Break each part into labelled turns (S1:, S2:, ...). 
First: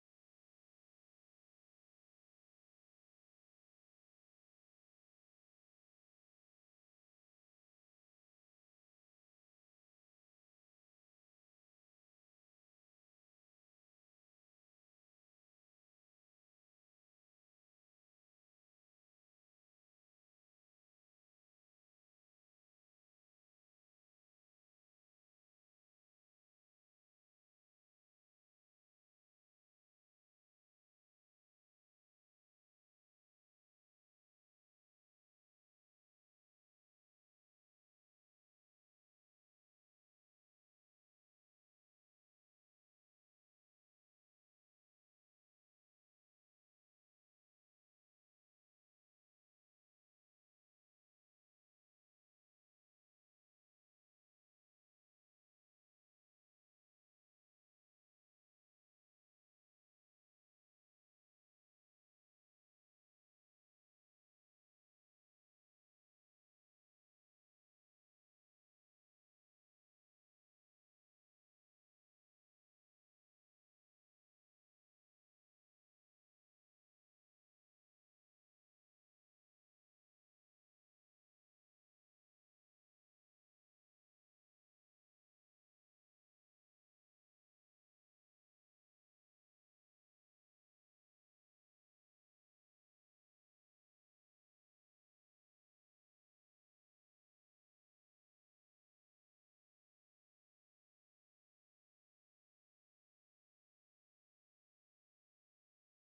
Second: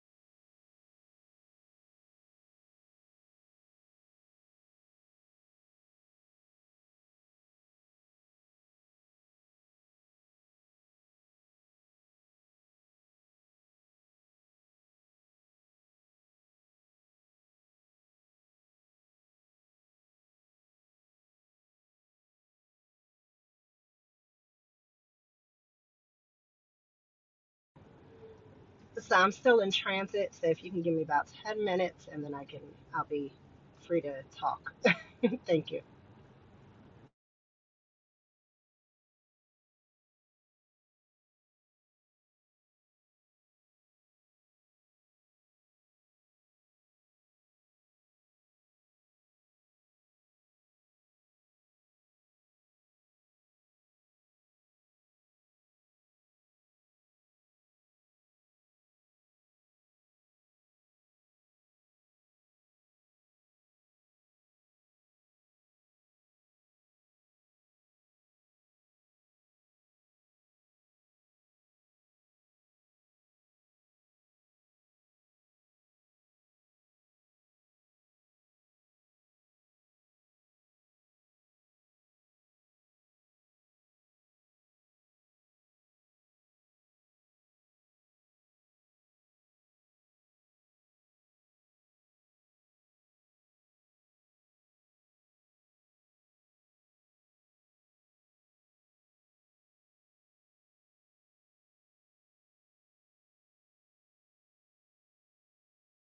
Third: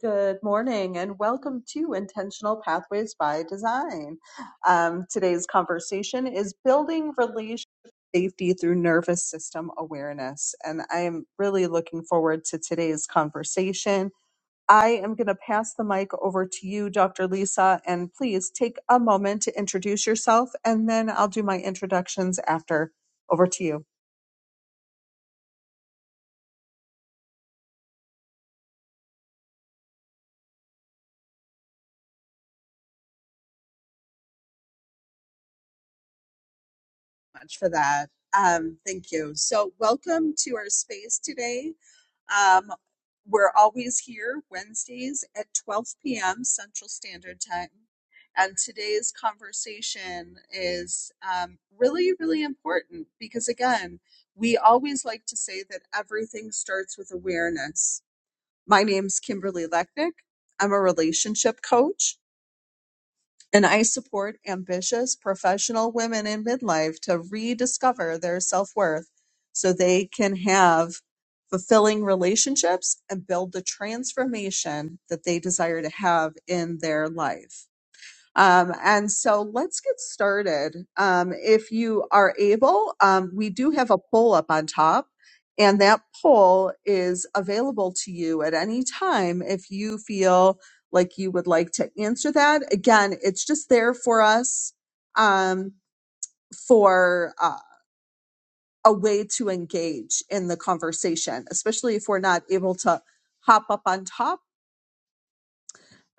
S1: Good morning and welcome to Intentional Pathways by Design. Um, today's conversation is building relationship safety through nervous system awareness. And I am really looking forward to today's conversation. I am going to pass the mic over to you, Dr. Lisa, and please take a moment to introduce yourself, and then I'll do my introductions after. Over to you.
S2: So I'm still in transit, so if you can give me about 10 minutes and then I can, I'll be free to talk. Thank you.
S1: much for that. Um, thank you. So, welcome to our space today. Um, we're always here Wednesdays at 12 p.m. Central Standard Time. And today's conversation is um, really, really important because, again, we always like to say that everything starts with awareness. My name's Kimberly Lechnick. I'm a relationship coach and I support ambitious professional women in midlife to rediscover their self worth so they can have fulfilling relationships and build the transformation that they desire to have in their life. Um, and so let's get started. Um, if you are able, um, we do have a poll up on top, and that poll is available to you at any time if you feel like you would like to answer that. Again, it's just there for us um, for uh, a way to engage in the conversation, especially if we're not able to hop up on top.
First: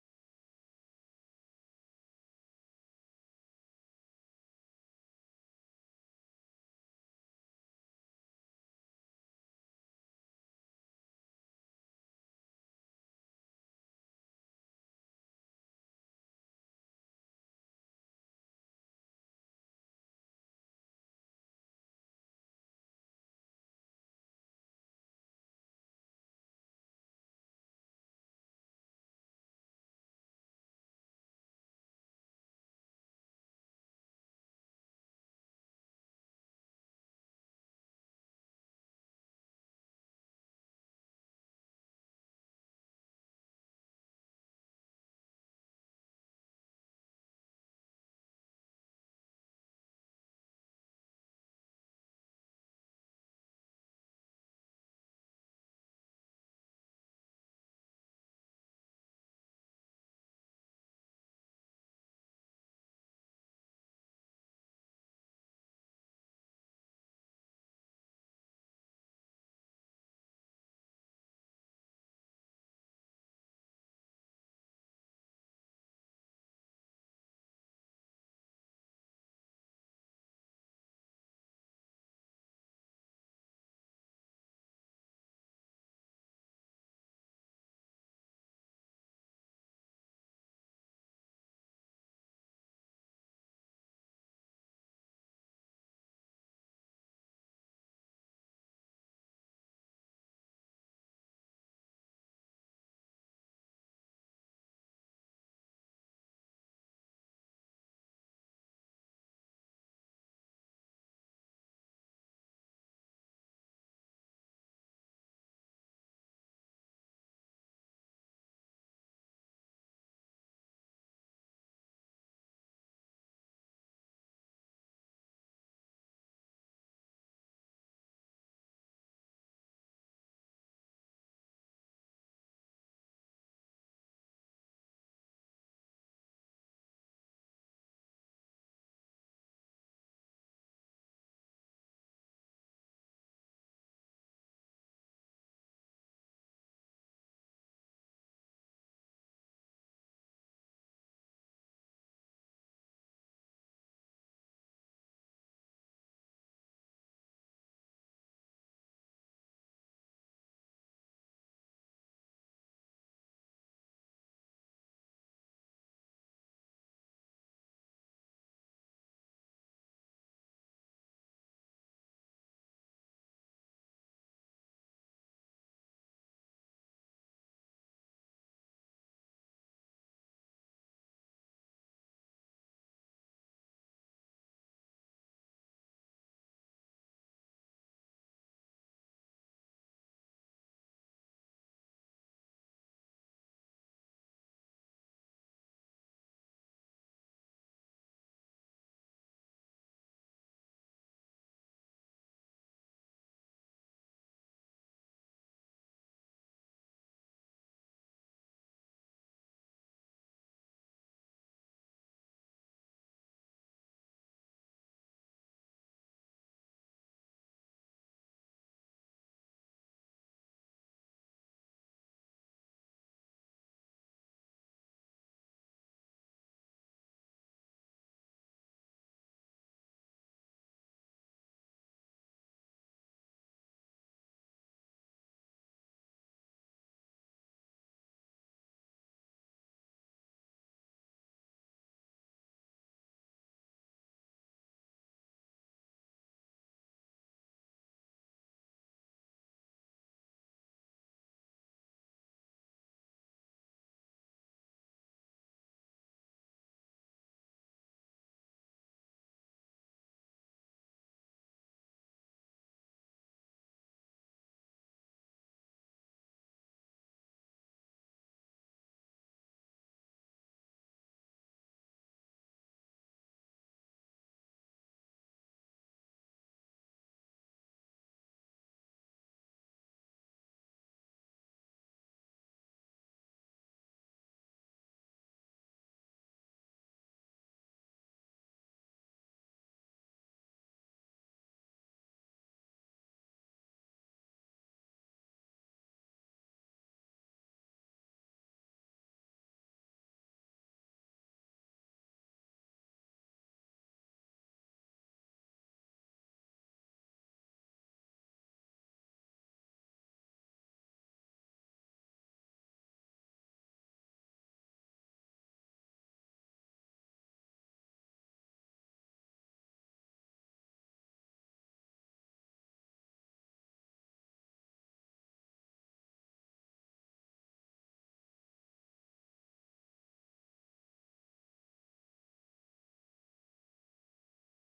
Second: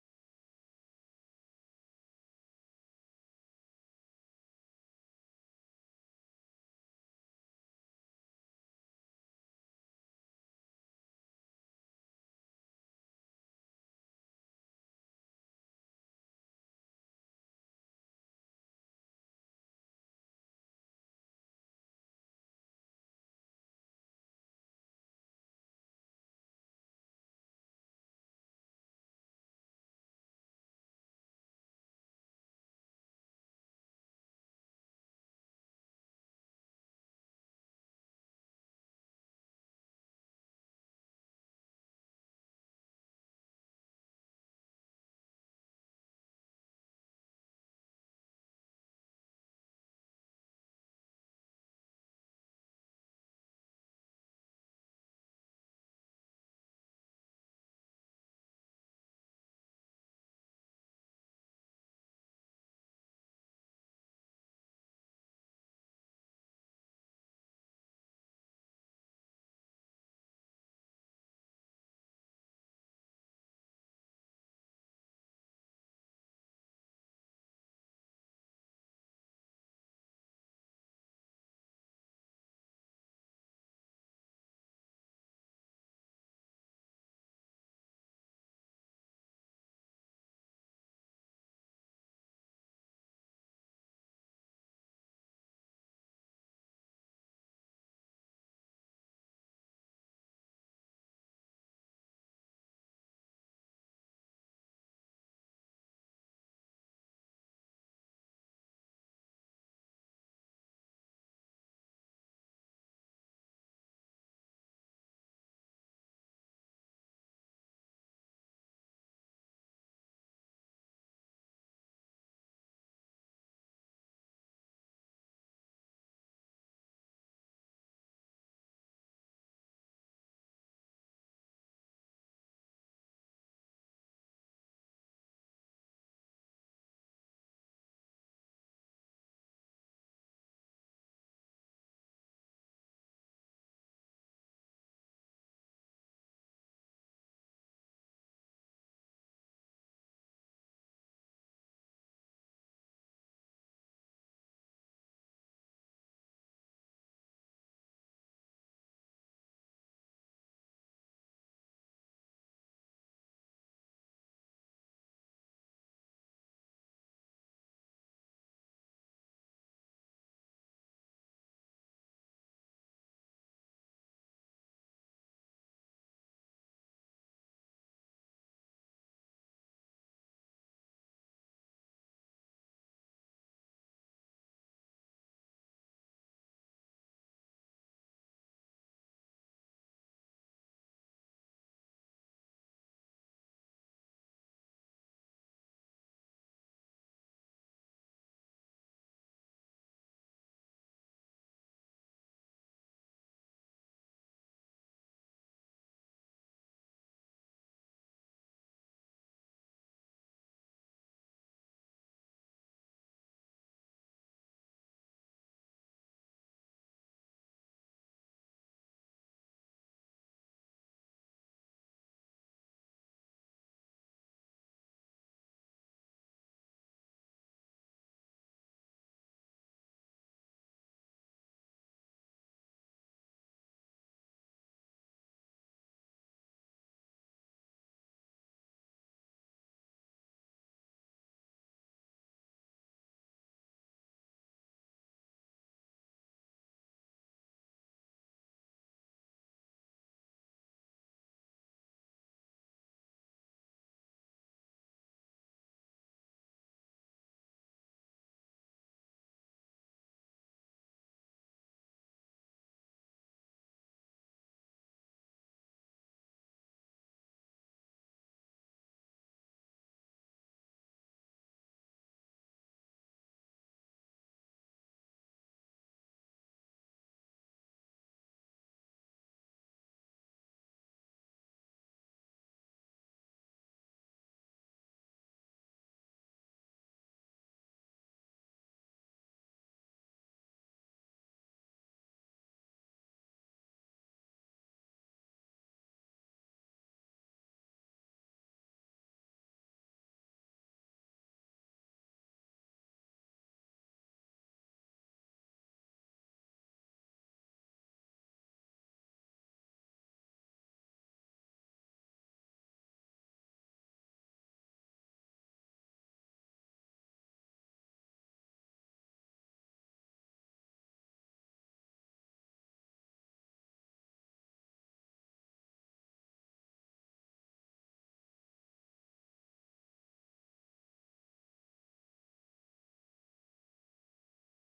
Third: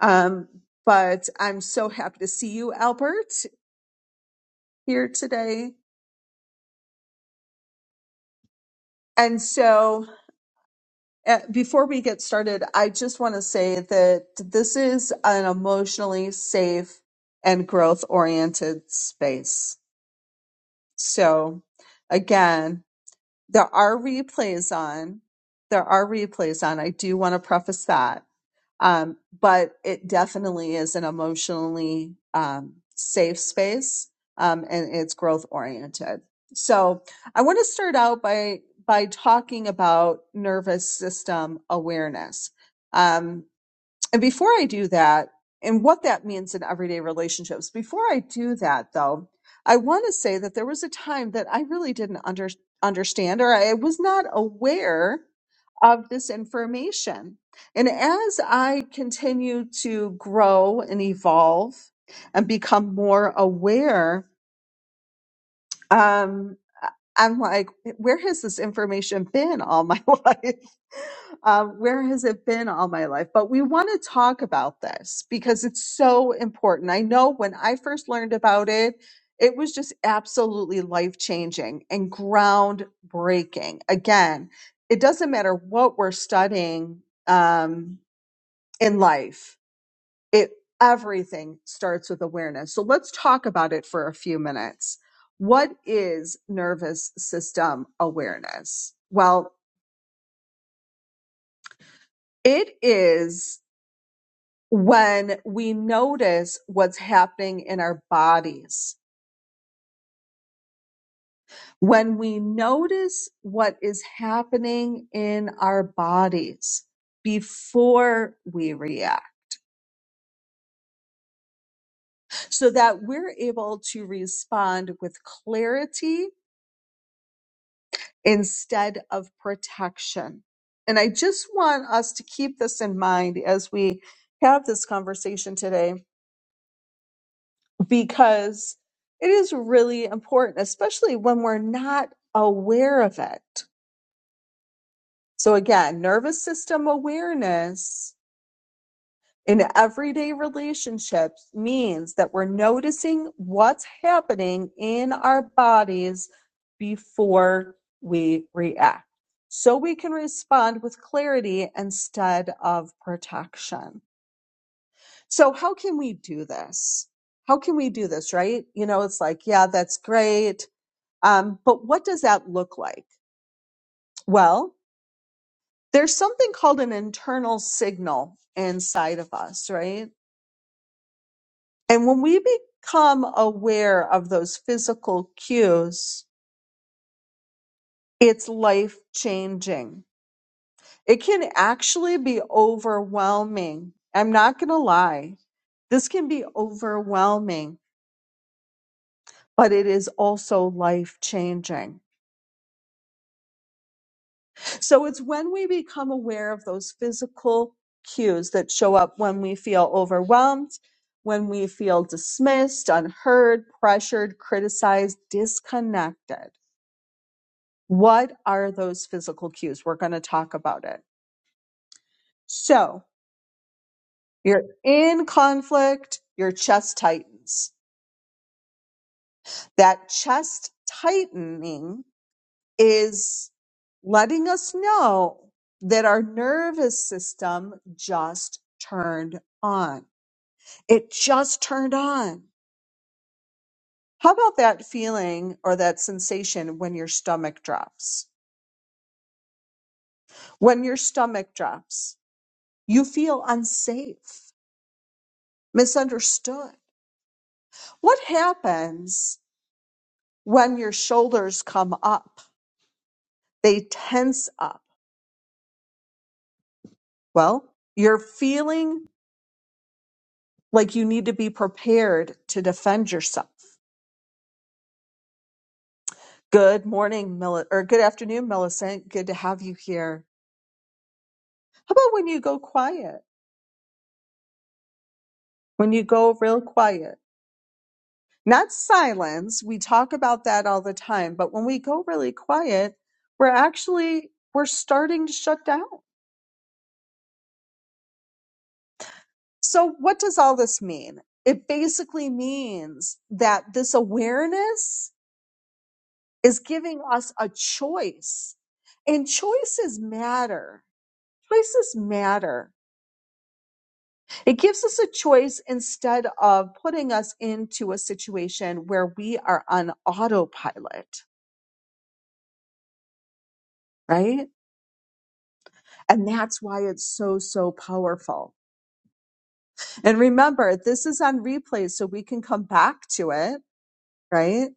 S1: Um, but I'm so happy to see you, Albert, here today And so, uh, before we get started, I just want to say that this is an emotionally safe and growth oriented space. So, again, there are replays on. There are replays on. I do want to preface that. Um, but it definitely is an emotionally um, safe space um, and it's growth oriented. So I want to start out by by talking about nervous system awareness. Um, and before I do that, and what that means in everyday relationships, before I do that though, I want to say that there was a time that I really didn't under, understand or I was not aware of this information. And as I continue to grow and evolve and become more aware um, I- am like, where has this information been all my life? Um, where has it been all my life? But we want to talk about this because it's so important. I know when I first learned about it, it was just absolutely life changing and groundbreaking. Again, it doesn't matter what we're studying um, in life it everything starts with awareness. So let's talk about it for a few minutes. What is nervous system awareness? Well, it is when we notice what's happening in our bodies. When we notice what is happening in our bodies before we react so that we're able to respond with clarity instead of protection. And I just want us to keep this in mind as we have this conversation today because it is really important, especially when we're not aware of it. So, again, nervous system awareness in everyday relationships means that we're noticing what's happening in our bodies before we react. So we can respond with clarity instead of protection. So how can we do this? How can we do this, right? You know, it's like, yeah, that's great. Um, but what does that look like? Well, there's something called an internal signal inside of us, right? And when we become aware of those physical cues, it's life changing. It can actually be overwhelming. I'm not going to lie. This can be overwhelming, but it is also life changing. So it's when we become aware of those physical cues that show up when we feel overwhelmed, when we feel dismissed, unheard, pressured, criticized, disconnected What are those physical cues? We're going to talk about it. So you're in conflict, your chest tightens. That chest tightening is letting us know that our nervous system just turned on. It just turned on. How about that feeling or that sensation when your stomach drops? When your stomach drops, you feel unsafe, misunderstood What happens when your shoulders come up? They tense up. Well, you're feeling like you need to be prepared to defend yourself. Good morning, Mil- or good afternoon, Millicent. Good to have you here. How about when you go quiet? When you go real quiet, not silence. We talk about that all the time, but when we go really quiet, we're actually we're starting to shut down So, what does all this mean? It basically means that this awareness is giving us a choice, and choices matter. Choices matter. It gives us a choice instead of putting us into a situation where we are on autopilot, right? And that's why it's so, so powerful. And remember, this is on replay, so we can come back to it, right?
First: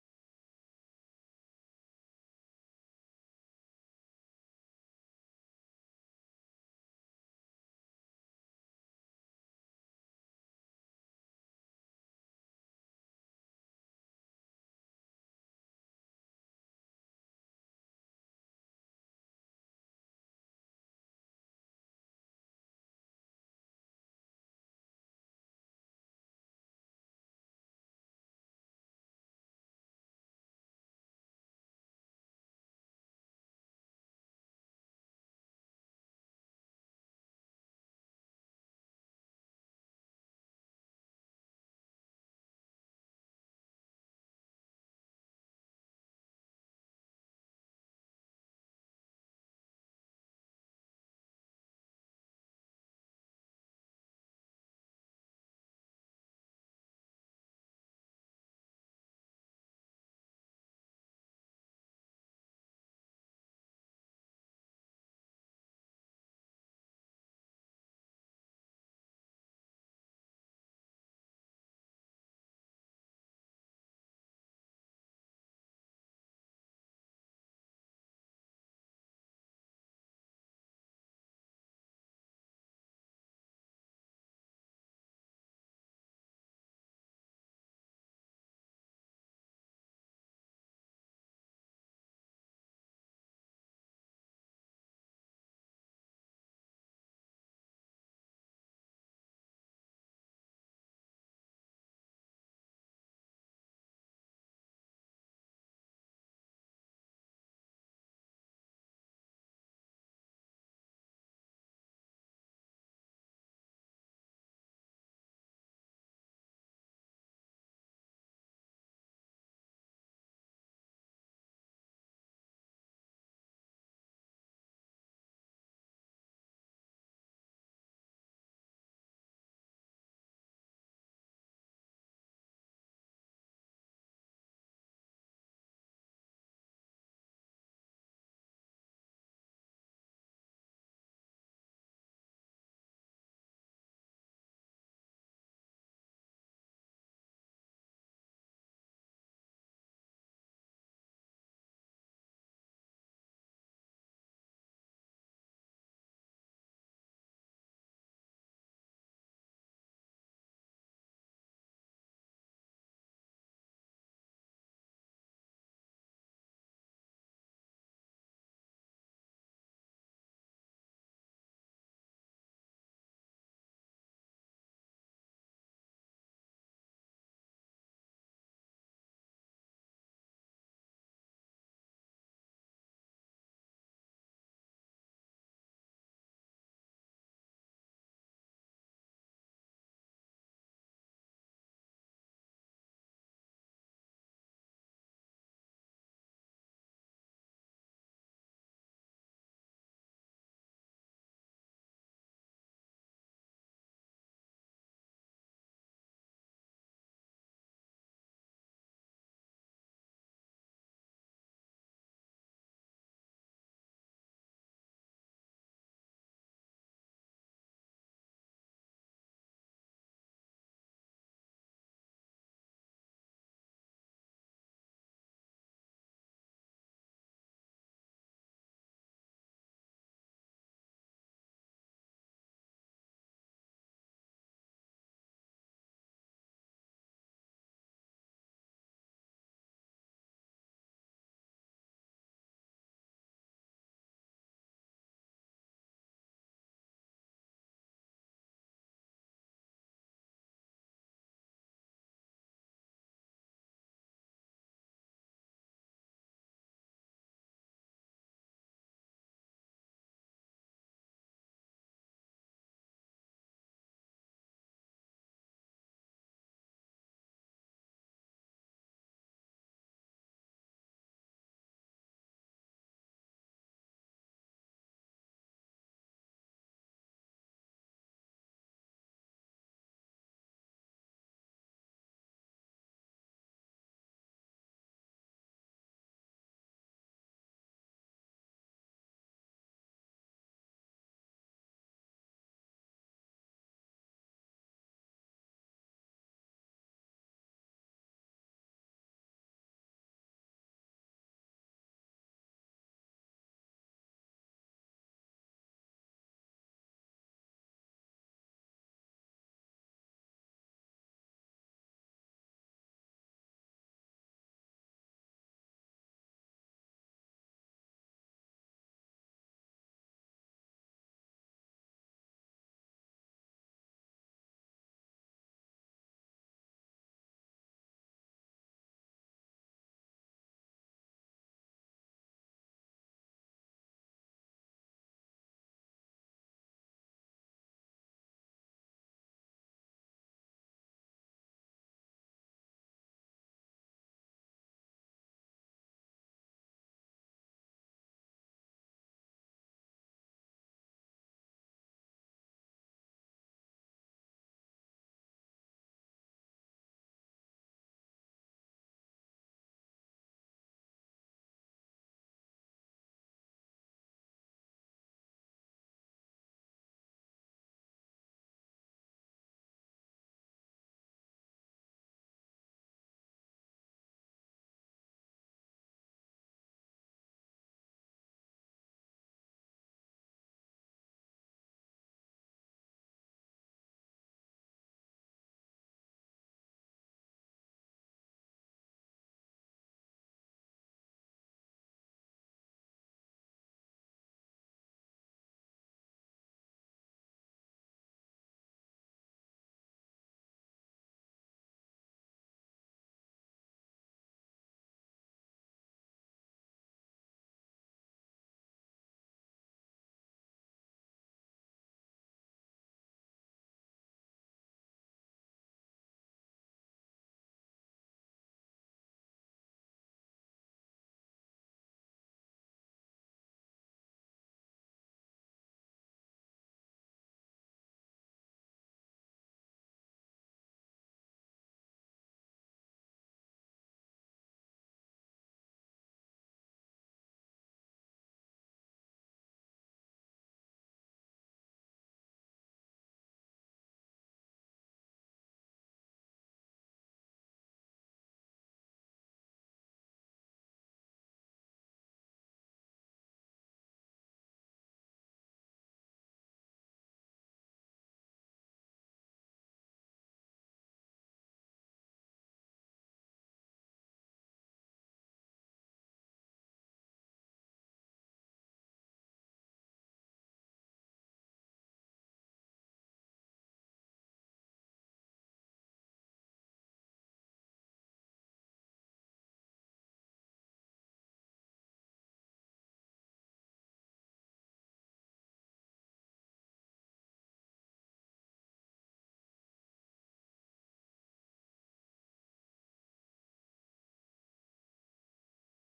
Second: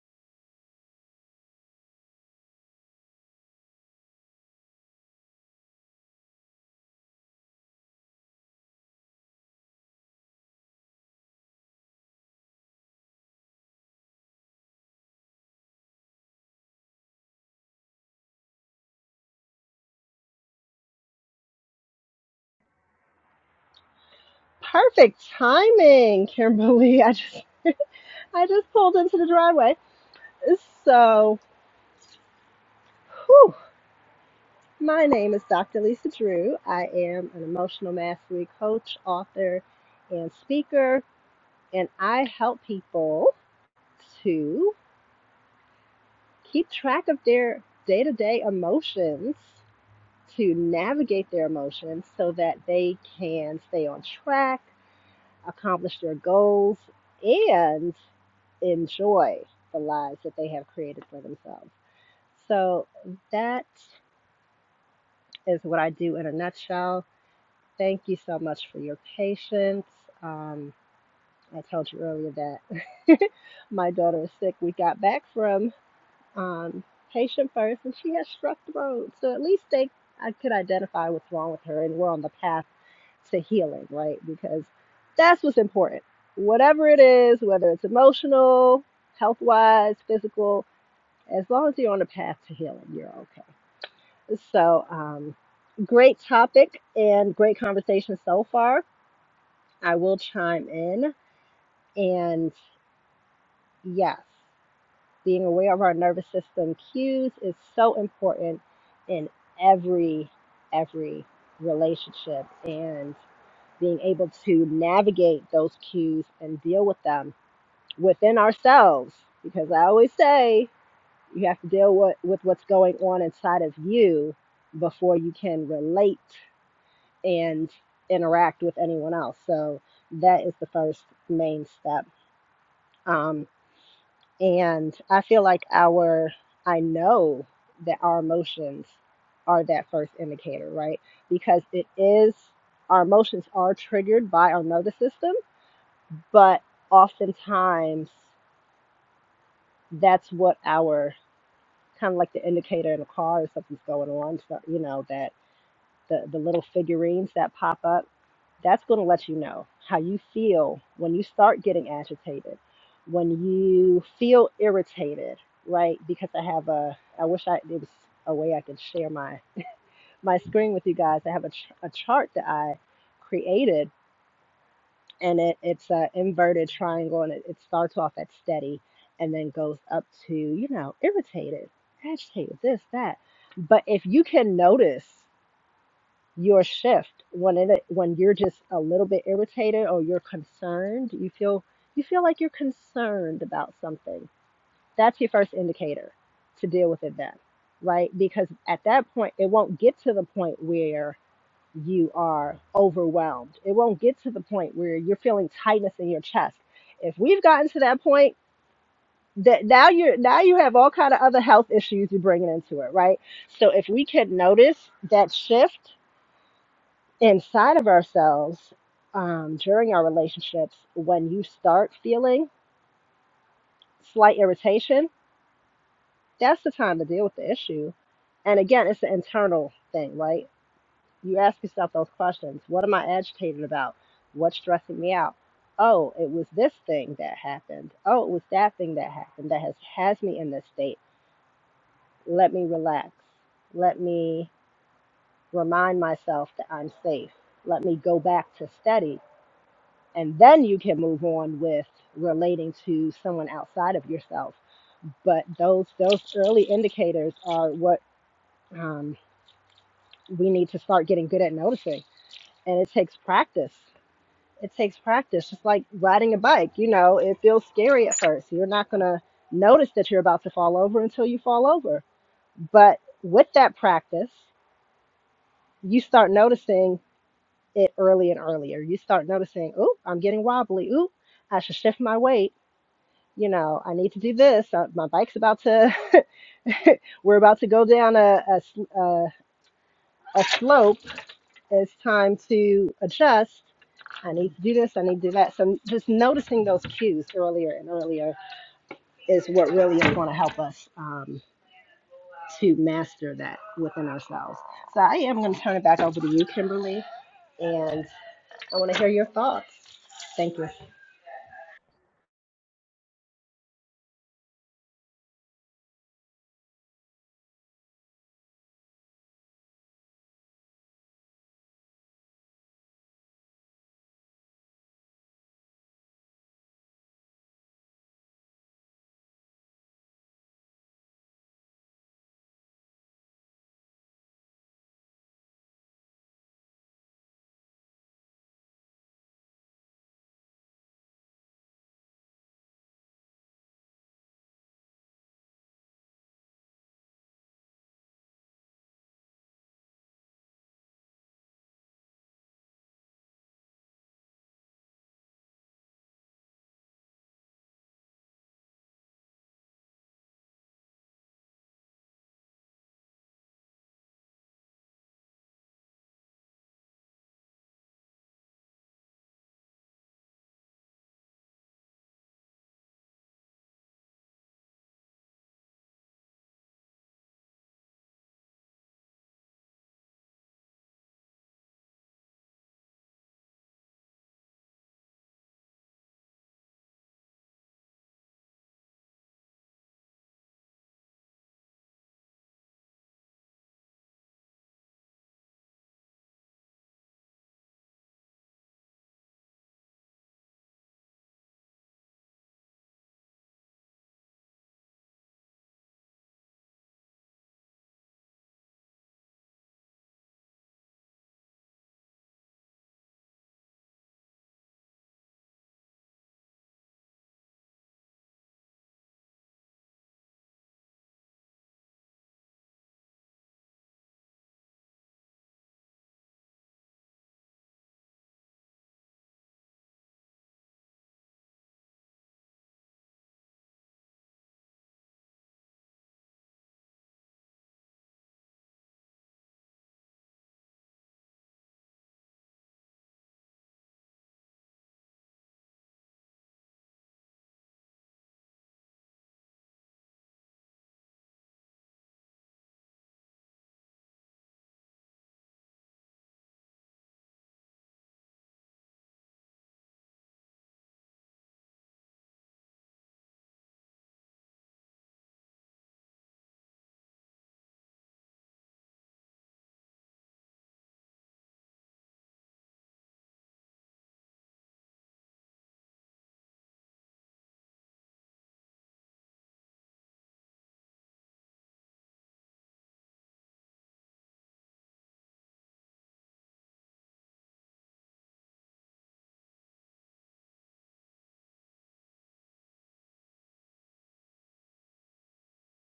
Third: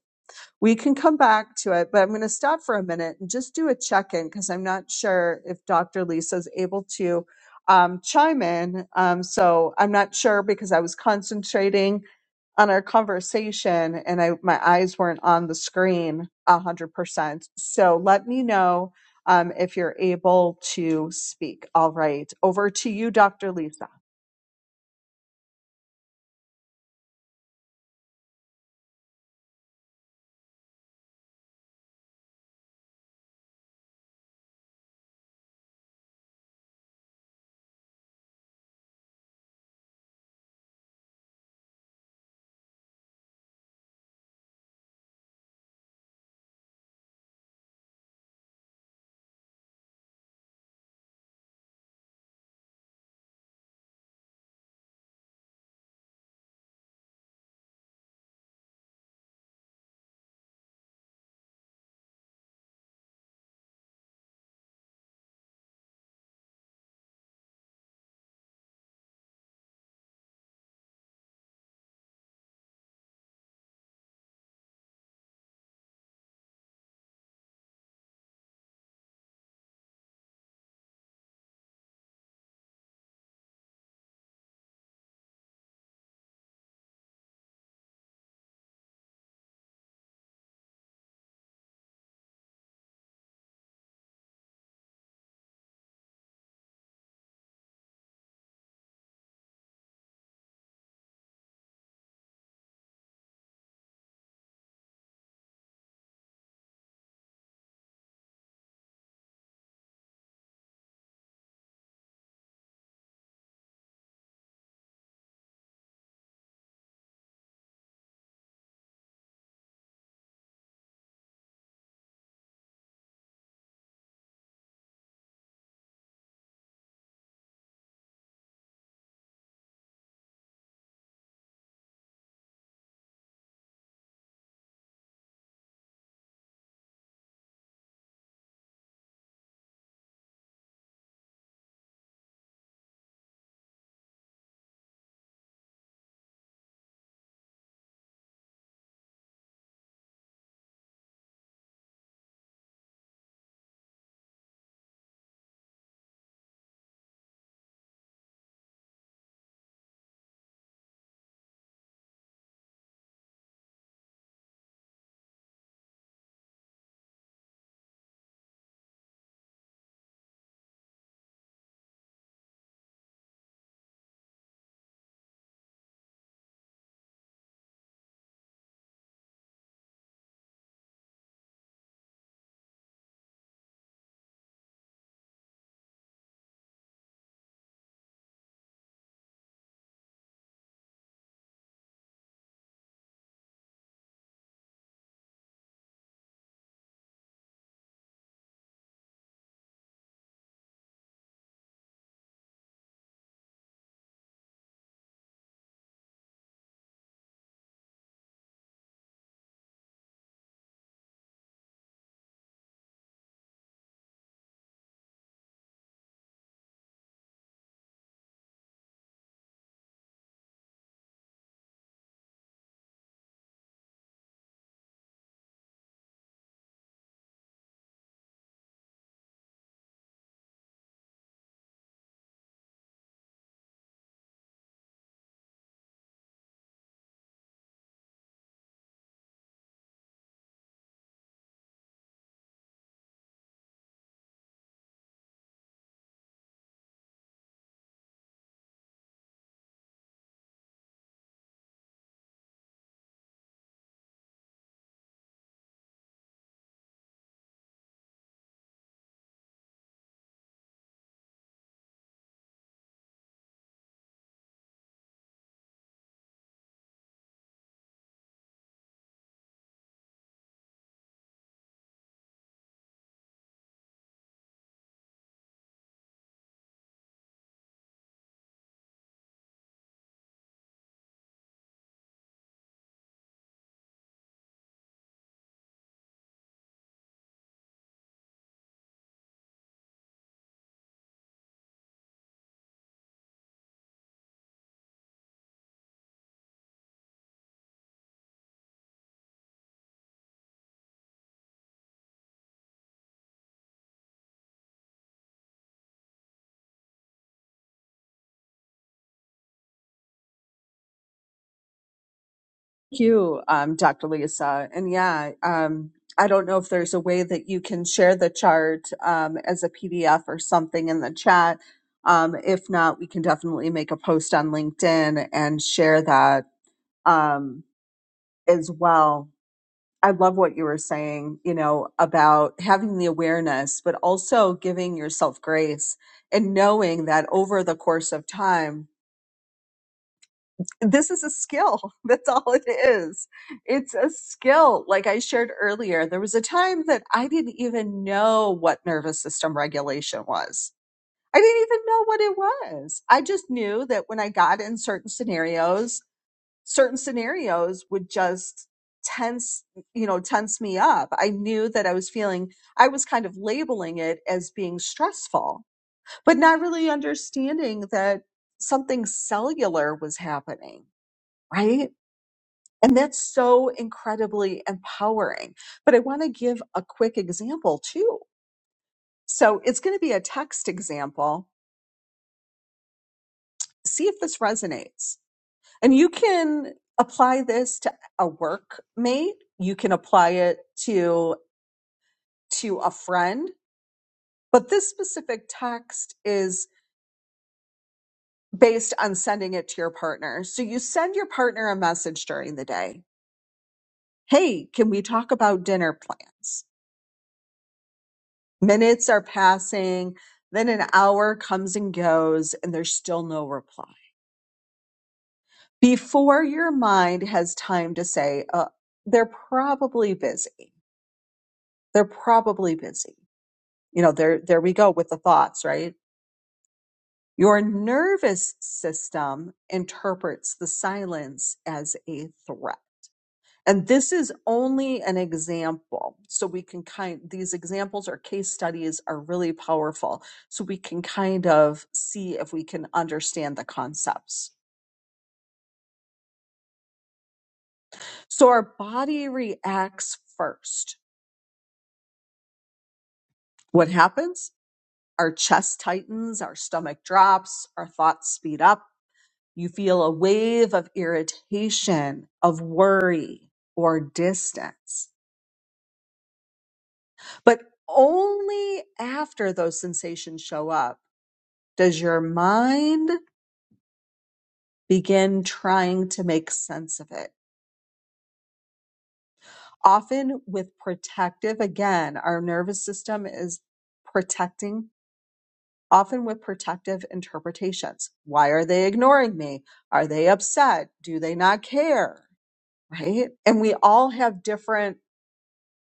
S1: We can come back to it, but I'm going to stop for a minute and just do a check in because I'm not sure if Dr. Lisa is able to um, chime in. Um, so I'm not sure because I was concentrating on our conversation and I my eyes weren't on the screen a hundred percent. So let me know um, if you're able to speak. All right, over to you, Dr. Lisa.
S2: Perfect timing, Kimberly. I just, I just pulled into the driveway. So, whew. my name is Dr. Lisa Drew. I am an emotional mastery coach, author, and speaker, and I help people to keep track of their day-to-day emotions to navigate their emotions so that they can stay on track, accomplish their goals, and enjoy the lives that they have created for themselves. So that is what I do in a nutshell. Thank you so much for your patience. Um, I told you earlier that my daughter is sick. We got back from um, patient first, and she has struck the road. So at least they I could identify what's wrong with her, and we're on the path to healing, right? Because that's what's important. Whatever it is, whether it's emotional, health wise, physical, as long as you're on the path to healing, you're okay. So, um, great topic and great conversation so far. I will chime in. And yes, being aware of our nervous system cues is so important in every, every relationship. And being able to navigate those cues and deal with them within ourselves. Because I always say you have to deal with, with what's going on inside of you before you can relate and interact with anyone else. So that is the first main step. Um, and I feel like our, I know that our emotions are that first indicator, right? Because it is, our emotions are triggered by our nervous system but oftentimes that's what our kind of like the indicator in a car if something's going on so you know that the, the little figurines that pop up that's going to let you know how you feel when you start getting agitated when you feel irritated right because i have a i wish i there was a way i could share my my screen with you guys i have a, ch- a chart that i created and it, it's an inverted triangle and it, it starts off at steady and then goes up to you know irritated agitated this that but if you can notice your shift when it when you're just a little bit irritated or you're concerned you feel you feel like you're concerned about something that's your first indicator to deal with it then right because at that point it won't get to the point where you are overwhelmed. It won't get to the point where you're feeling tightness in your chest. If we've gotten to that point, that now you're now you have all kind of other health issues you're bringing into it, right? So if we could notice that shift inside of ourselves um, during our relationships, when you start feeling slight irritation, that's the time to deal with the issue. And again, it's an internal thing, right? you ask yourself those questions what am i agitated about what's stressing me out oh it was this thing that happened oh it was that thing that happened that has has me in this state let me relax let me remind myself that i'm safe let me go back to steady and then you can move on with relating to someone outside of yourself but those those early indicators are what um, we need to start getting good at noticing and it takes practice it takes practice. Just like riding a bike, you know, it feels scary at first. You're not going to notice that you're about to fall over until you fall over. But with that practice, you start noticing it early and earlier. You start noticing, oh, I'm getting wobbly. Ooh, I should shift my weight. You know, I need to do this. Uh, my bike's about to, we're about to go down a, a, sl- a, a slope. It's time to adjust. I need to do this. I need to do that. So just noticing those cues earlier and earlier is what really is going to help us um, to master that within ourselves. So I am going to turn it back over to you, Kimberly, and I want to hear your thoughts. Thank you.
S1: Thank you, um, Dr. Lisa. And yeah, um, I don't know if there's a way that you can share the chart um, as a PDF or something in the chat. Um, if not, we can definitely make a post on LinkedIn and share that um, as well. I love what you were saying, you know, about having the awareness, but also giving yourself grace and knowing that over the course of time, this is a skill. That's all it is. It's a skill. Like I shared earlier, there was a time that I didn't even know what nervous system regulation was. I didn't even know what it was. I just knew that when I got in certain scenarios, certain scenarios would just tense, you know, tense me up. I knew that I was feeling, I was kind of labeling it as being stressful, but not really understanding that something cellular was happening right? And that's so incredibly empowering. But I want to give a quick example too. So it's going to be a text example. See if this resonates. And you can apply this to a workmate. You can apply it to, to a friend. But this specific text is based on sending it to your partner. So you send your partner a message during the day. Hey, can we talk about dinner plans? Minutes are passing, then an hour comes and goes, and there's still no reply. Before your mind has time to say, uh, they're probably busy. They're probably busy. You know, there, there we go with the thoughts, right? Your nervous system interprets the silence as a threat. And this is only an example. So we can kind, these examples or case studies are really powerful. So we can kind of see if we can understand the concepts. So our body reacts first. What happens? Our chest tightens, our stomach drops, our thoughts speed up. You feel a wave of irritation, of worry, or distance. But only after those sensations show up Does your mind begin trying to make sense of it? Often with protective, again, our nervous system is protecting, often with protective interpretations. Why are they ignoring me? Are they upset? Do they not care? Right? And we all have different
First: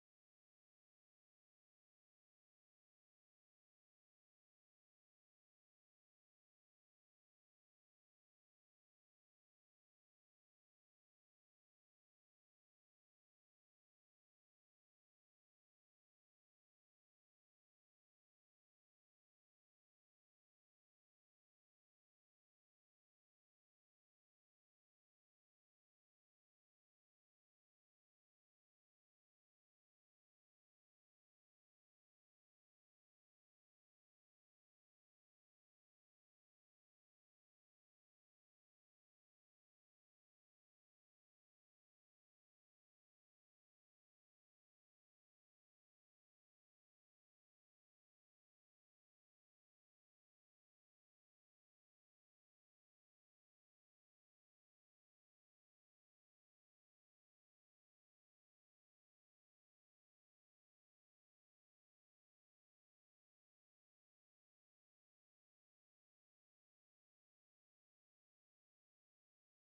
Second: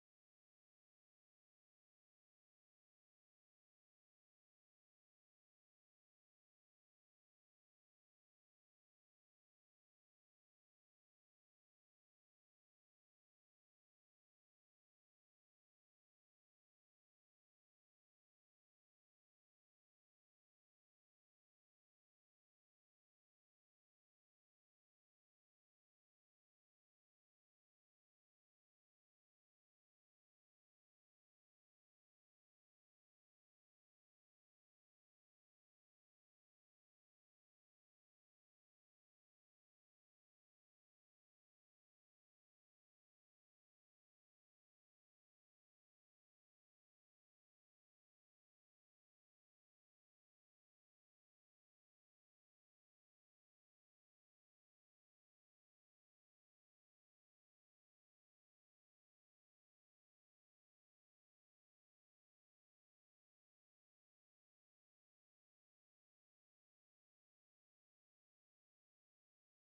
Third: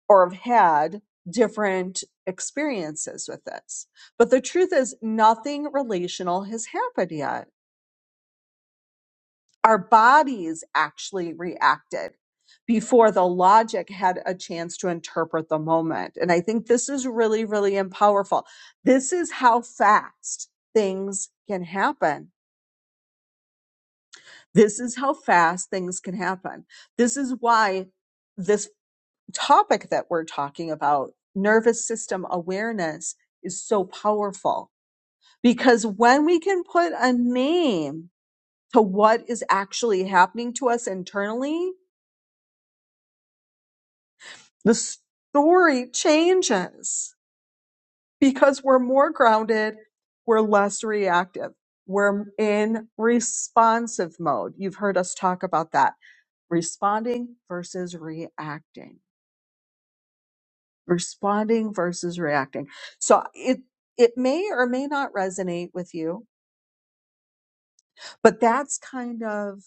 S1: or have had different experiences with this. But the truth is, nothing relational has happened yet our bodies actually reacted before the logic had a chance to interpret the moment. And I think this is really, really em- powerful. This is how fast things can happen. This is how fast things can happen. This is why this topic that we're talking about, nervous system awareness, is so powerful because when we can put a name to what is actually happening to us internally, the story changes because we're more grounded, we're less reactive, we're in responsive mode. You've heard us talk about that responding versus reacting, responding versus reacting. So it, it may or may not resonate with you, but that's kind of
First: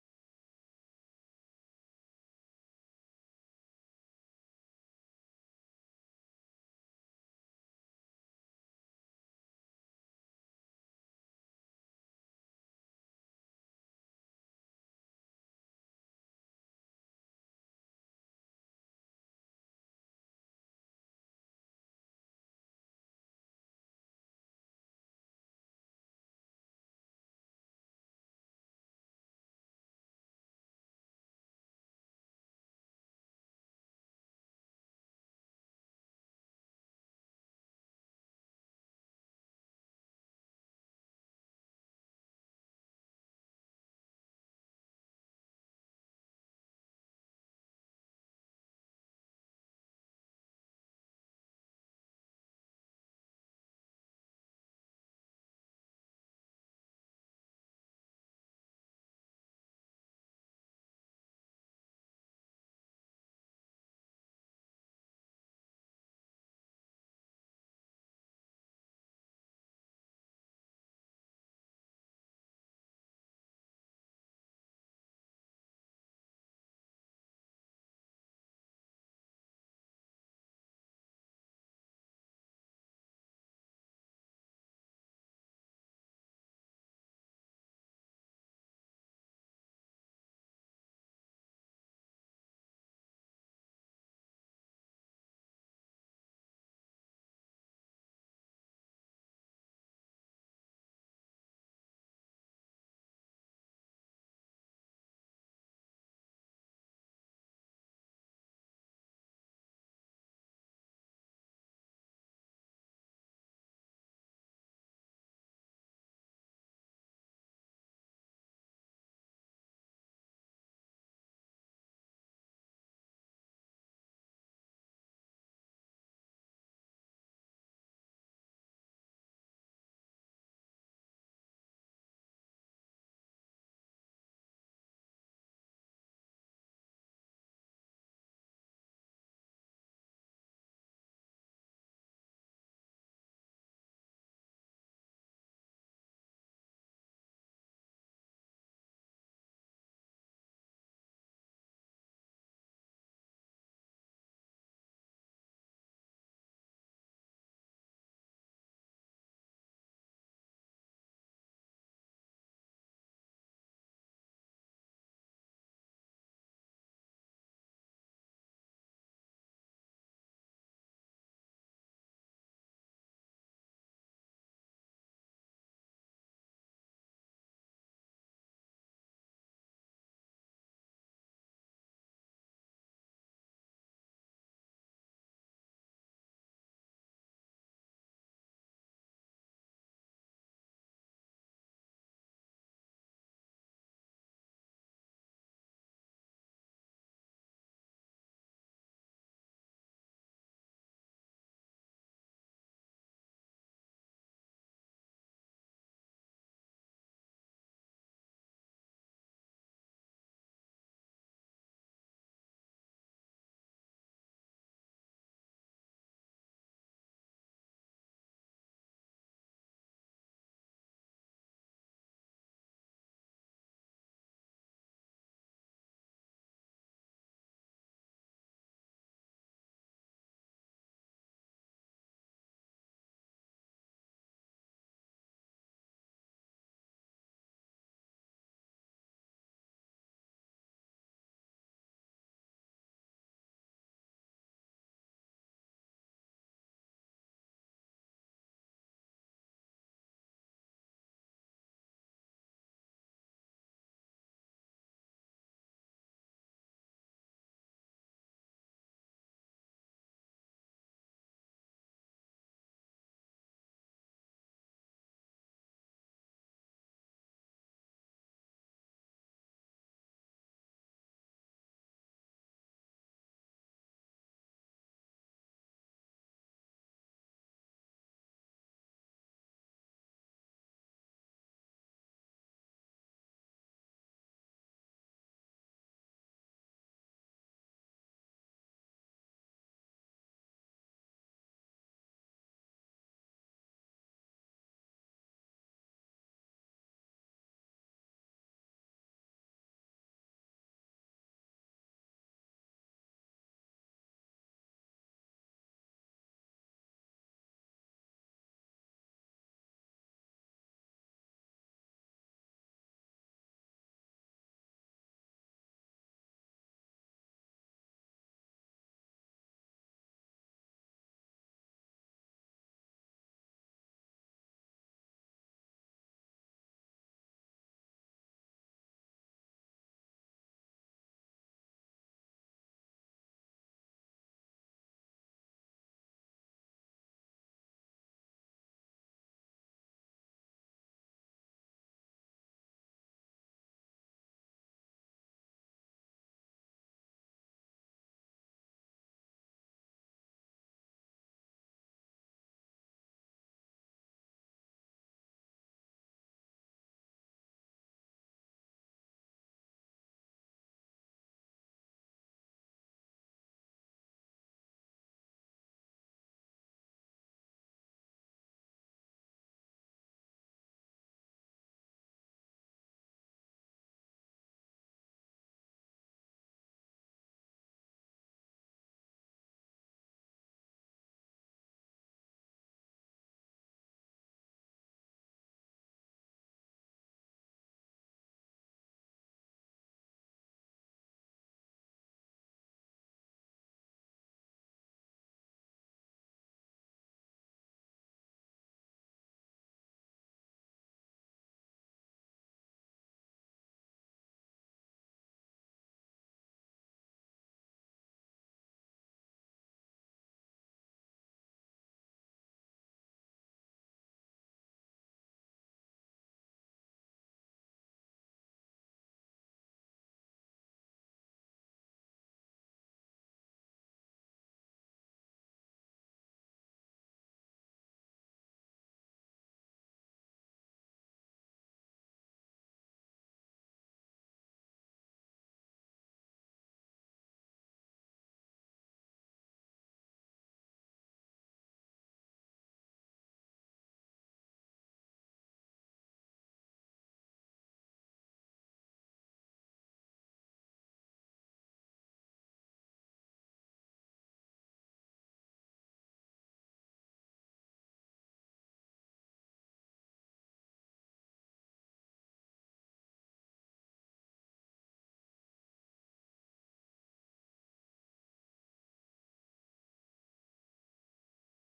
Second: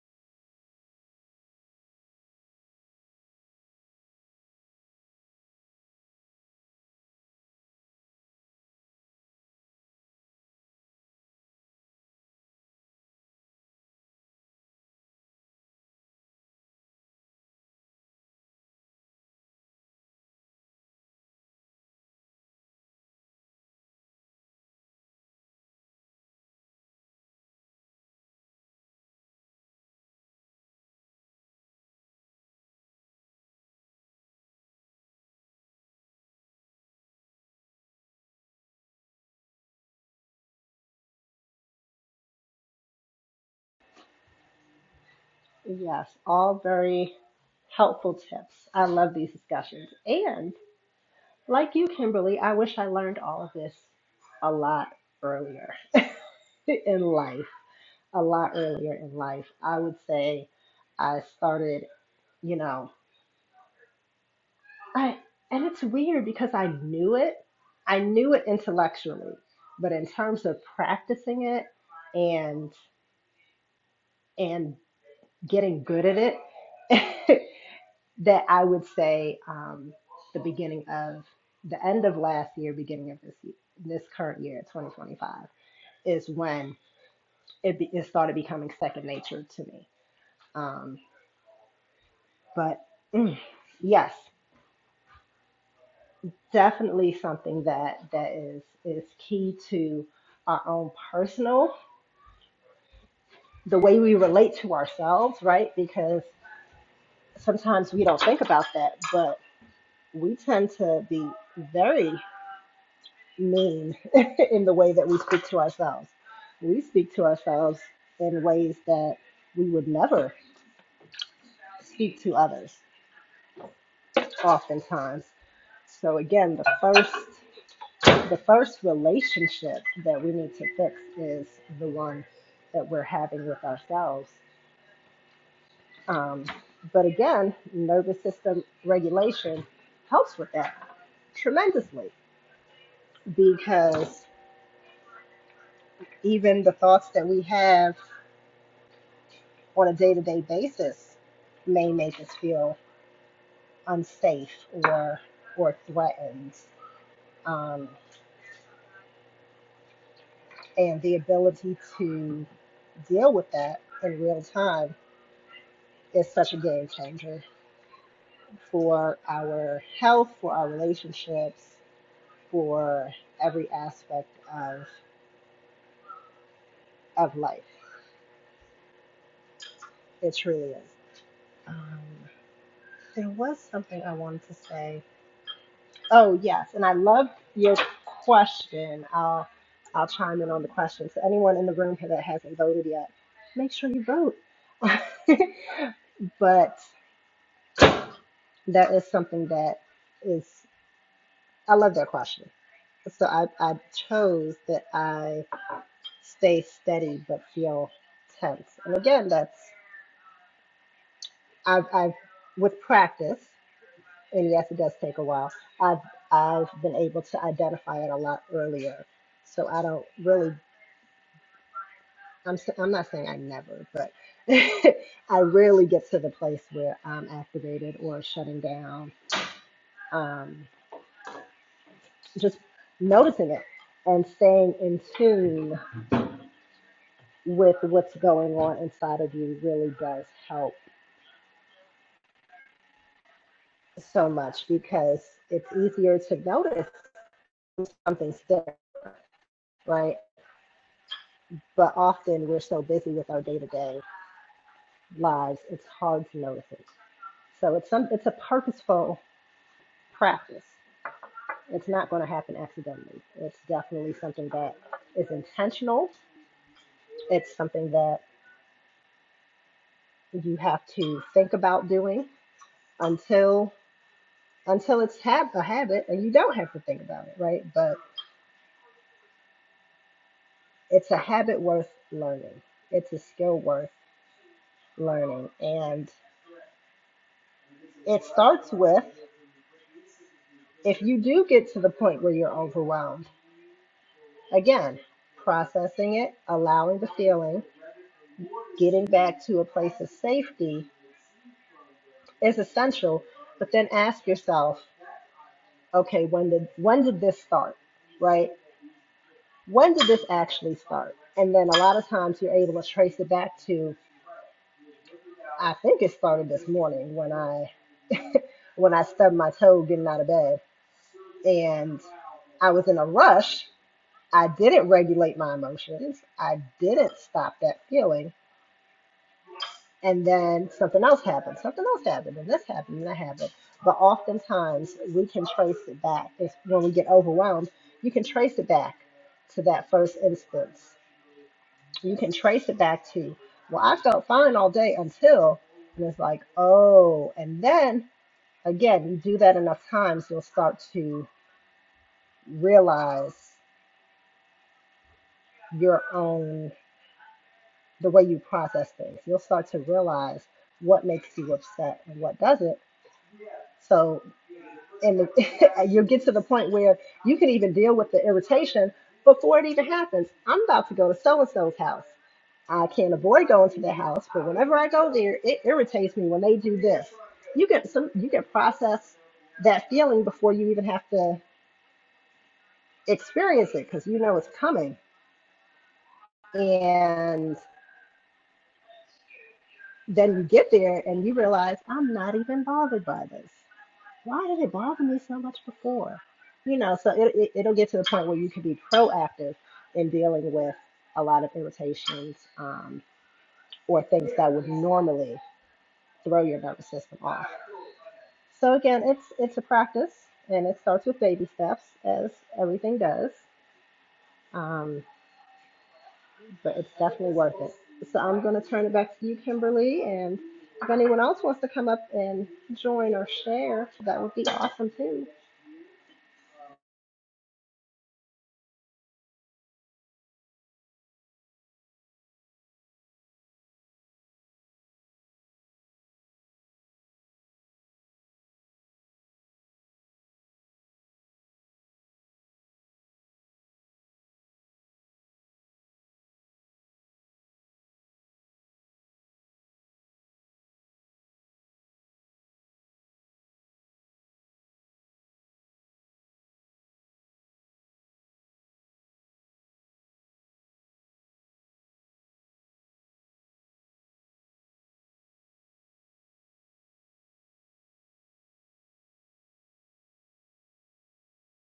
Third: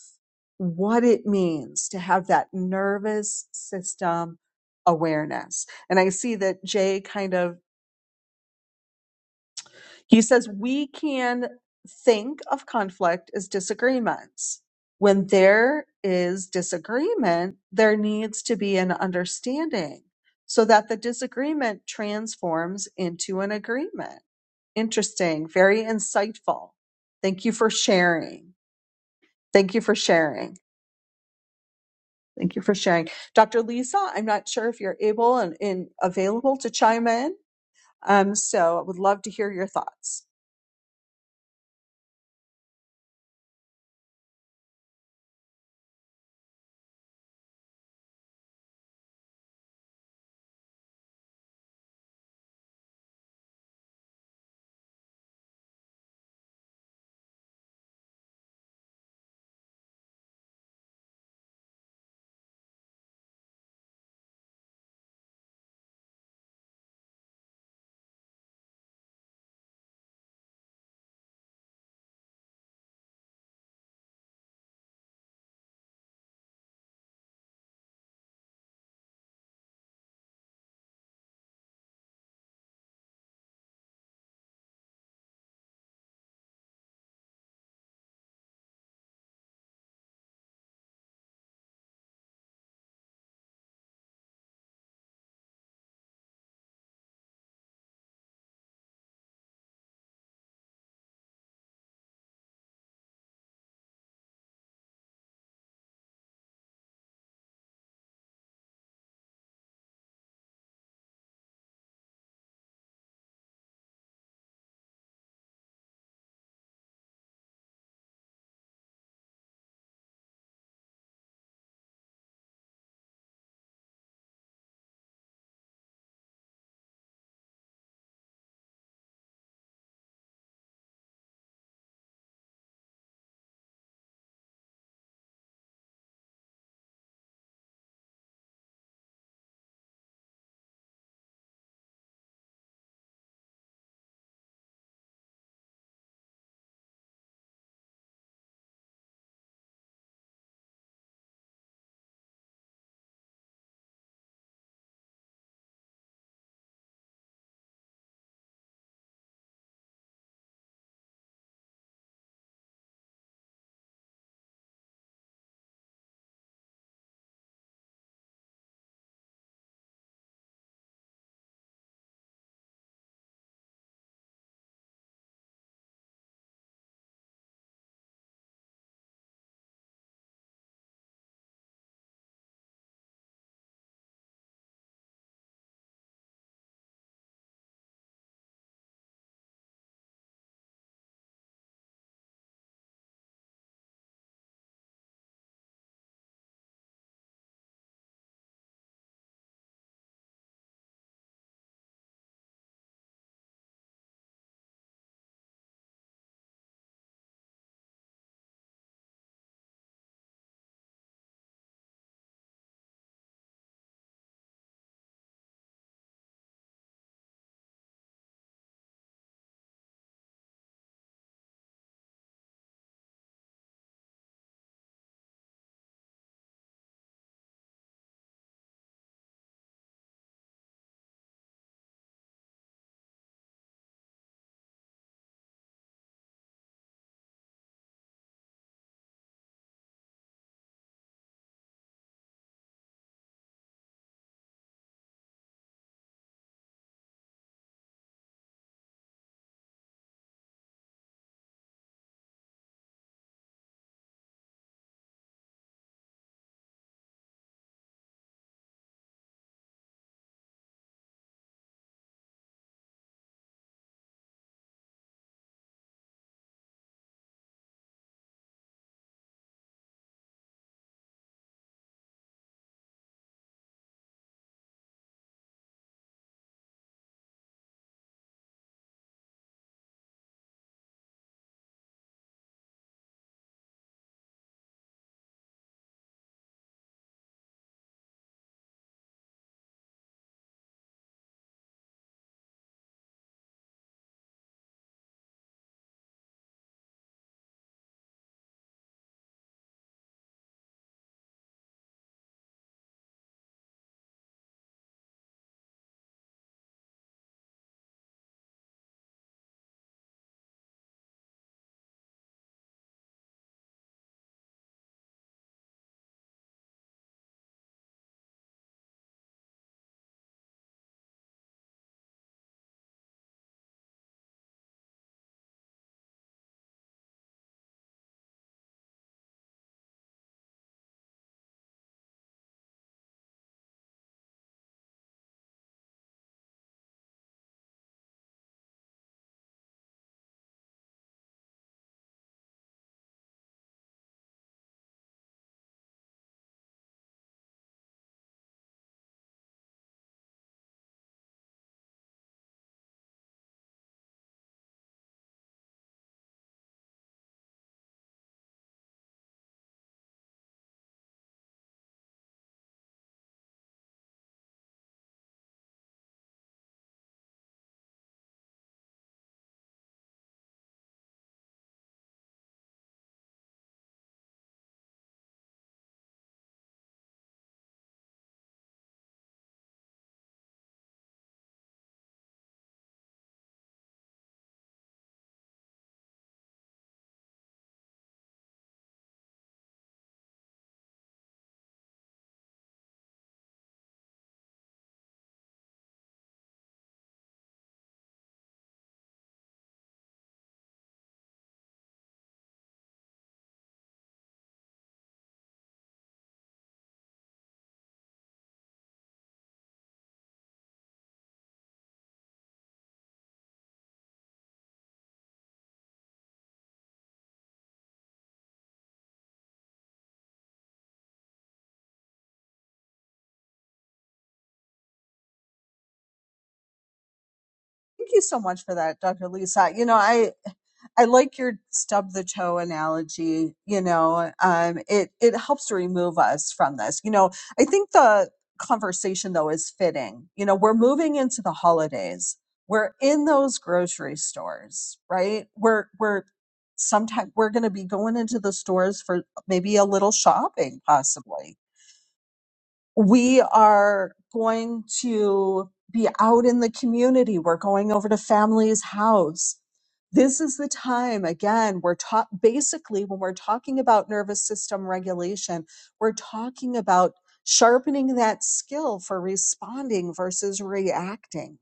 S1: what it means to have that nervous system awareness. And I see that Jay kind of He says we can think of conflict as disagreements. When there is disagreement, there needs to be an understanding so that the disagreement transforms into an agreement. Interesting, very insightful. Thank you for sharing. Thank you for sharing. Thank you for sharing. Dr. Lisa, I'm not sure if you're able and, and available to chime in. Um, so I would love to hear your thoughts.
S2: Yes, all very helpful tips. I love these discussions. And like you, Kimberly, I wish I learned all of this a lot earlier in life. A lot earlier in life. I would say I started, you know. I and it's weird because I knew it. I knew it intellectually, but in terms of practicing it and and getting good at it, that I would say um, the beginning of the end of last year, beginning of this year, this current year, 2025, is when it, be, it started becoming second nature to me. Um, but mm, yes, definitely something that that is is key to our own personal the way we relate to ourselves right because sometimes we don't think about that but we tend to be very mean in the way that we speak to ourselves we speak to ourselves in ways that we would never speak to others oftentimes so again the first the first relationship that we need to fix is the one that we're having with ourselves. Um, but again, nervous system regulation helps with that tremendously because even the thoughts that we have on a day to day basis may make us feel unsafe or, or threatened. Um, and the ability to deal with that in real time is such a game changer for our health, for our relationships, for every aspect of of life. It truly is. Um, there was something I wanted to say. Oh yes, and I love your question. I'll I'll chime in on the question. So anyone in the room here that hasn't voted yet, make sure you vote. but that is something that is I love that question so I, I chose that I. stay steady but feel tense. And again, that's I've, I've with practice, and yes, it does take a while. I've I've been able to identify it a lot earlier, so I don't really. I'm s- I'm not saying I never, but I rarely get to the place where I'm activated or shutting down. Um, just noticing it and staying in tune with what's going on inside of you really does help so much because it's easier to notice something's different, right? But often we're so busy with our day-to-day lives, it's hard to notice it. So it's some it's a purposeful practice. It's not going to happen accidentally. It's definitely something that is intentional. It's something that you have to think about doing until until it's hab- a habit and you don't have to think about it, right? But it's a habit worth learning. It's a skill worth learning. And it starts with if you do get to the point where you're overwhelmed, again, processing it, allowing the feeling, getting back to a place of safety is essential. But then ask yourself, okay, when did when did this start? Right? When did this actually start? And then a lot of times you're able to trace it back to I think it started this morning when I when I stubbed my toe getting out of bed and I was in a rush I didn't regulate my emotions. I didn't stop that feeling. And then something else happened. Something else happened. And this happened and that happened. But oftentimes we can trace it back. It's when we get overwhelmed, you can trace it back to that first instance. You can trace it back to, well, I felt fine all day until, and it's like, oh. And then again, you do that enough times, you'll start to realize your own the way you process things. You'll start to realize what makes you upset and what doesn't. So, and you'll get to the point where you can even deal with the irritation before it even happens. I'm about to go to so and so's house. I can't avoid going to their house, but whenever I go there, it irritates me when they do this. You can some you can process that feeling before you even have to experience it because you know it's coming. And then you get there and you realize I'm not even bothered by this. why did it bother me so much before? You know, so it, it, it'll get to the point where you can be proactive in dealing with a lot of irritations um, or things that would normally throw your nervous system off. So again, it's it's a practice, and it starts with baby steps, as everything does. Um, but it's definitely worth it. So I'm going to turn it back to you, Kimberly, and if anyone else wants to come up and join or share, that would be awesome too.
S1: Thank you so much for that, Dr. Lisa. You know, I I like your stub the toe analogy. You know, um, it it helps to remove us from this. You know, I think the conversation though is fitting. You know, we're moving into the holidays. We're in those grocery stores, right? We're we're sometime we're going to be going into the stores for maybe a little shopping, possibly we are going to be out in the community. We're going over to family's house. This is the time, again, we're taught basically when we're talking about nervous system regulation, we're talking about sharpening that skill for responding versus reacting.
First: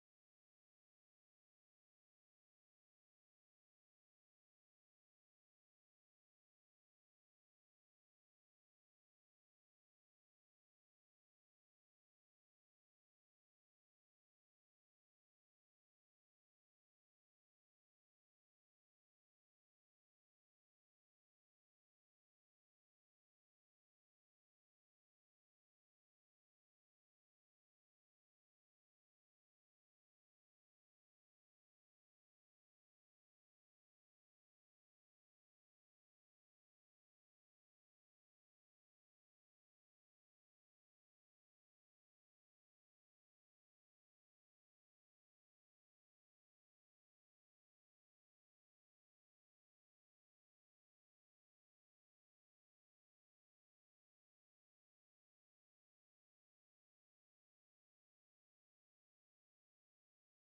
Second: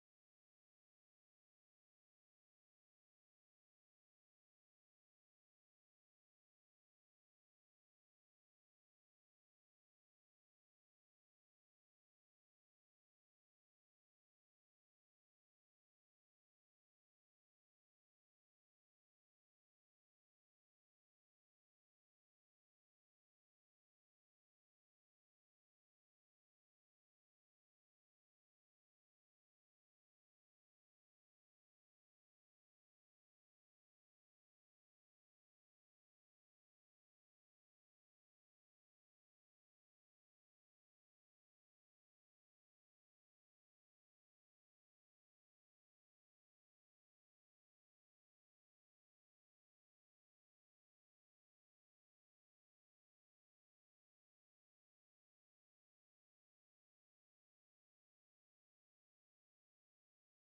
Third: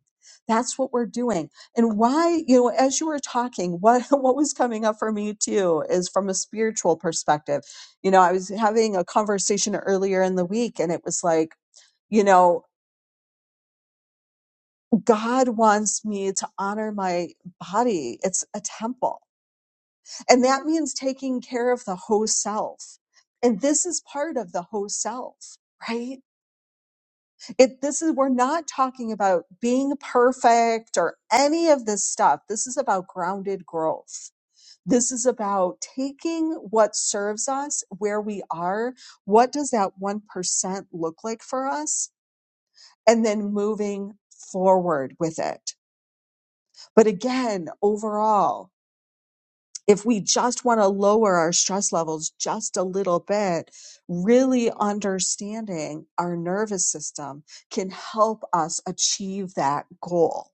S1: That's what we're doing. And why, you know, as you were talking, what, what was coming up for me too is from a spiritual perspective you know, I was having a conversation earlier in the week and it was like, you know, God wants me to honor my body. It's a temple. And that means taking care of the whole self. And this is part of the whole self, right? It, this is, we're not talking about being perfect or any of this stuff. This is about grounded growth. This is about taking what serves us, where we are. What does that 1% look like for us? and then moving forward with it. But again, overall, if we just want to lower our stress levels just a little bit, really understanding our nervous system can help us achieve that goal.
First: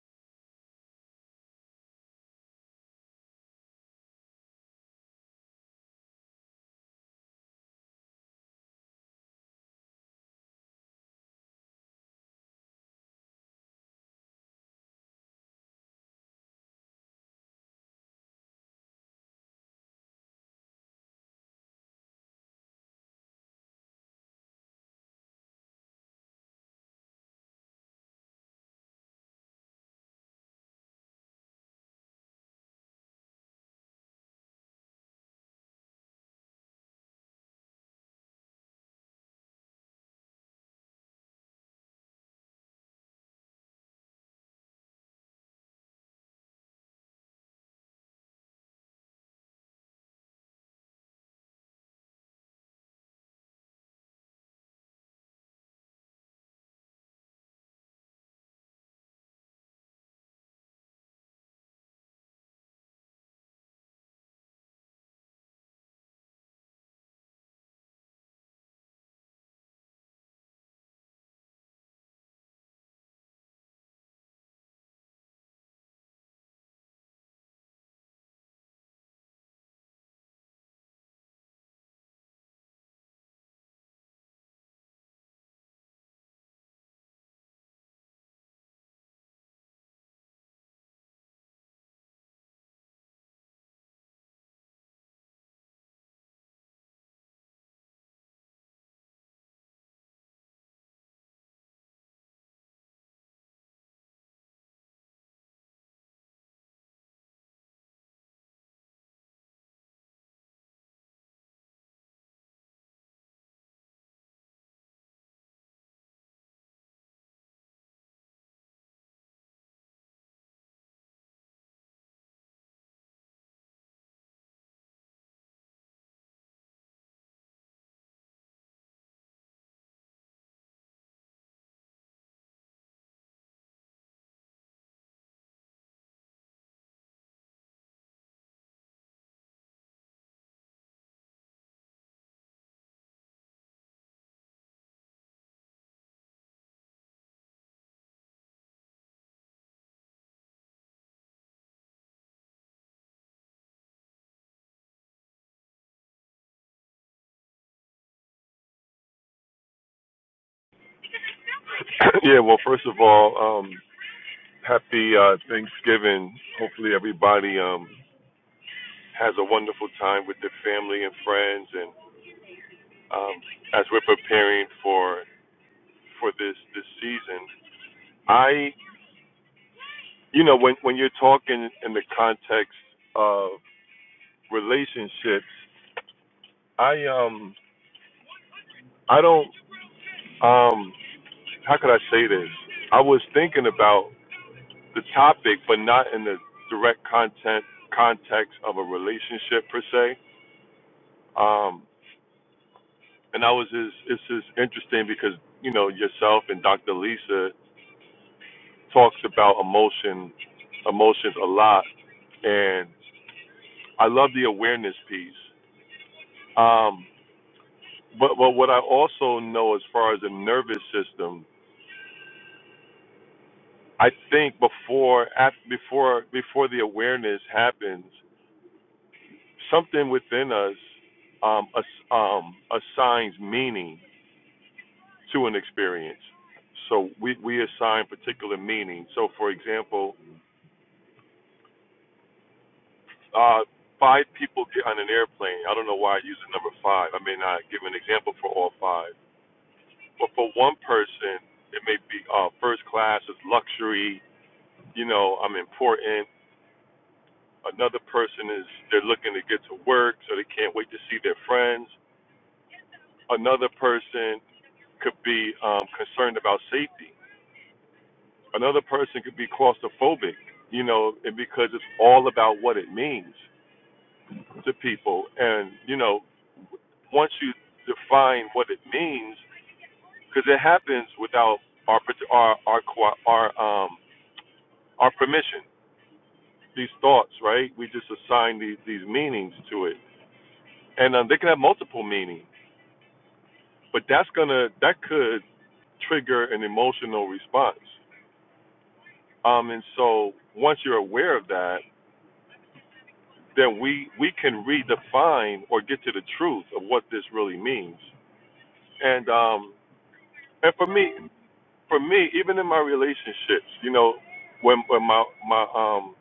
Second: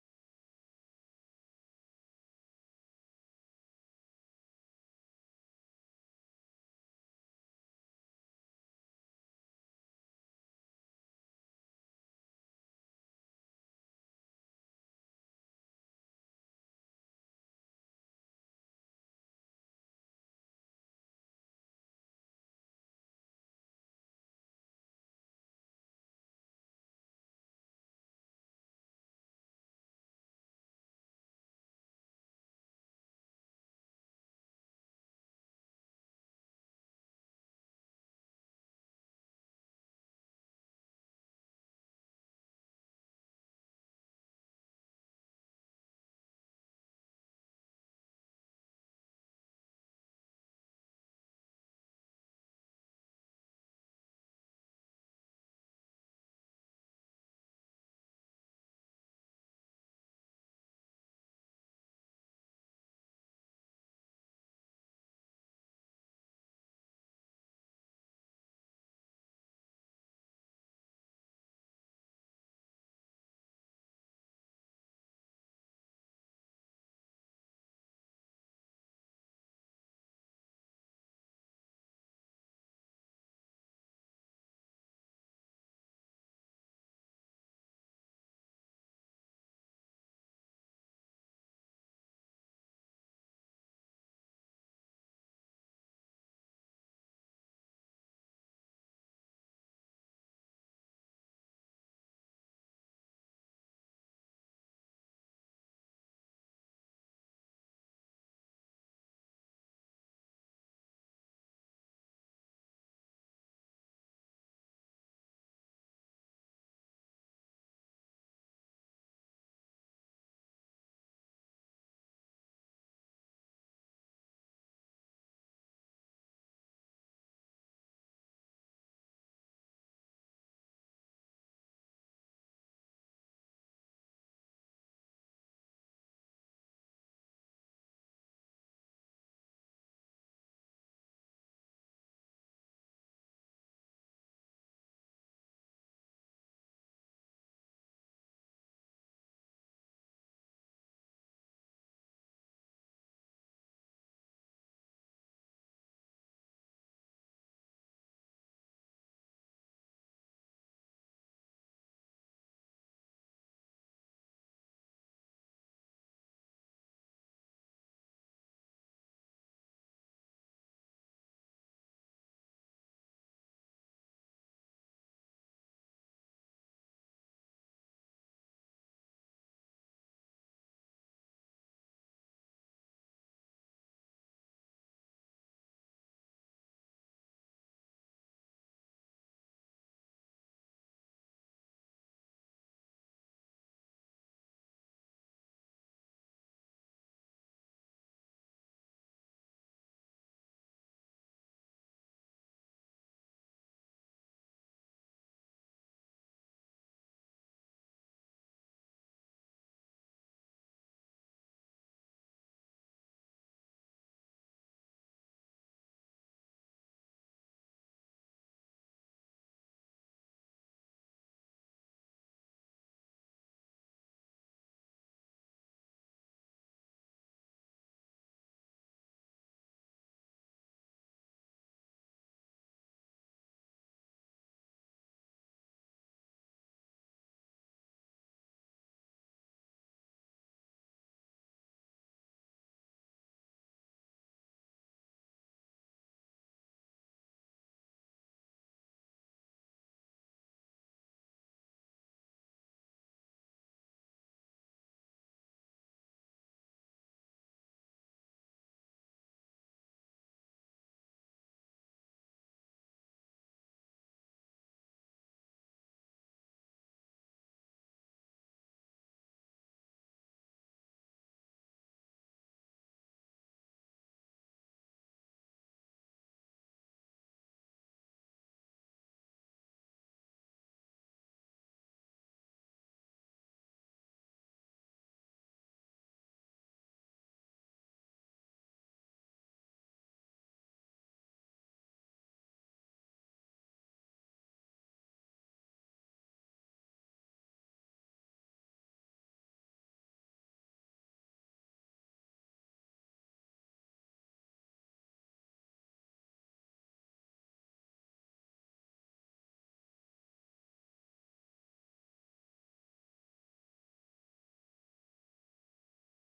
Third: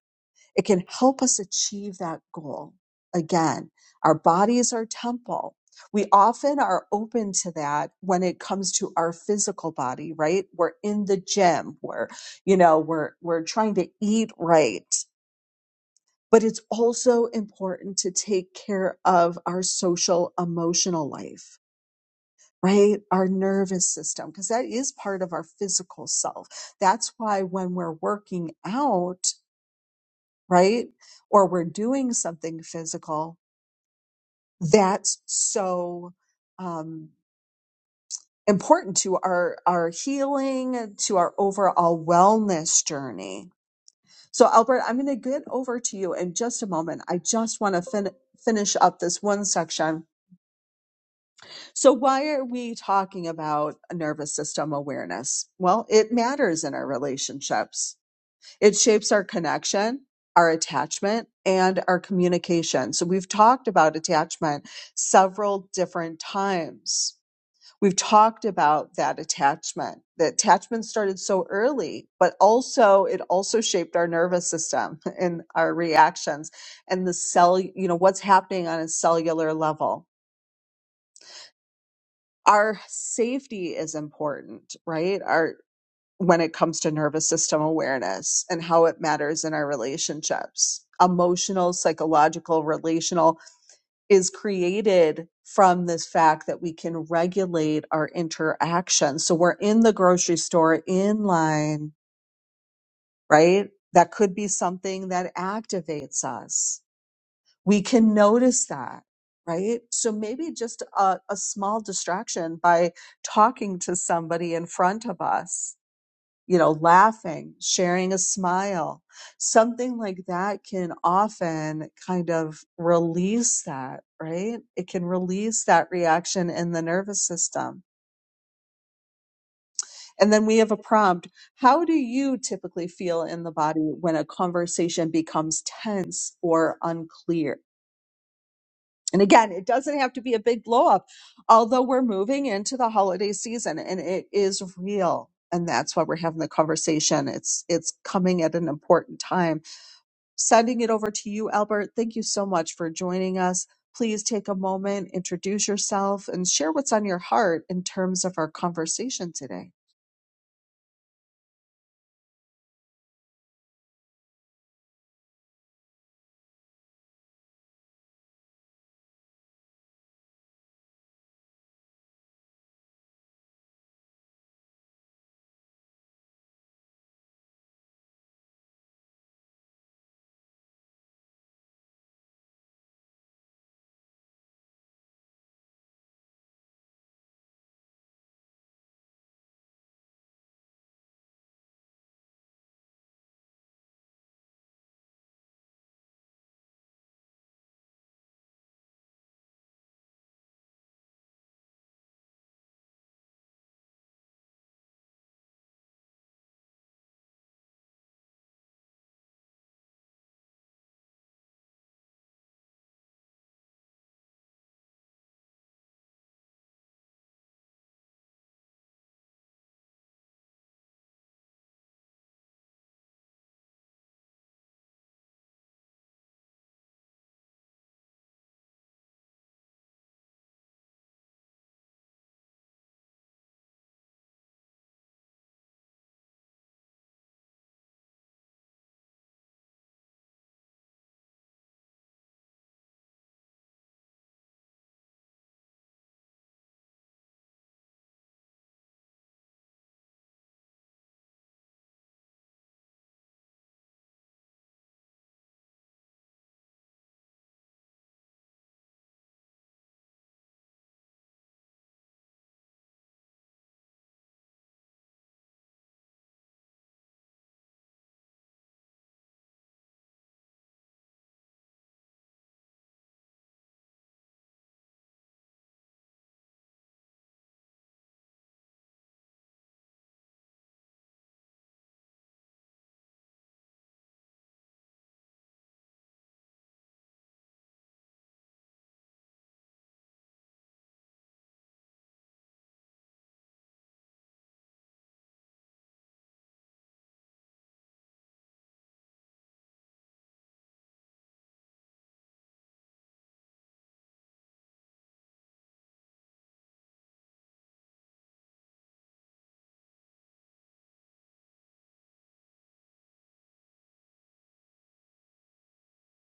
S1: It can help us achieve that goal. Again, our body is our temple. We often are open to that when it comes to our physical body, right? We're in the gym, we're, you know, we're we're trying to eat right. But it's also important to take care of our social emotional life, right? Our nervous system, because that is part of our physical self. That's why when we're working out, right? Or we're doing something physical that's so um, important to our our healing, to our overall wellness journey. So, Albert, I'm going to get over to you in just a moment. I just want to fin- finish up this one section. So, why are we talking about nervous system awareness? Well, it matters in our relationships It shapes our connection, our attachment, and our communication. So we've talked about attachment several different times. We've talked about that attachment. The attachment started so early, but also it also shaped our nervous system and our reactions and the cell, you know, what's happening on a cellular level. Our safety is important, right? Our when it comes to nervous system awareness and how it matters in our relationships. Emotional, psychological, relational is created from this fact that we can regulate our interaction. So we're in the grocery store in line, right? That could be something that activates us. We can notice that, right? So maybe just a, a small distraction by talking to somebody in front of us you know, laughing, sharing a smile, something like that can often kind of release that, right? It can release that reaction in the nervous system. And then we have a prompt. How do you typically feel in the body when a conversation becomes tense or unclear? And again, it doesn't have to be a big blow up, although we're moving into the holiday season and it is real. And that's why we're having the conversation. It's it's coming at an important time Sending it over to you, Albert. Thank you so much for joining us. Please take a moment, introduce yourself, and share what's on your heart in terms of our conversation today.
S3: yeah, well, first of all, um, happy uh, Thanksgiving. Hopefully, everybody um, has a wonderful time with their family and friends. And um, as we're preparing for for this this season, I, you know, when when you're talking in the context of relationships, I um I don't um how could I say this? I was thinking about the topic, but not in the direct content context of a relationship per se Um, and I was just, it's just interesting because, you know, yourself and Dr. Lisa talks about emotion, emotions a lot. And I love the awareness piece. Um, but, but what I also know as far as the nervous system, I think before, af before, before the awareness happens, something within us, um, ass, um, assigns meaning to an experience. So we, we assign particular meaning. So, for example, uh, five people get on an airplane. I don't know why I use the number five. I may not give an example for all five. But for one person, it may be uh, first class is luxury, you know, I'm important. Another person is they're looking to get to work, so they can't wait to see their friends. Another person could be um, concerned about safety Another person could be claustrophobic, you know, and because it's all about what it means to people. And, you know, once you define what it means, because it happens without our, our, our, our, um, our permission, these thoughts, right? We just assign these, these meanings to it. And um, they can have multiple meanings, but that's going to, that could trigger an emotional response. Um, and so once you're aware of that, then we we can redefine or get to the truth of what this really means. And um and for me for me, even in my relationships, you know, when when my my um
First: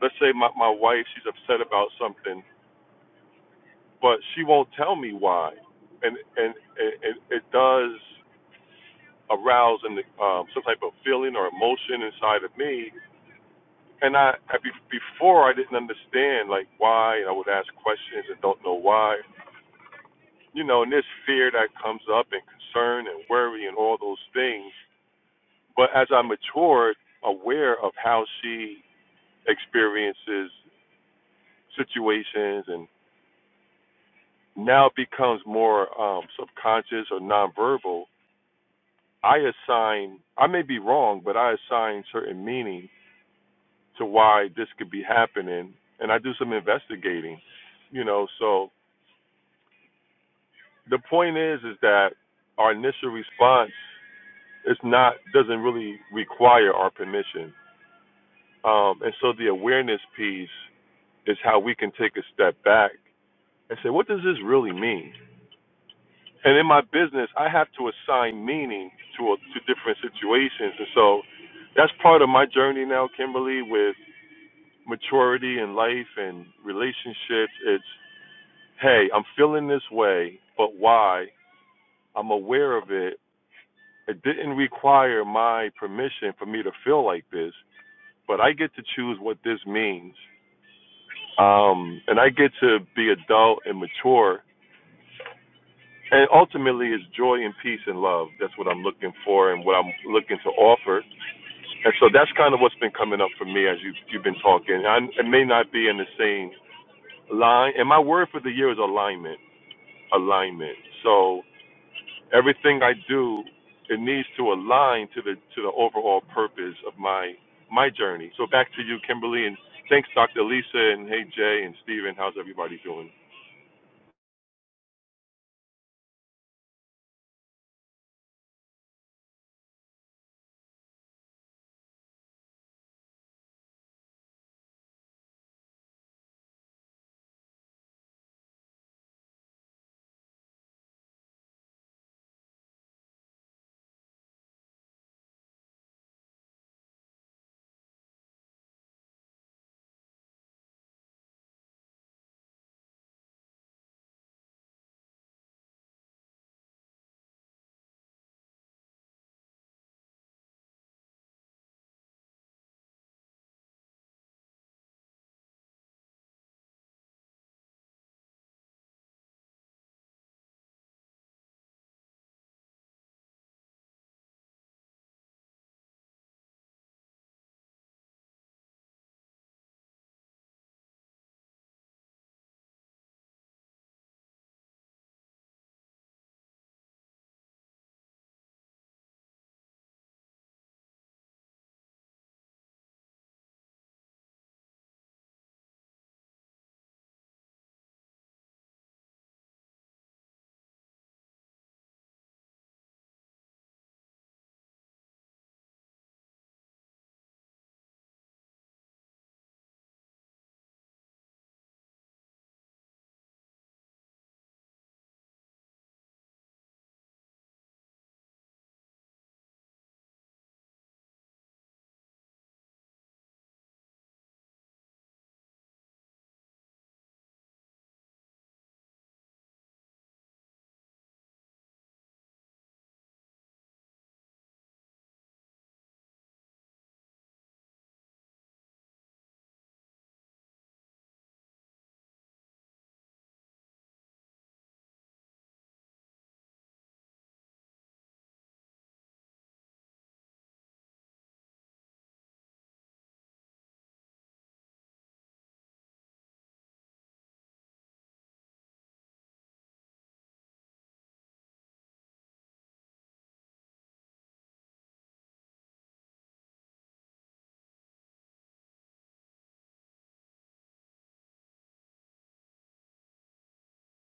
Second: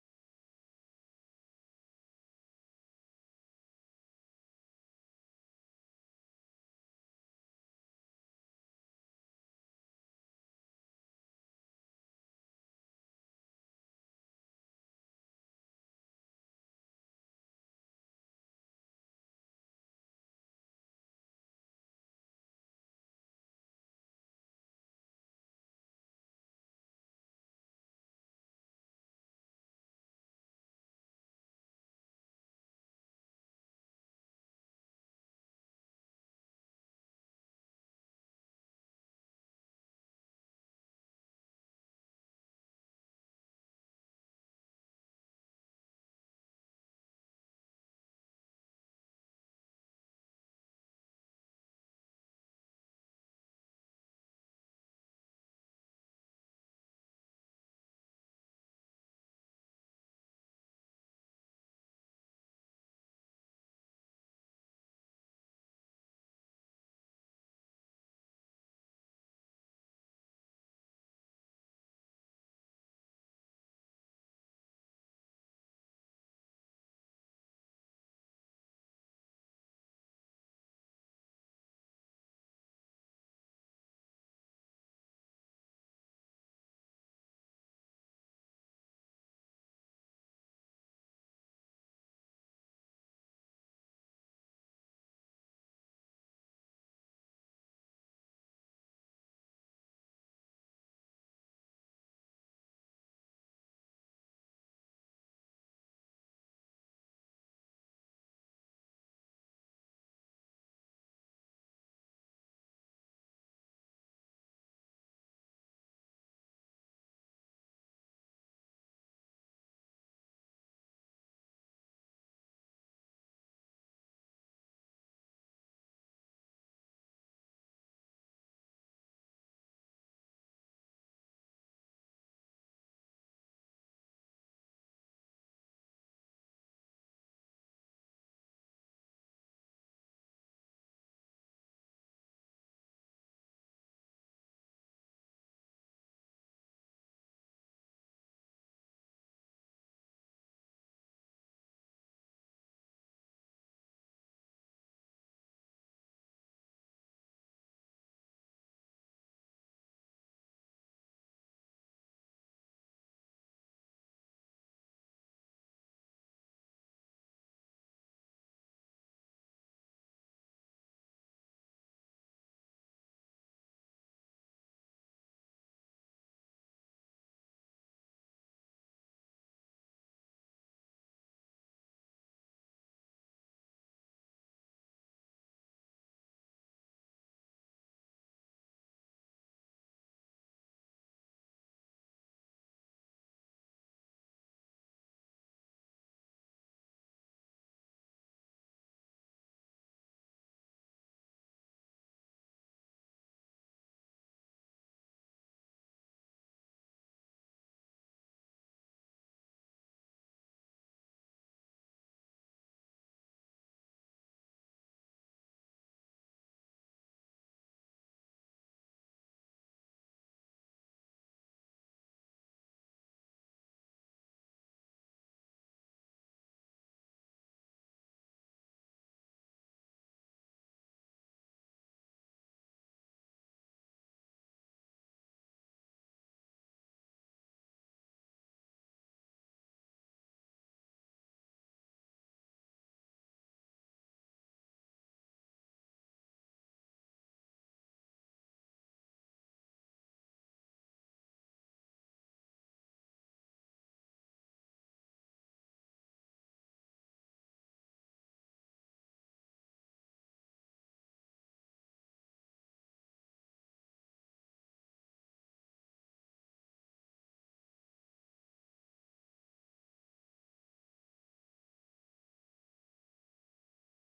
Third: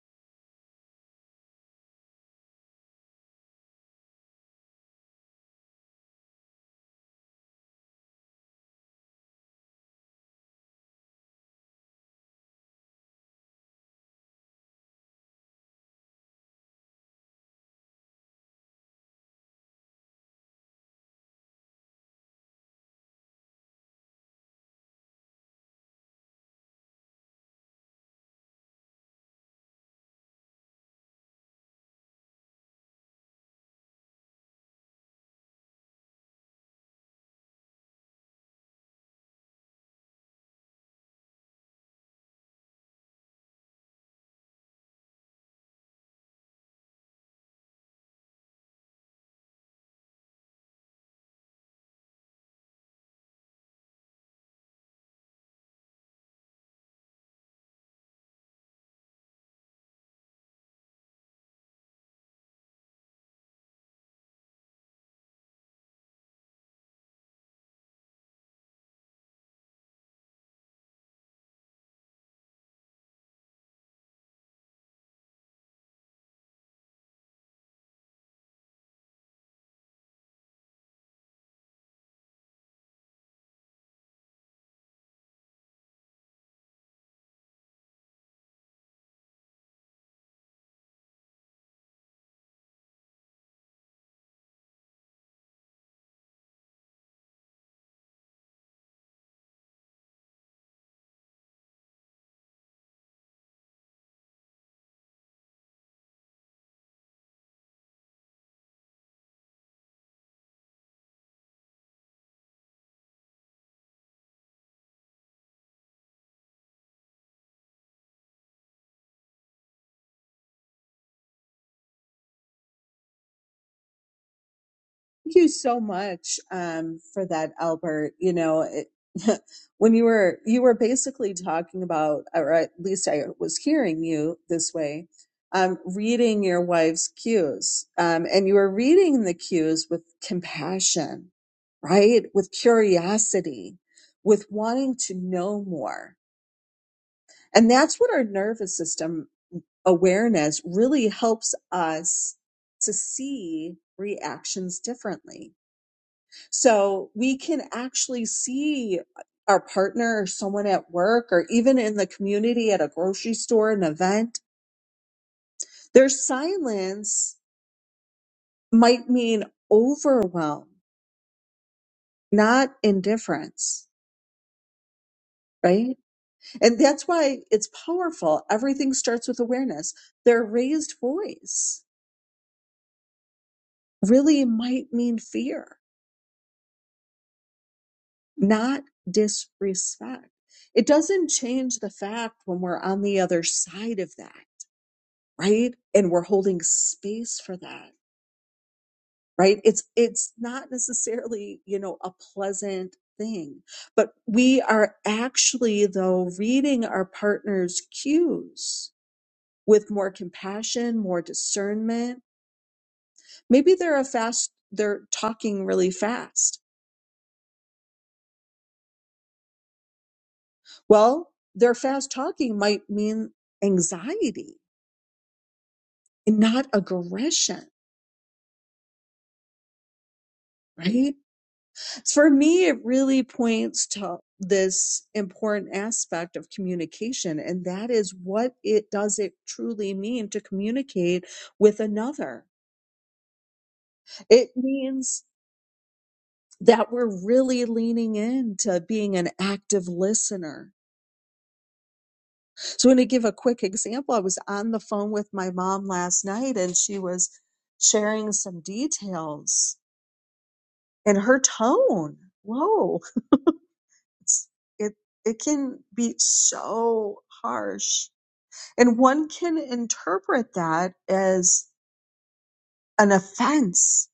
S3: let's say my, my wife she's upset about something, but she won't tell me why. And and it, it, does arouse in the, um, some type of feeling or emotion inside of me. And I, I be, before I didn't understand like why, and I would ask questions and don't know why you know, and there's fear that comes up and concern and worry and all those things. But as I matured, aware of how she experiences situations and now becomes more um, subconscious or nonverbal, I assign, I may be wrong, but I assign certain meaning to why this could be happening. And I do some investigating, you know. So the point is, is that our initial response It's not doesn't really require our permission. Um, and so the awareness piece is how we can take a step back and say, what does this really mean? And in my business, I have to assign meaning to a, to different situations, and so that's part of my journey now, Kimberly, with maturity in life and relationships. It's hey, I'm feeling this way, but why? I'm aware of it. It didn't require my permission for me to feel like this. but I get to choose what this means. Um, and I get to be adult and mature. And ultimately, it's joy and peace and love. That's what I'm looking for and what I'm looking to offer. And so that's kind of what's been coming up for me as you've, you've been talking. I, it may not be in the same line. And my word for the year is alignment. Alignment. So. Everything I do, it needs to align to the to the overall purpose of my my journey. So back to you, Kimberly, and thanks, Dr. Lisa, and hey Jay and Steven. How's everybody doing?
S1: Thank you so much um, for that, Albert. You know, it, when you were you were basically talking about, or at least I was hearing you this way, um, reading your wife's cues, um, and you were reading the cues with compassion, right? With curiosity, with wanting to know more, and that's what our nervous system awareness really helps us to see reactions differently so we can actually see our partner or someone at work or even in the community at a grocery store, an event. Their silence might mean overwhelm, not indifference, right? And that's why it's powerful. Everything starts with awareness. Their raised voice really might mean fear, not disrespect. It doesn't change the fact when we're on the other side of that right and we're holding space for that right it's it's not necessarily you know a pleasant thing but we are actually though reading our partner's cues with more compassion more discernment maybe they're a fast they're talking really fast well their fast talking might mean anxiety and not aggression right For me, it really points to this important aspect of communication, and that is what it does it truly mean to communicate with another? It means that we're really leaning into being an active listener. So, I'm going to give a quick example. I was on the phone with my mom last night, and she was sharing some details, and her tone, whoa, it's, it it can be so harsh And one can interpret that as an offense,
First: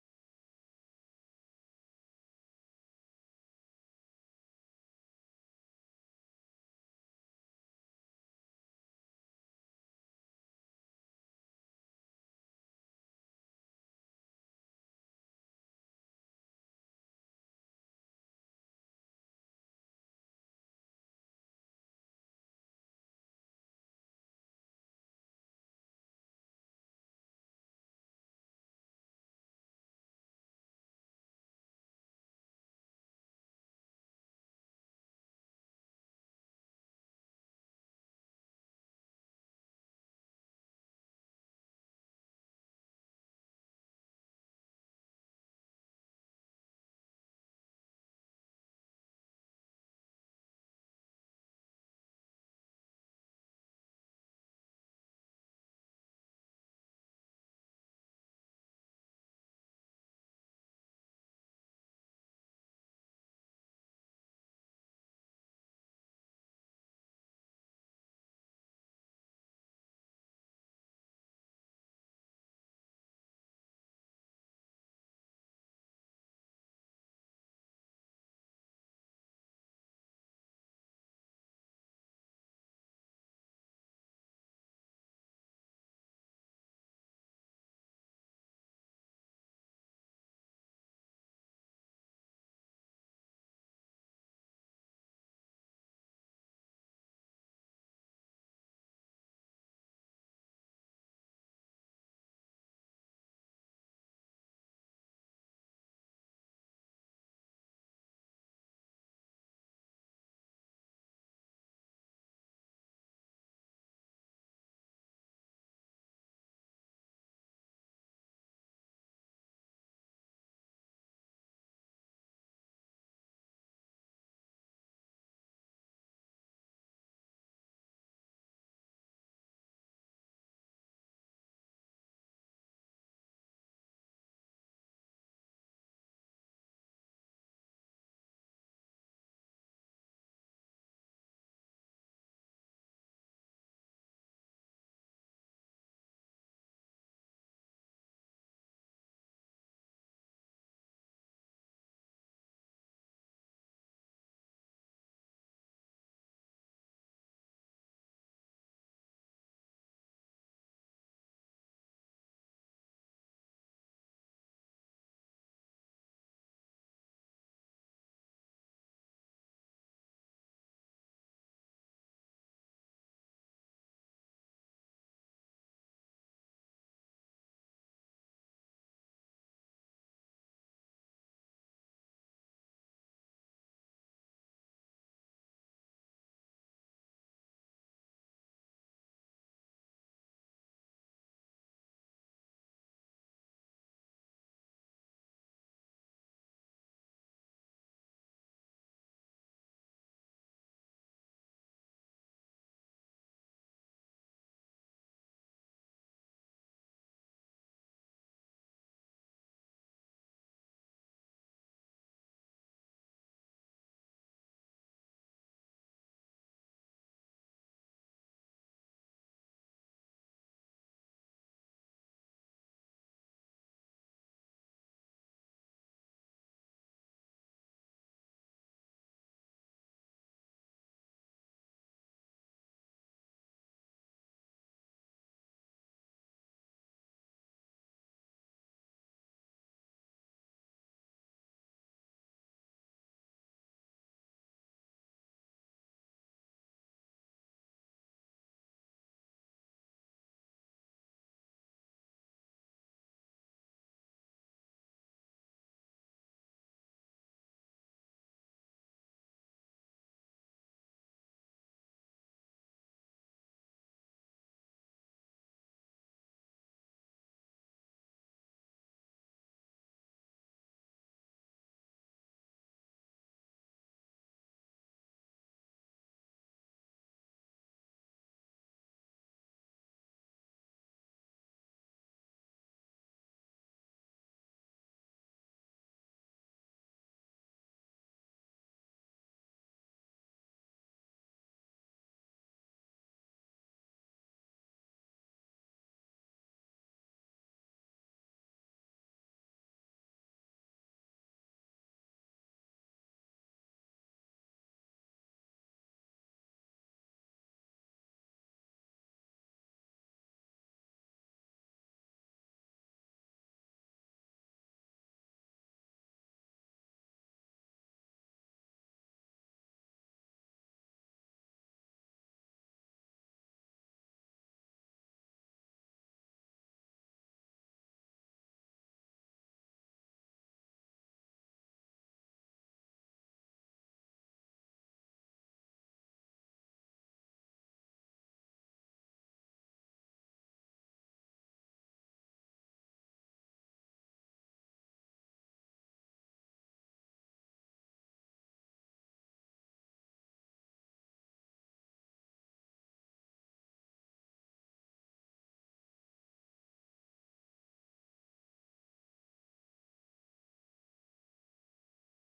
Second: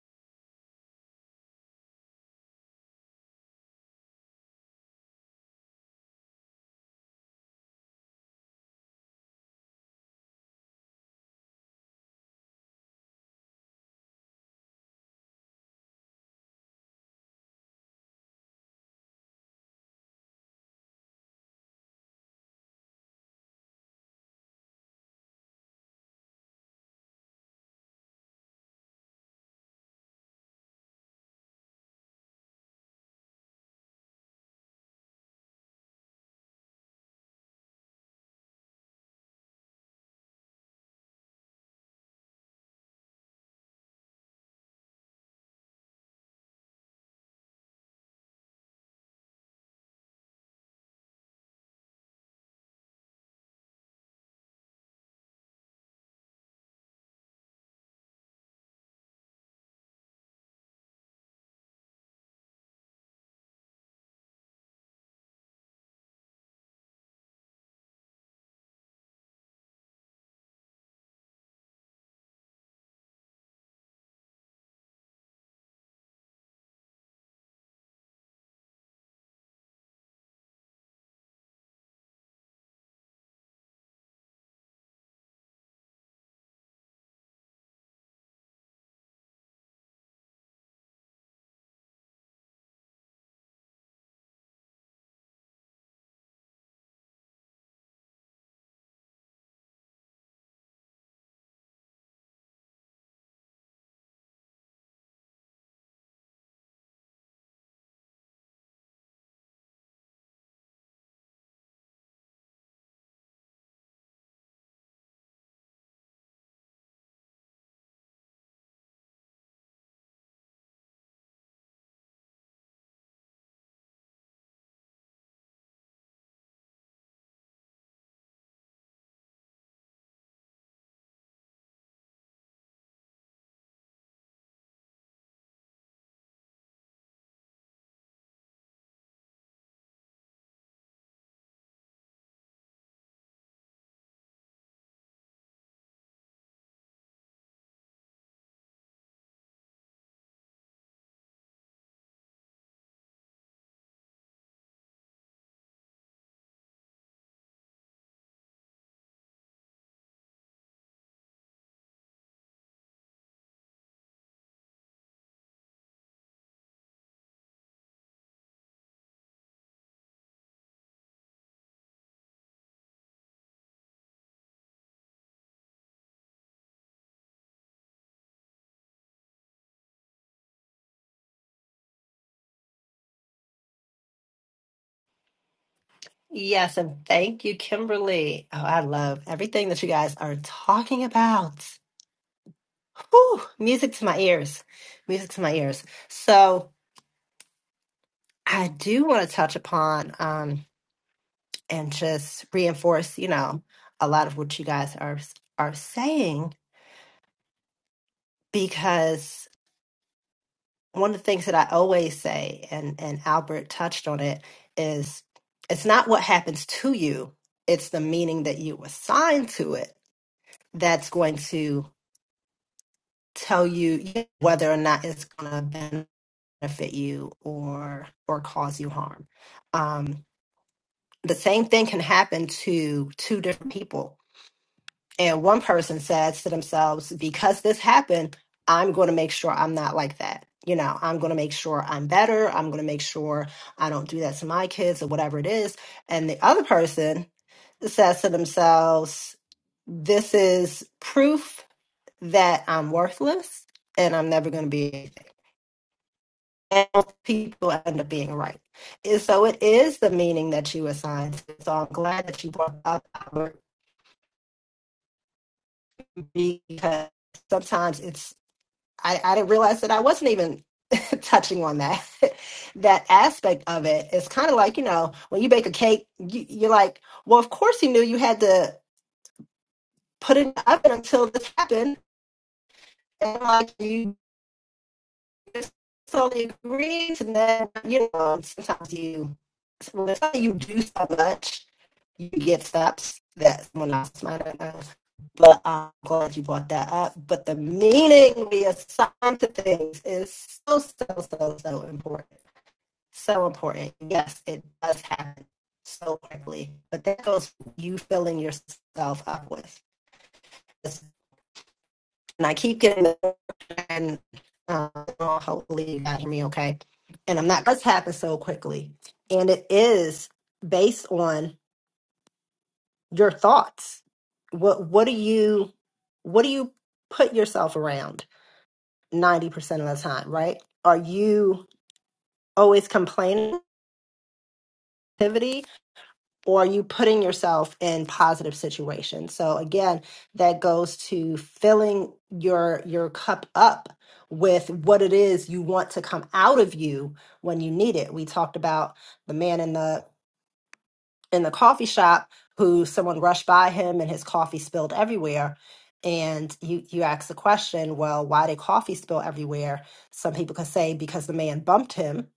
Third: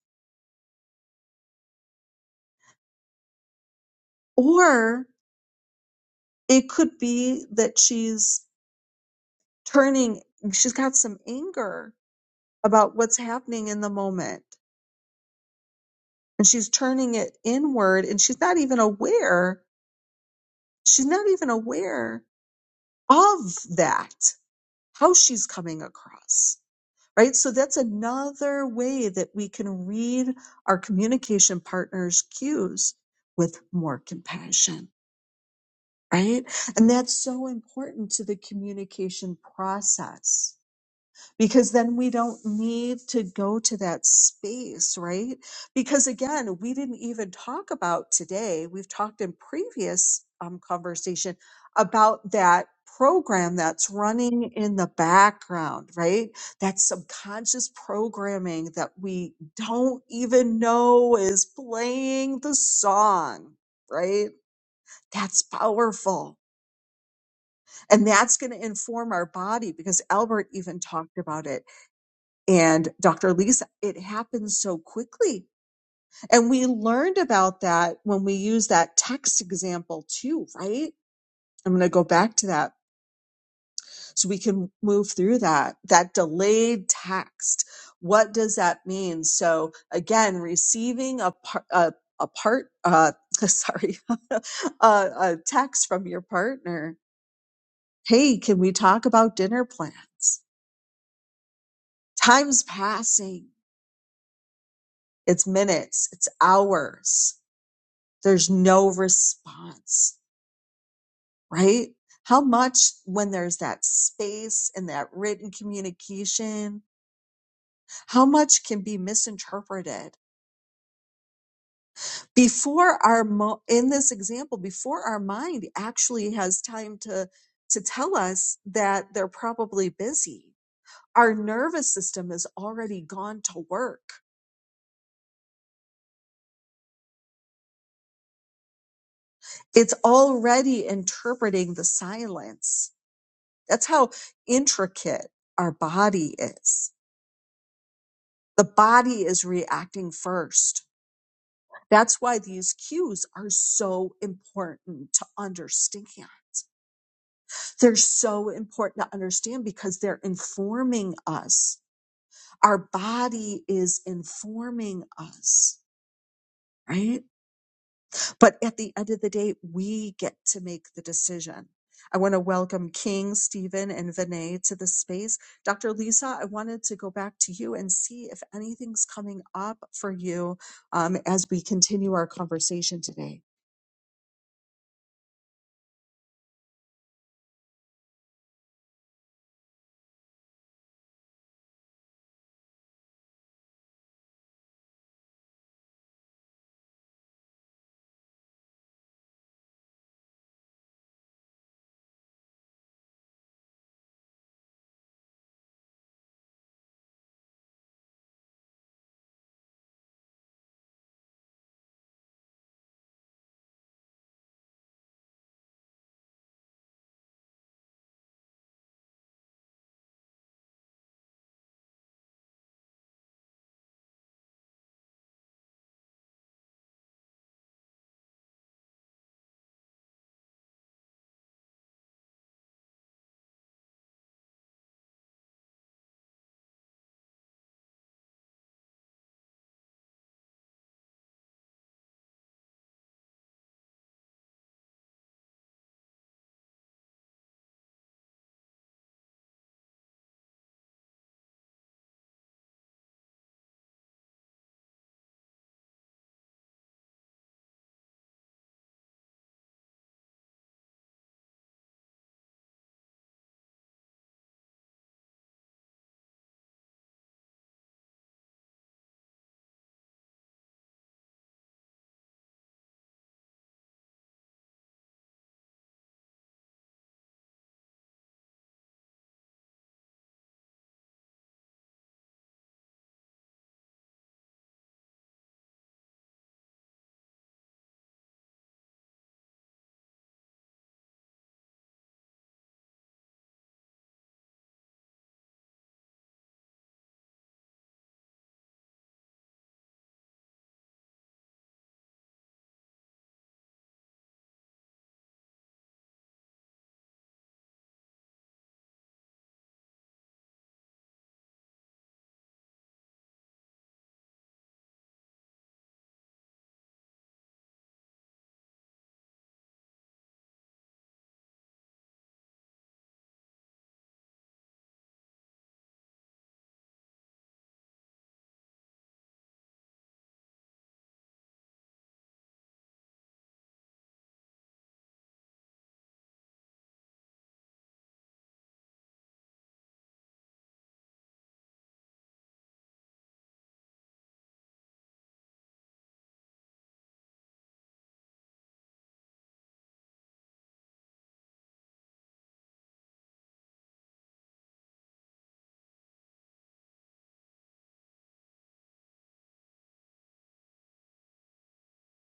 S1: or it could be that she's turning, she's got some anger about what's happening in the moment, and she's turning it inward, and she's not even aware, she's not even aware of that, how she's coming across. Right. So that's another way that we can read our communication partners' cues with more compassion. right? And that's so important to the communication process because then we don't need to go to that space, right? Because again, we didn't even talk about today. We've talked in previous um, conversation about that program that's running in the background, right? That subconscious programming that we don't even know is playing the song, right? That's powerful and that's going to inform our body because Albert even talked about it and Dr. Lisa, it happens so quickly. And we learned about that when we use that text example too, right? I'm going to go back to that so we can move through that, that delayed text. What does that mean? So again, receiving a part, a, a part, uh, sorry, a, a text from your partner. Hey, can we talk about dinner plans? Time's passing. It's minutes, it's hours. There's no response, right? How much, when there's that space and that written communication, how much can be misinterpreted before our, mo- in this example, before our mind actually has time to, to tell us that they're probably busy? Our nervous system is already gone to work. It's already interpreting the silence That's how intricate our body is. The body is reacting first. That's why these cues are so important to understand. They're so important to understand because they're informing us. Our body is informing us, right? But at the end of the day, we get to make the decision. I want to welcome King, Stephen, and Vinay to the space. Dr. Lisa, I wanted to go back to you and see if anything's coming up for you um, as we continue our conversation today.
S2: Yes, and thank you, Kimberly. Oh, I love everything you're talking about. Whew, music to my ears. Music to my ears. So I do want to touch upon um, and just reinforce, you know, a lot of what you guys are are saying because one of the things that I always say, and and Albert touched on it, is it's not what happens to you, it's the meaning that you assign to it that's going to tell you whether or not it's going to benefit you or or cause you harm. Um, the same thing can happen to two different people, and one person says to themselves, "Because this happened, I'm going to make sure I'm not like that." You know, I'm going to make sure I'm better. I'm going to make sure I don't do that to my kids or whatever it is. And the other person says to themselves, This is proof that I'm worthless and I'm never going to be people end up being right. And so it is the meaning that you assign. to it. So I'm glad that you brought up Albert because sometimes it's I, I didn't realize that I wasn't even touching on that that aspect of it. It's kind of like you know when you bake a cake, you, you're like, well, of course you knew you had to put it in the oven until this happened, and like you just totally agreed, and then you know sometimes you when it's something you do so much you get stops that someone else might have known. But uh, I'm glad you brought that up. But the meaning we assign to things is so, so, so, so important. So important. Yes, it does happen so quickly. But that goes you filling yourself up with. And I keep getting the and uh, well, hopefully you guys hear me okay. And I'm not, it does happen so quickly. And it is based on your thoughts What what do you what do you put yourself around 90% of the time, right? Are you always complaining activity or are you putting yourself ration? So again, that goes to filling your your cup up with what it is you want to come out of you when you need it. We talked about the man in the in the coffee shop who someone rushed by him and his coffee spilled everywhere and you you ask the question well why did coffee spill everywhere some people could say because the man bumped him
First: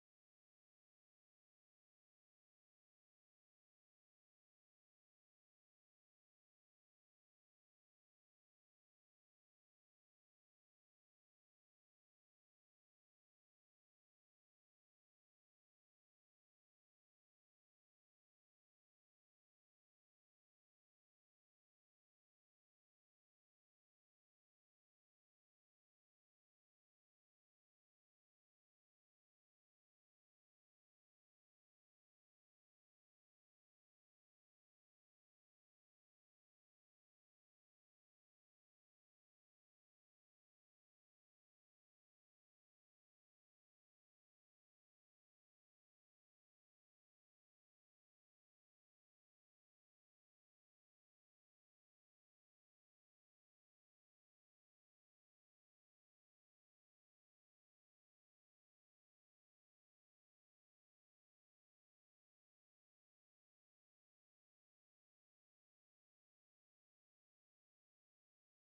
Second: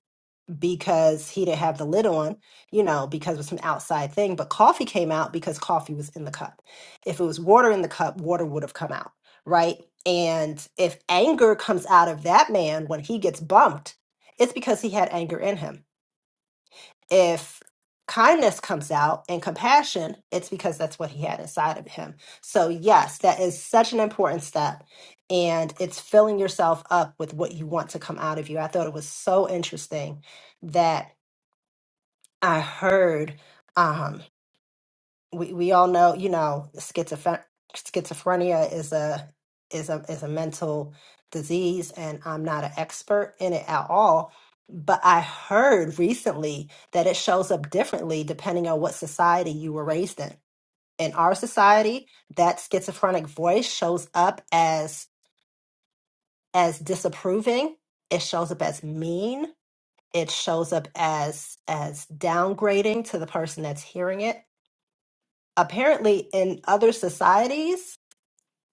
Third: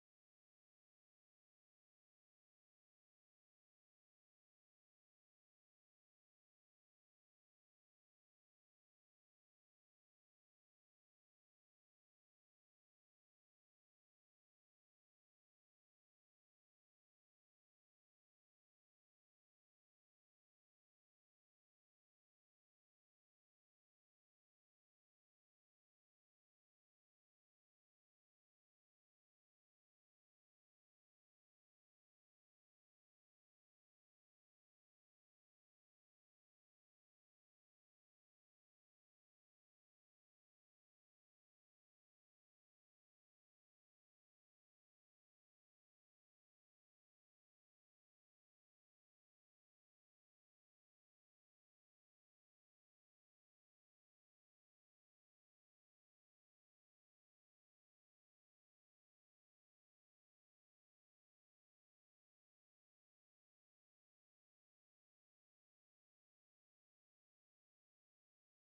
S2: because he didn't have the lid on you know because it was an outside thing but coffee came out because coffee was in the cup if it was water in the cup water would have come out right and if anger comes out of that man when he gets bumped it's because he had anger in him if kindness comes out and compassion, it's because that's what he had inside of him. So, yes, that is such an important step. And it's filling yourself up with what you want to come out of you. I thought it was so interesting that I heard. Um, we we all know, you know, schizophren schizophrenia is a is a is a mental disease, and I'm not an expert in it at all. But I heard recently that it shows up differently depending on what society you were raised in. In our society, that schizophrenic voice shows up as as disapproving. It shows up as mean. It shows up as as downgrading to the person that's hearing it apparently in other societies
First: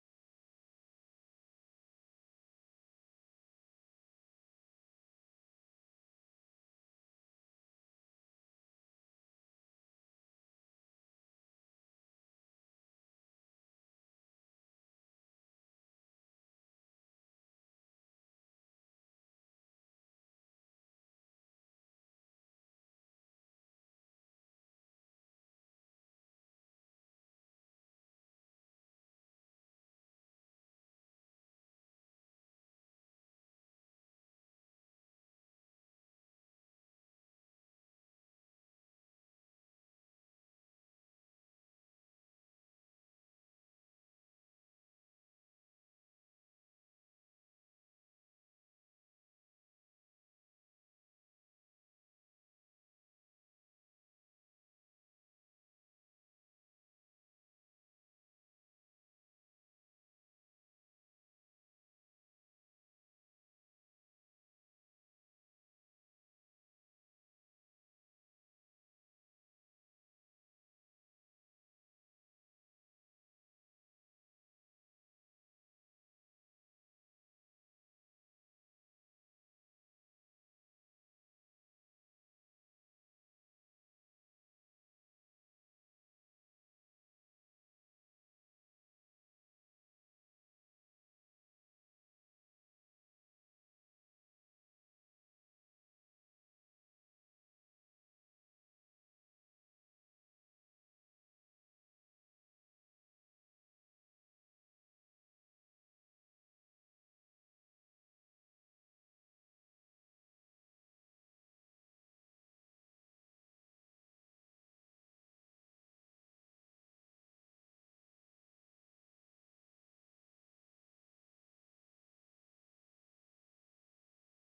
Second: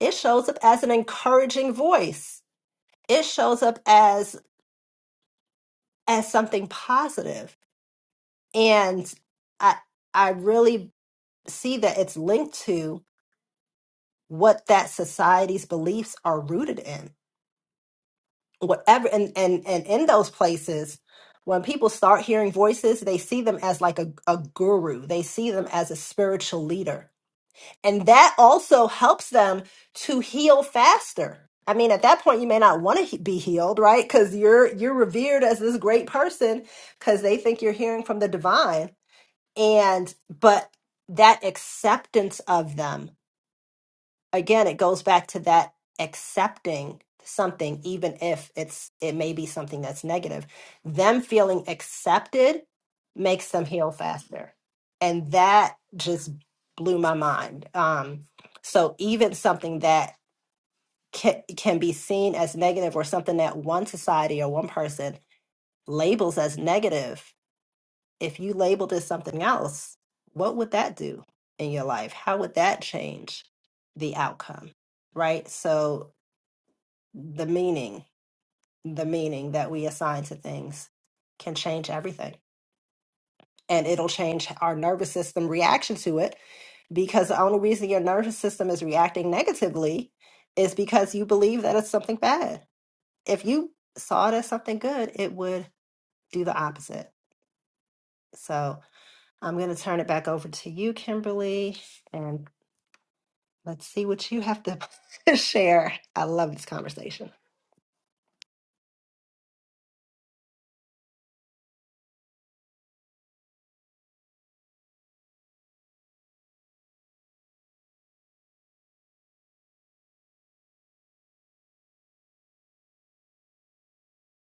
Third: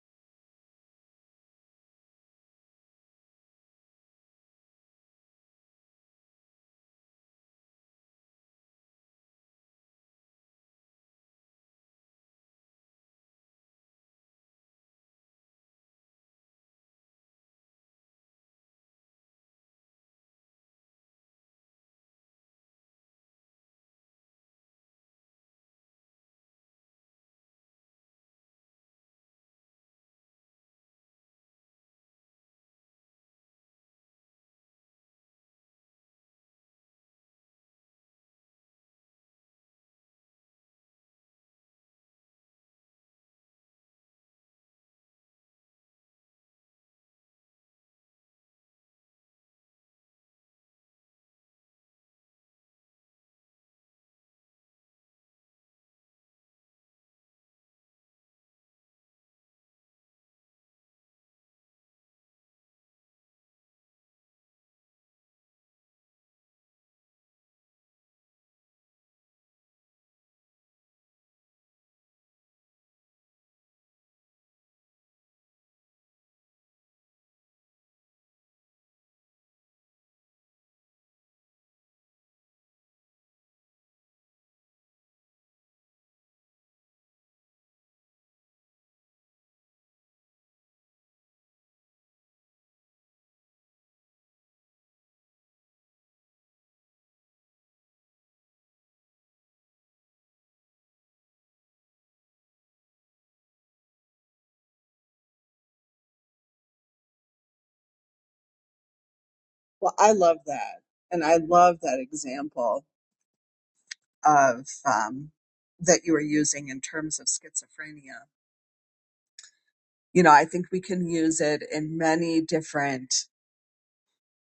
S2: it shows up as an encouraging voice it shows up as as something positive and i i really see that it's linked to what that society's beliefs are rooted in whatever and and and in those places when people start hearing voices they see them as like a, a guru they see them as a spiritual leader And that also helps them to heal faster. I mean, at that point, you may not want to he- be healed, right? Because you're you're revered as this great person because they think you're hearing from the divine. And but that acceptance of them again it goes back to that accepting something even if it's it may be something that's negative them feeling accepted makes them heal faster and that just blew my mind um so even something that can, can be seen as negative or something that one society or one person labels as negative if you labeled it something else, what would that do in your life? How would that change the outcome? Right? So the meaning, the meaning that we assign to things can change everything. And it'll change our nervous system reaction to it because the only reason your nervous system is reacting negatively is because you believe that it's something bad. If you saw it as something good, it would do the opposite. So I'm going to turn it back over to you, Kimberly. and. Let's see what you have to share. I love this conversation.
S1: Well, I love that. And I love that example of um, that you were using in terms of schizophrenia. You know, I think we can use it in many different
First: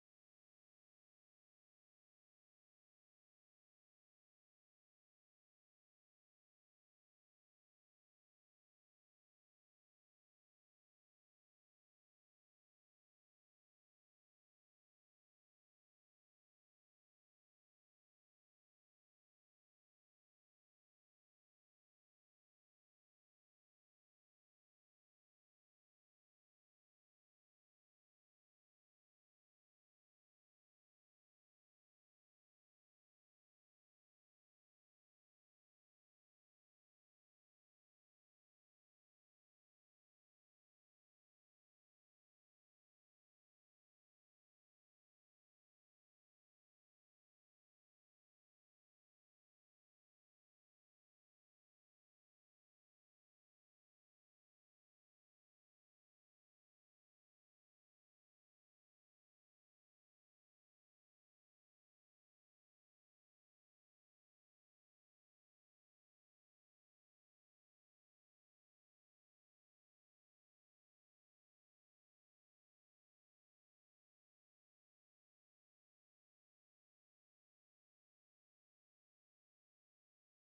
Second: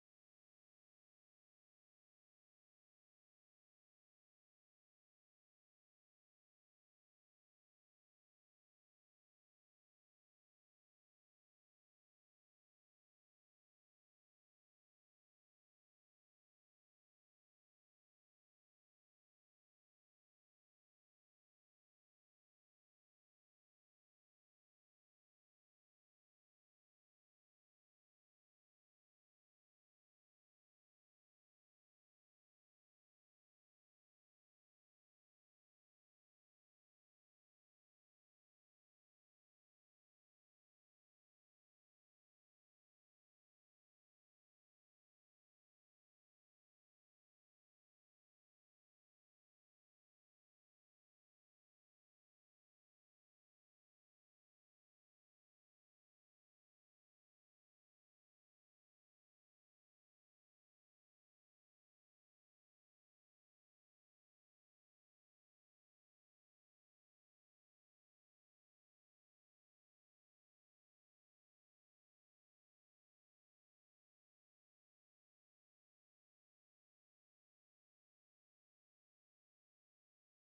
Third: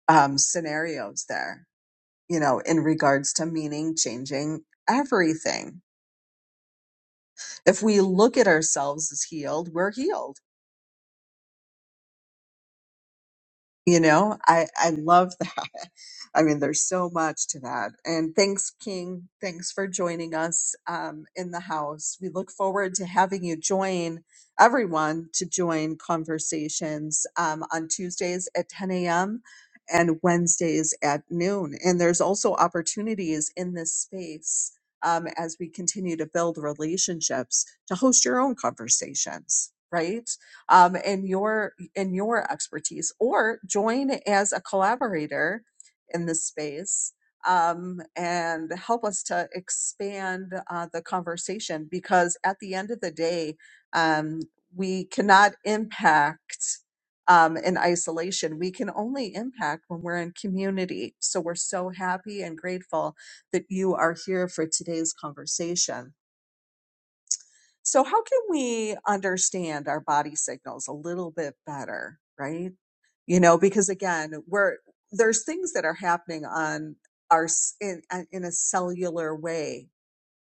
S1: um, scenarios there. you know, in regards to meaning, changing everything. If we look at ourselves as healed, we're healed. You know, I, I love that. I mean, there's so much to that. And thanks, King. Thanks for joining us um, in the house. We look forward to having you join everyone to join conversations um, on Tuesdays at 10 a.m. and Wednesdays at noon. And there's also opportunities in this space um, as we continue to build relationships to host your own conversations, right? Um, and your in your expertise or join as a collaborator in this space um, and help us to expand uh, the conversation because at the end of the day um, we cannot impact um, in isolation we can only impact when we're in community so we're so happy and grateful that you are here for today's conversation so how can we understand our body signals a little bit better right you know because again we're there's things that are happening on our in in a cellular way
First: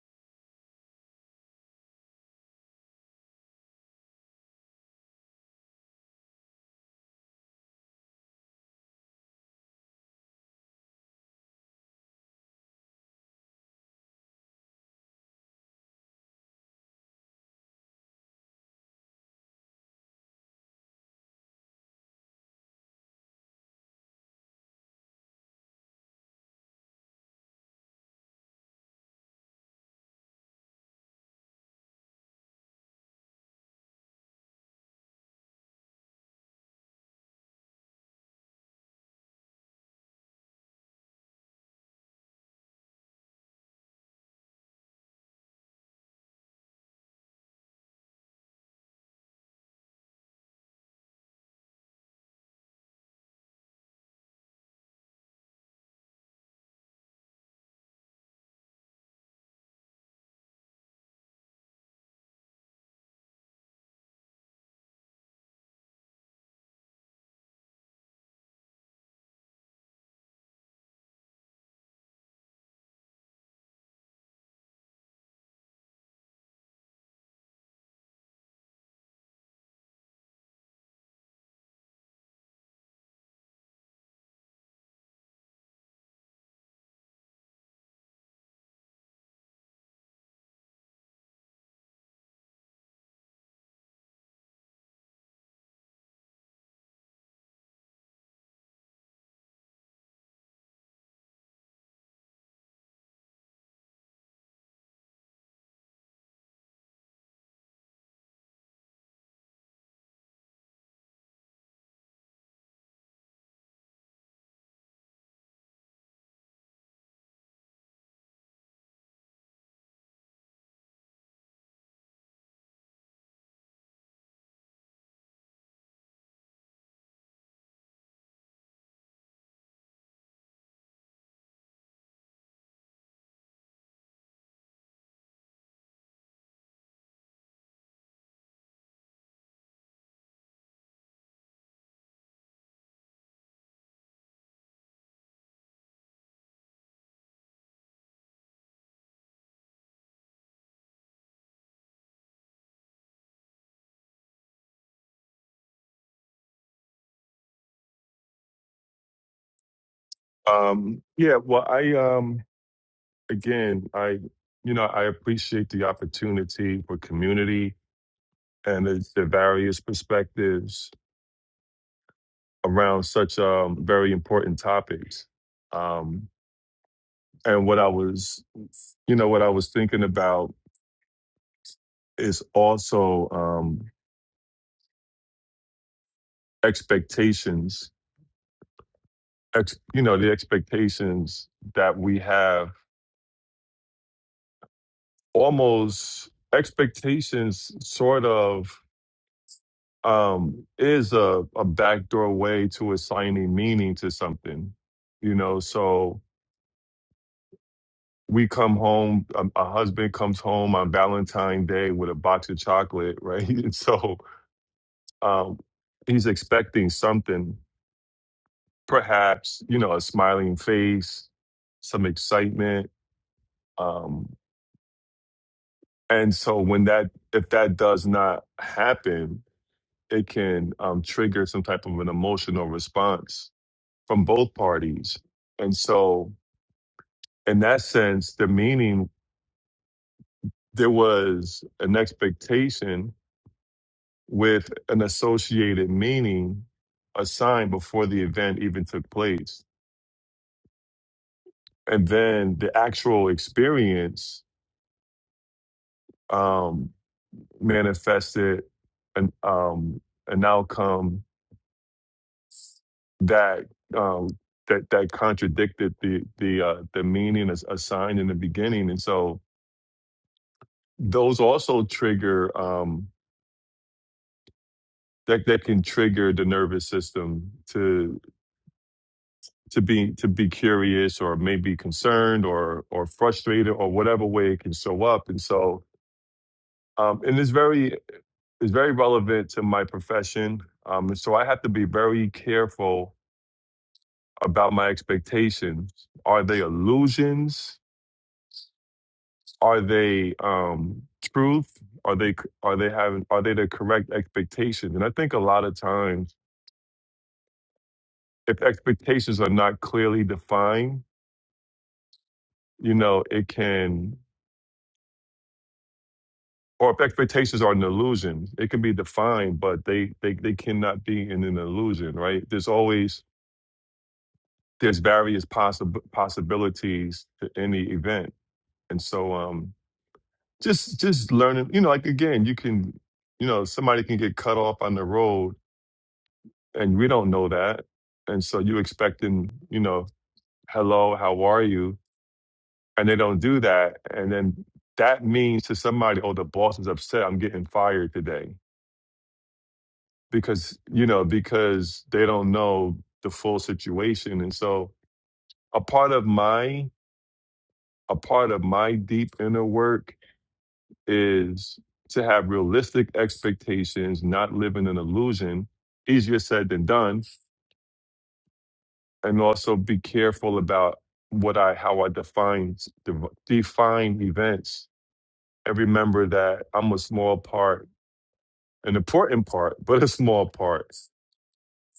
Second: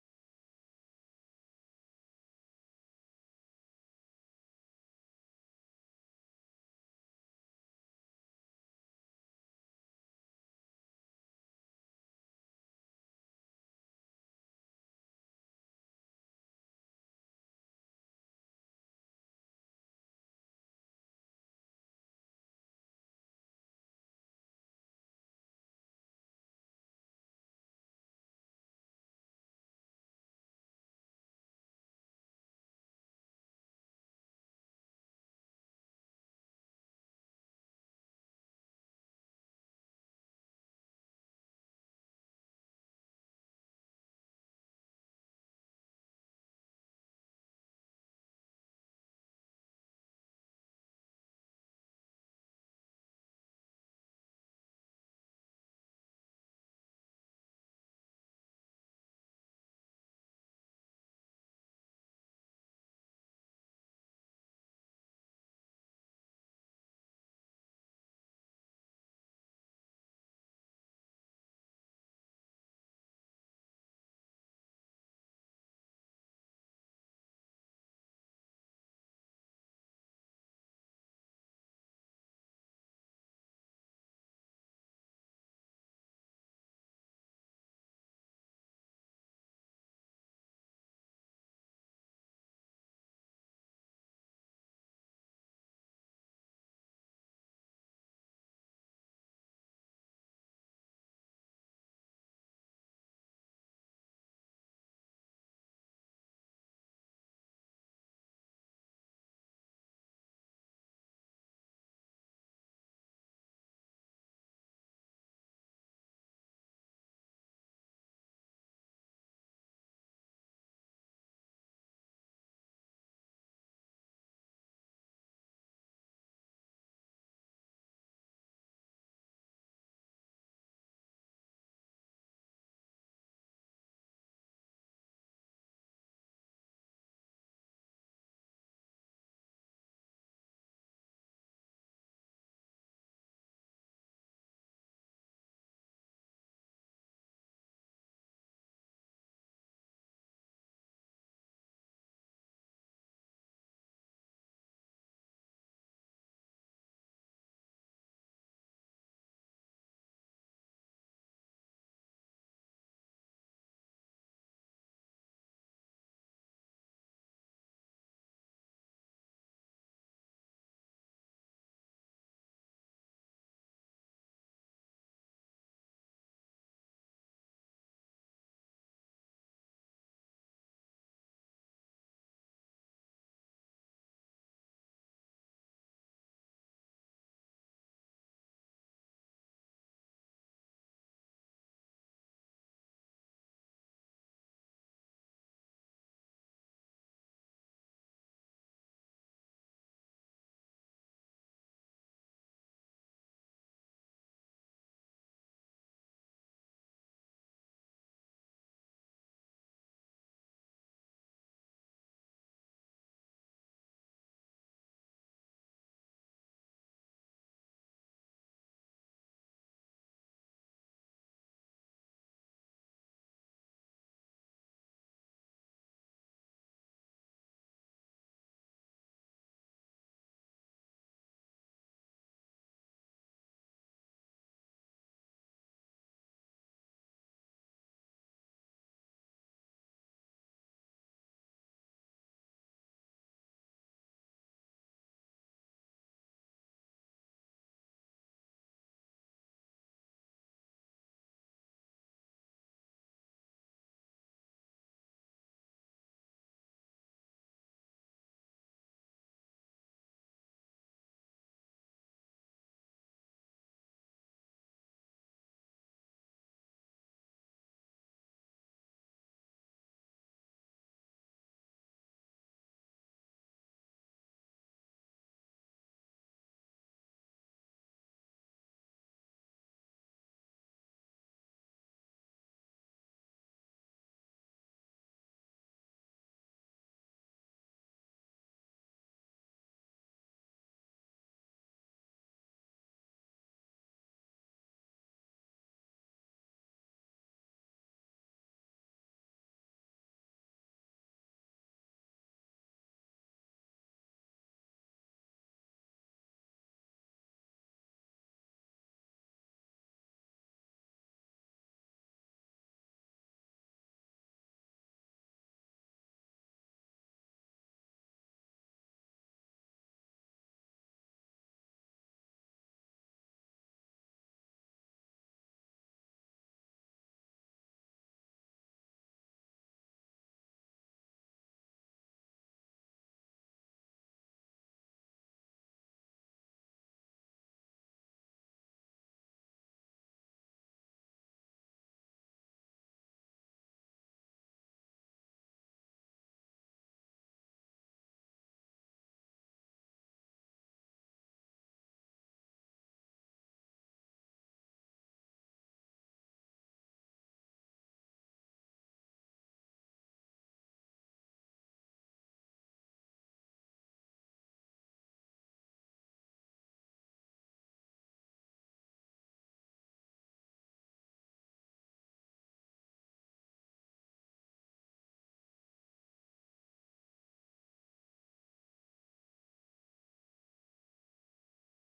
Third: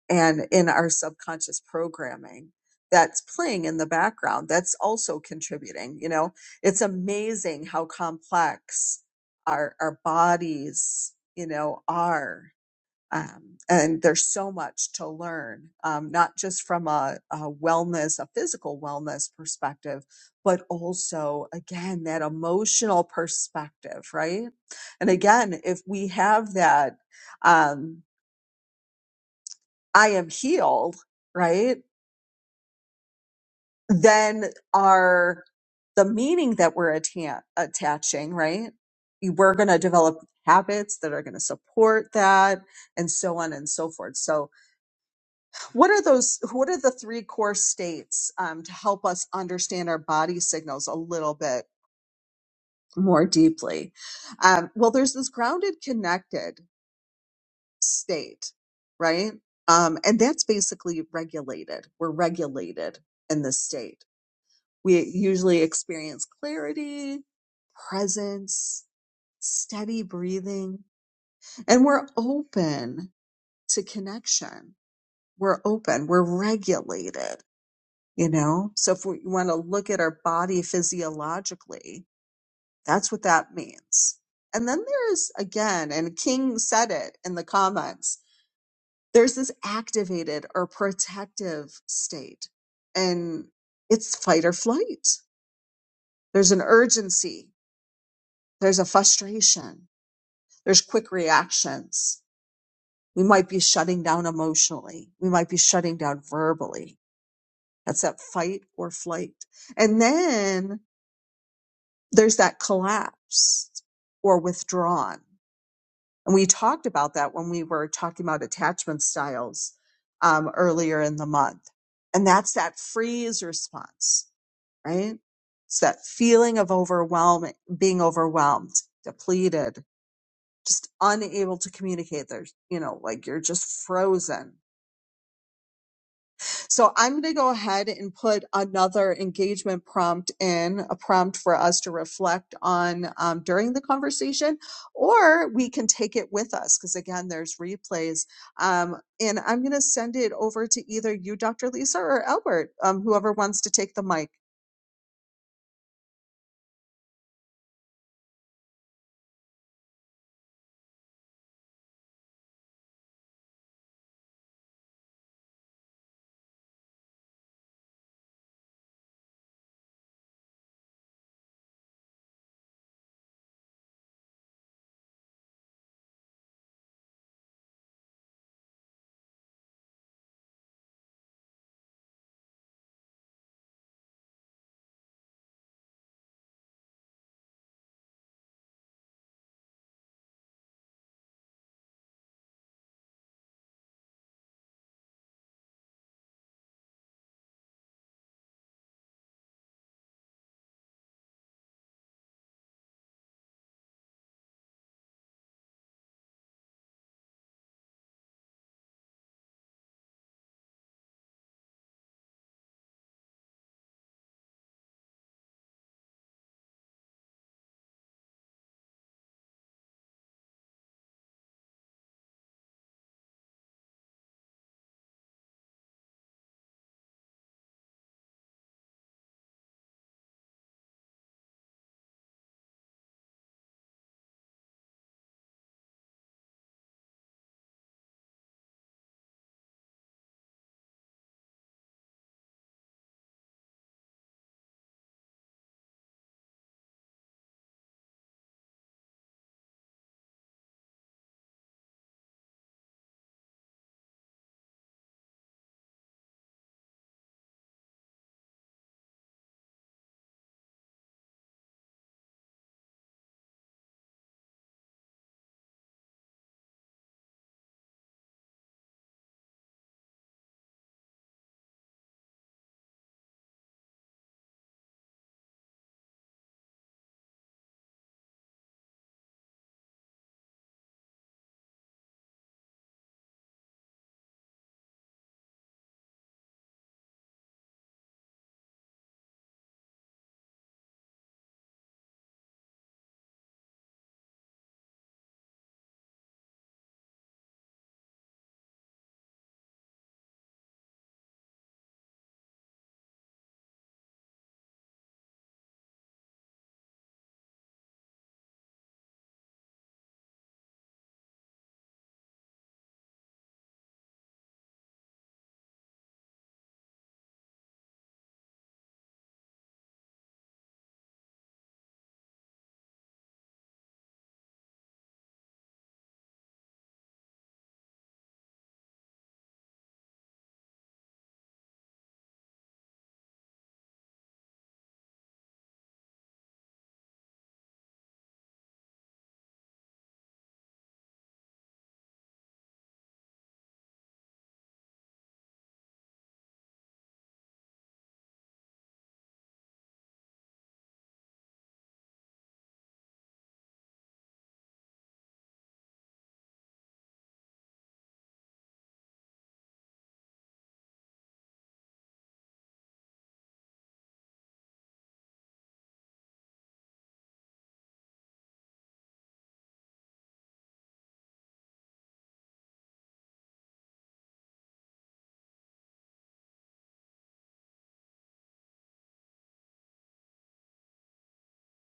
S1: and in our subconscious programming that's playing in the background that's also contributing you know it's amazing how complex our our bodies you know are um, and there's so much to learn, um, not just from a, a wellness, a physical wellness perspective, but also, again, that emotional perspective, right? And again, if we have that, um, I am healed, right? Then our, the meaning that we're atta- attaching, right? You- We're going to develop habits that are going to support that and so on and so forth. So, What are those? What are the three core states um, to help us understand our body signals a little bit more deeply? Um, well, there's this grounded, connected state, right? Um, and that's basically regulated. We're regulated in this state. We usually experience clarity, presence, steady breathing, and we're open to connection. We're open. We're regulated You know, so if we want to look at our body physiologically, that's what that means. And then there is, again, and King said it in the comments, there's this activated or protective state, and it's fight or flight. There's an urgency, there's a frustration, there's quick reactions. We might be shutting down emotionally, we might be shutting down verbally. That's that fight or flight. And then there's that collapse or withdrawn. And we talked about that when we were talking about attachment styles um, earlier in the month. And that's that freeze response, right? It's that feeling of overwhelming, being overwhelmed, depleted, just unable to communicate. There's, you know, like you're just frozen So I'm going to go ahead and put another engagement prompt in, a prompt for us to reflect on um, during the conversation, or we can take it with us because, again, there's replays. Um, and I'm going to send it over to either you, Dr. Lisa, or Albert, um, whoever wants to take the mic.
S3: Um, yeah, well, I um again, I you know, I appreciate the opportunity for community and the, the various perspectives around such um very important topics. Um, and what I was, you know, what I was thinking about is also um, expectations ex, you know the expectations that we have almost expectations sort of um is a, a backdoor way to assigning meaning to something you know so we come home a, a husband comes home on valentine's day with a box of chocolate right and so um he's expecting something perhaps you know a smiling face some excitement um, And so when that if that does not happen, it can um, trigger some type of an emotional response from both parties. And so in that sense, the meaning there was an expectation with an associated meaning assigned before the event even took place. And then the actual experience um, manifested an um, an outcome that um, that that contradicted the the uh, the meaning as assigned in the beginning, and so those also trigger um, that that can trigger the nervous system to to be to be curious or maybe concerned or or frustrated or whatever way it can show up, and so um, and it's very it's very relevant to my profession, um, and so I have to be very careful about my expectations. Are they illusions? are they um truth are they are they having are they the correct expectations and i think a lot of times if expectations are not clearly defined you know it can or if expectations are an illusion it can be defined but they they, they cannot be in an illusion right there's always there's various possible possibilities to any event and so um just just learning you know like again you can you know somebody can get cut off on the road and we don't know that. And so you expecting, you know, hello, how are you? And they don't do that. And then that means to somebody, oh, the boss is upset. I'm getting fired today because, you know, because they don't know the full situation. And so a part of my, a part of my deep inner work is to have realistic expectations, not live in an illusion. Easier said than done and also be careful about what I how I define de- define events and remember that I'm a small part, an important part, but a small part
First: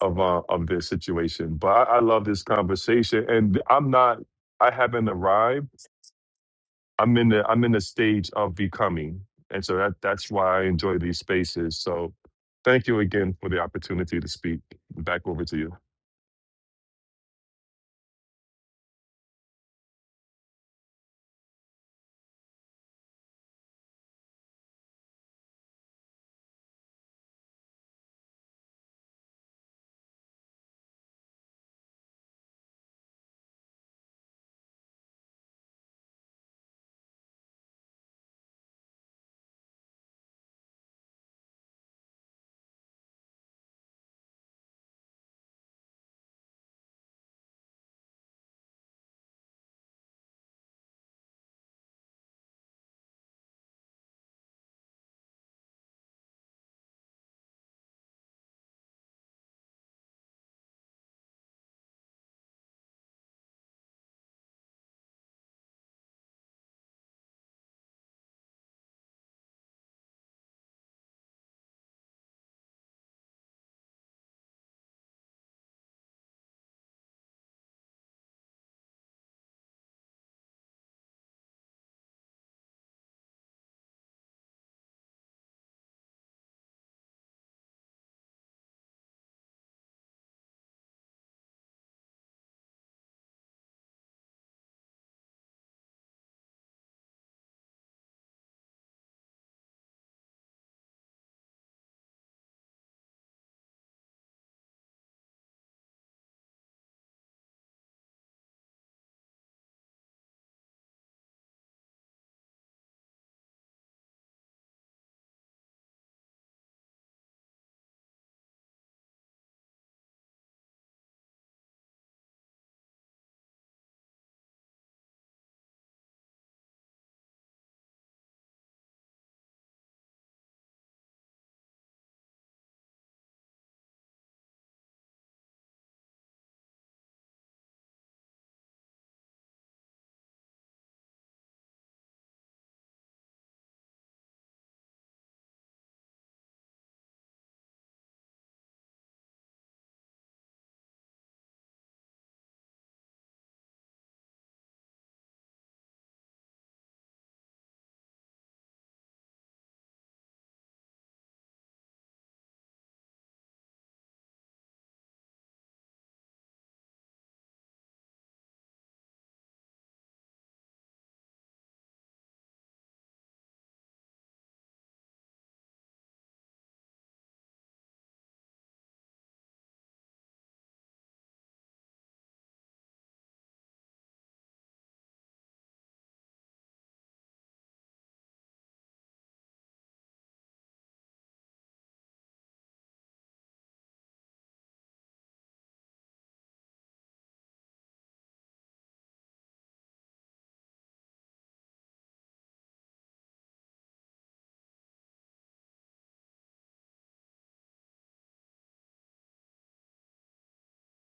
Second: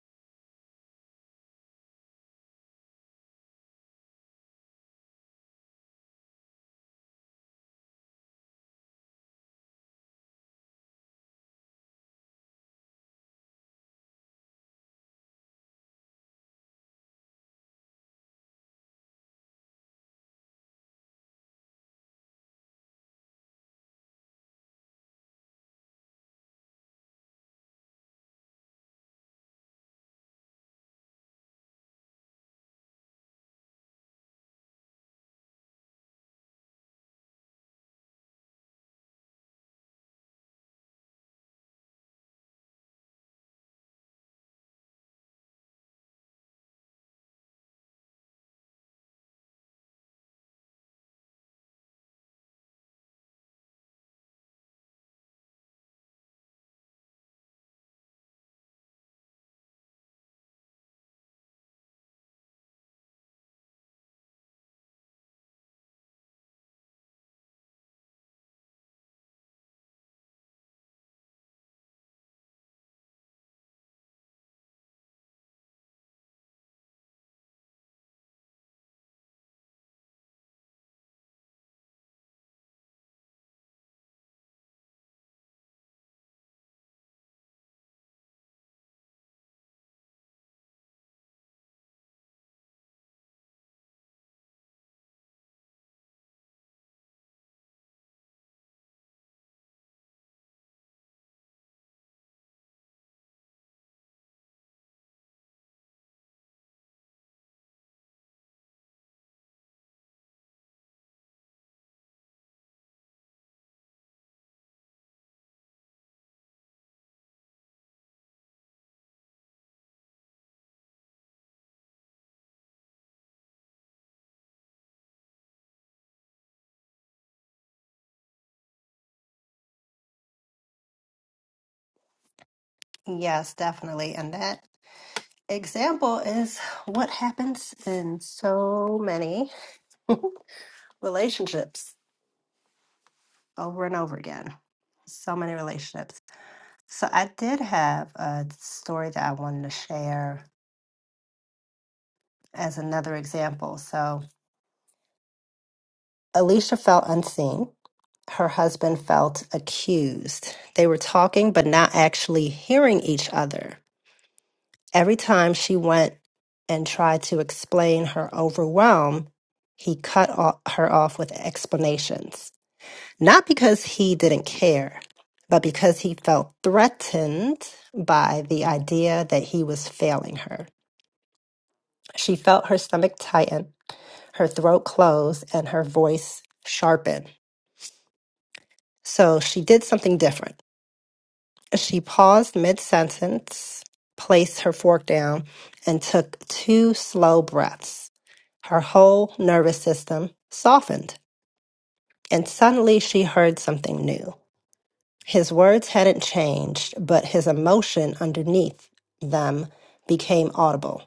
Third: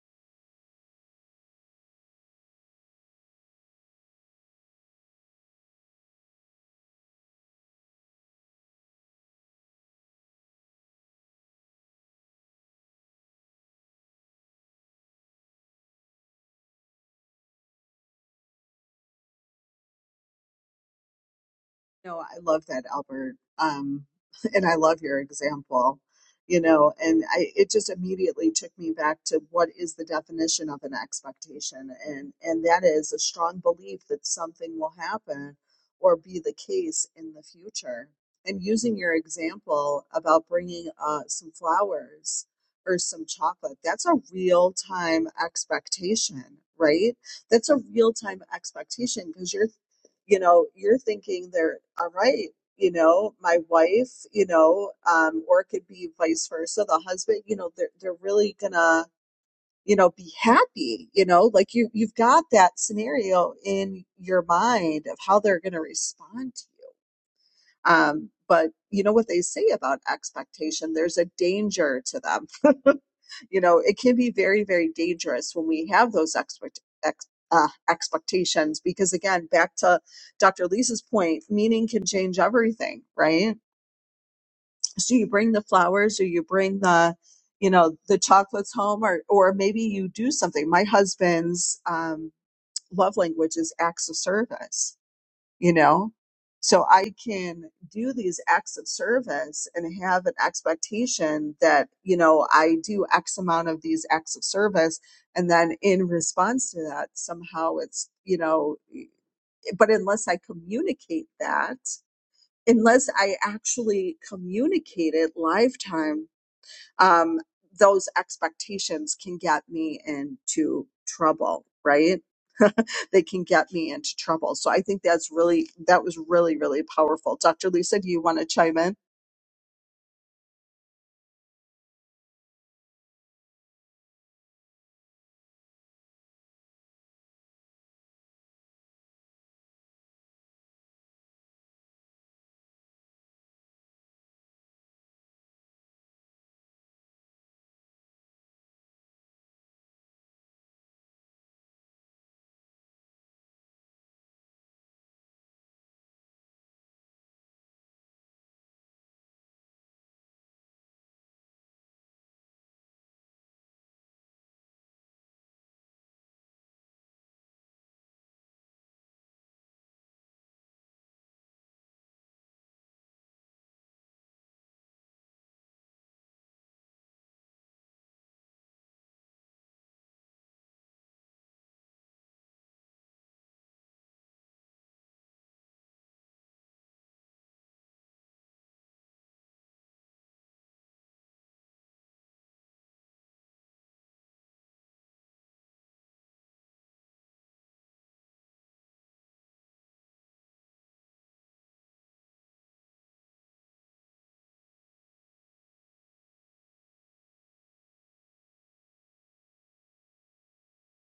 S3: of uh, of this situation. But I, I love this conversation, and I'm not I haven't arrived. I'm in the I'm in the stage of becoming, and so that that's why I enjoy these spaces. So. Thank you again for the opportunity to speak. Back over to you.
S1: No, I love that, Albert. Um, and I love your example, you know, and I, it just immediately took me back to what is the definition of an expectation. And, and that is a strong belief that something will happen or be the case in the future. And using your example about bringing uh, some flowers or some chocolate, that's a real time expectation, right? That's a real time expectation because you're you know, you're thinking they're all right, you know, my wife, you know, um, or it could be vice versa, the husband, you know, they're they're really gonna, you know, be happy, you know, like you you've got that scenario in your mind of how they're gonna respond to you. Um, but you know what they say about expectation, there's a danger to them. You know, it can be very, very dangerous when we have those expect, ex, uh, expectations because, again, back to Dr. Lisa's point, meaning can change everything, right? So you bring the flowers or you bring the you know the chocolates home or or maybe you do something my husband's um, love language is acts of service you know? So I can do these acts of service and have an expectation that, you know, I do X amount of these acts of service. And then in response to that, somehow it's, you know, but unless I communicate that, unless I actually communicate it lifetime, um, those expectations can get me into trouble, right? that can get me into trouble. So I think that's really, that was really, really powerful. Dr. Lisa, do you want to chime in?
S2: Yes, definitely. And that example is what happens in so many relationships over and over again. So many relationships. So I did have a story that I wanted to share as another example. So Alicia felt unseen. Her husband felt accused. They were talking, but not actually hearing each other. Every time she went and tried to explain her overwhelm, he cut o- her off with explanations. Not because he didn't care, but because he felt threatened by the idea that he was failing her. She felt her stomach tighten, her throat close, and her voice sharpen. So she did something different. She paused mid sentence, placed her fork down, and took two slow breaths. Her whole nervous system softened. And suddenly she heard something new. His words hadn't changed, but his emotion underneath them became audible.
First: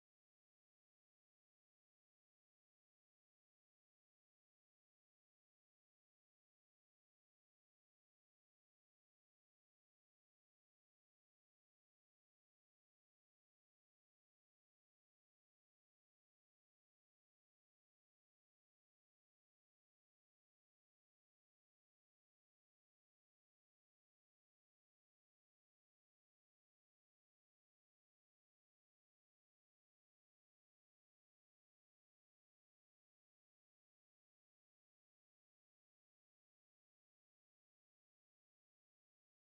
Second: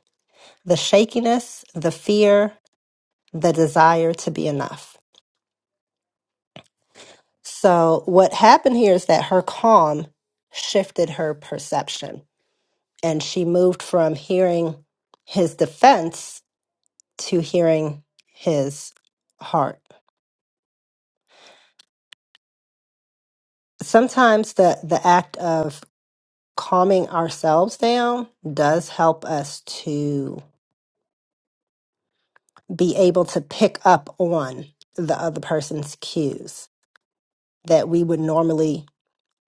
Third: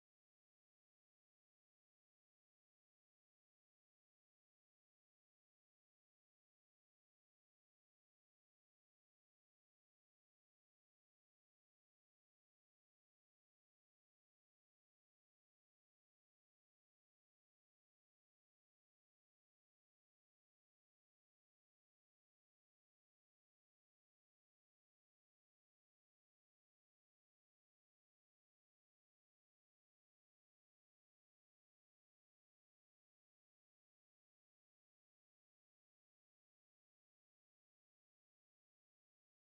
S2: The shakiness, the fear, the desire to be enough. So, what happened here is that her calm shifted her perception, and she moved from hearing his defense to hearing his heart. Sometimes the, the act of calming ourselves down does help us to be able to pick up on the other person's cues that we would normally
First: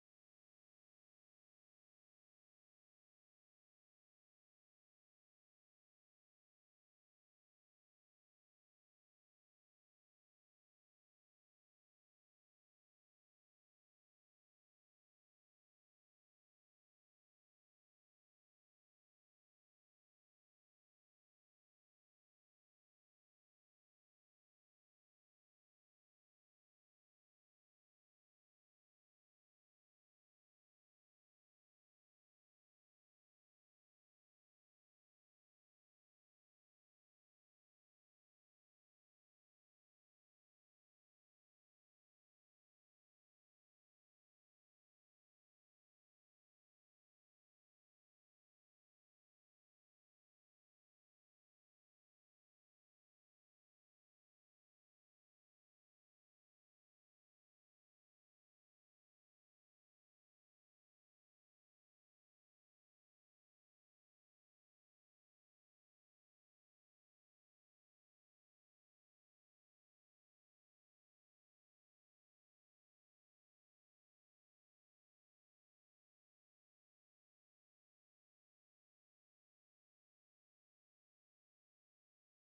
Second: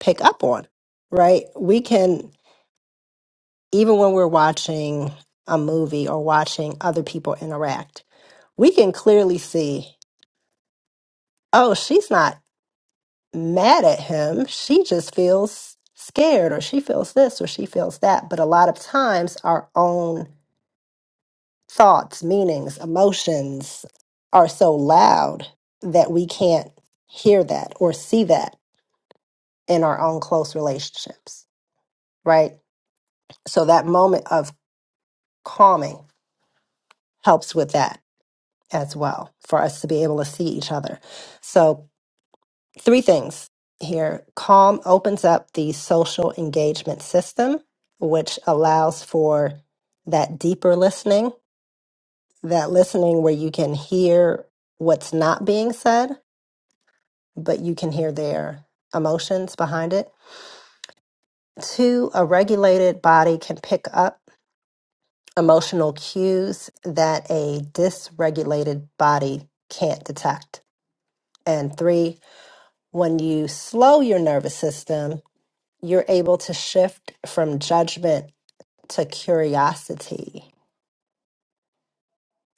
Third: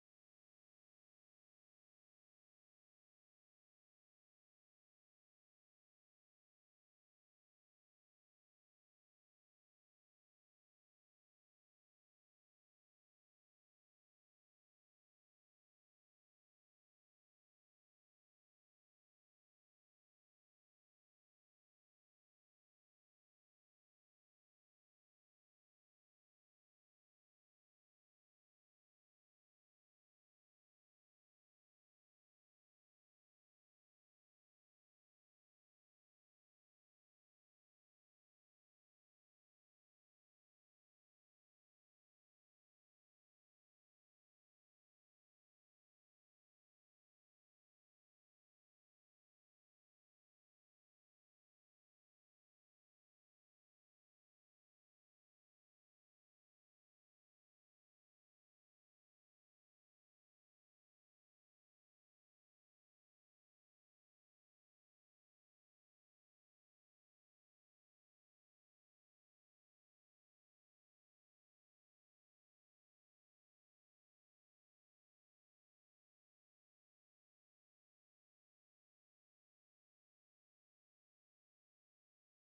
S2: pick up on, right? We can, even when we're watching a movie or watching other people interact, we can clearly see, oh, she's not mad at him. She just feels scared or she feels this or she feels that. But a lot of times, our own thoughts, meanings, emotions are so loud that we can't hear that or see that in our own close relationships, right? So that moment of calming helps with that as well for us to be able to see each other. So, three things here calm opens up the social engagement system, which allows for that deeper listening, that listening where you can hear what's not being said but you can hear their emotions behind it. Two, a regulated body can pick up emotional cues that a dysregulated body can't detect. And three, when you slow your nervous system, you're able to shift from judgment to curiosity.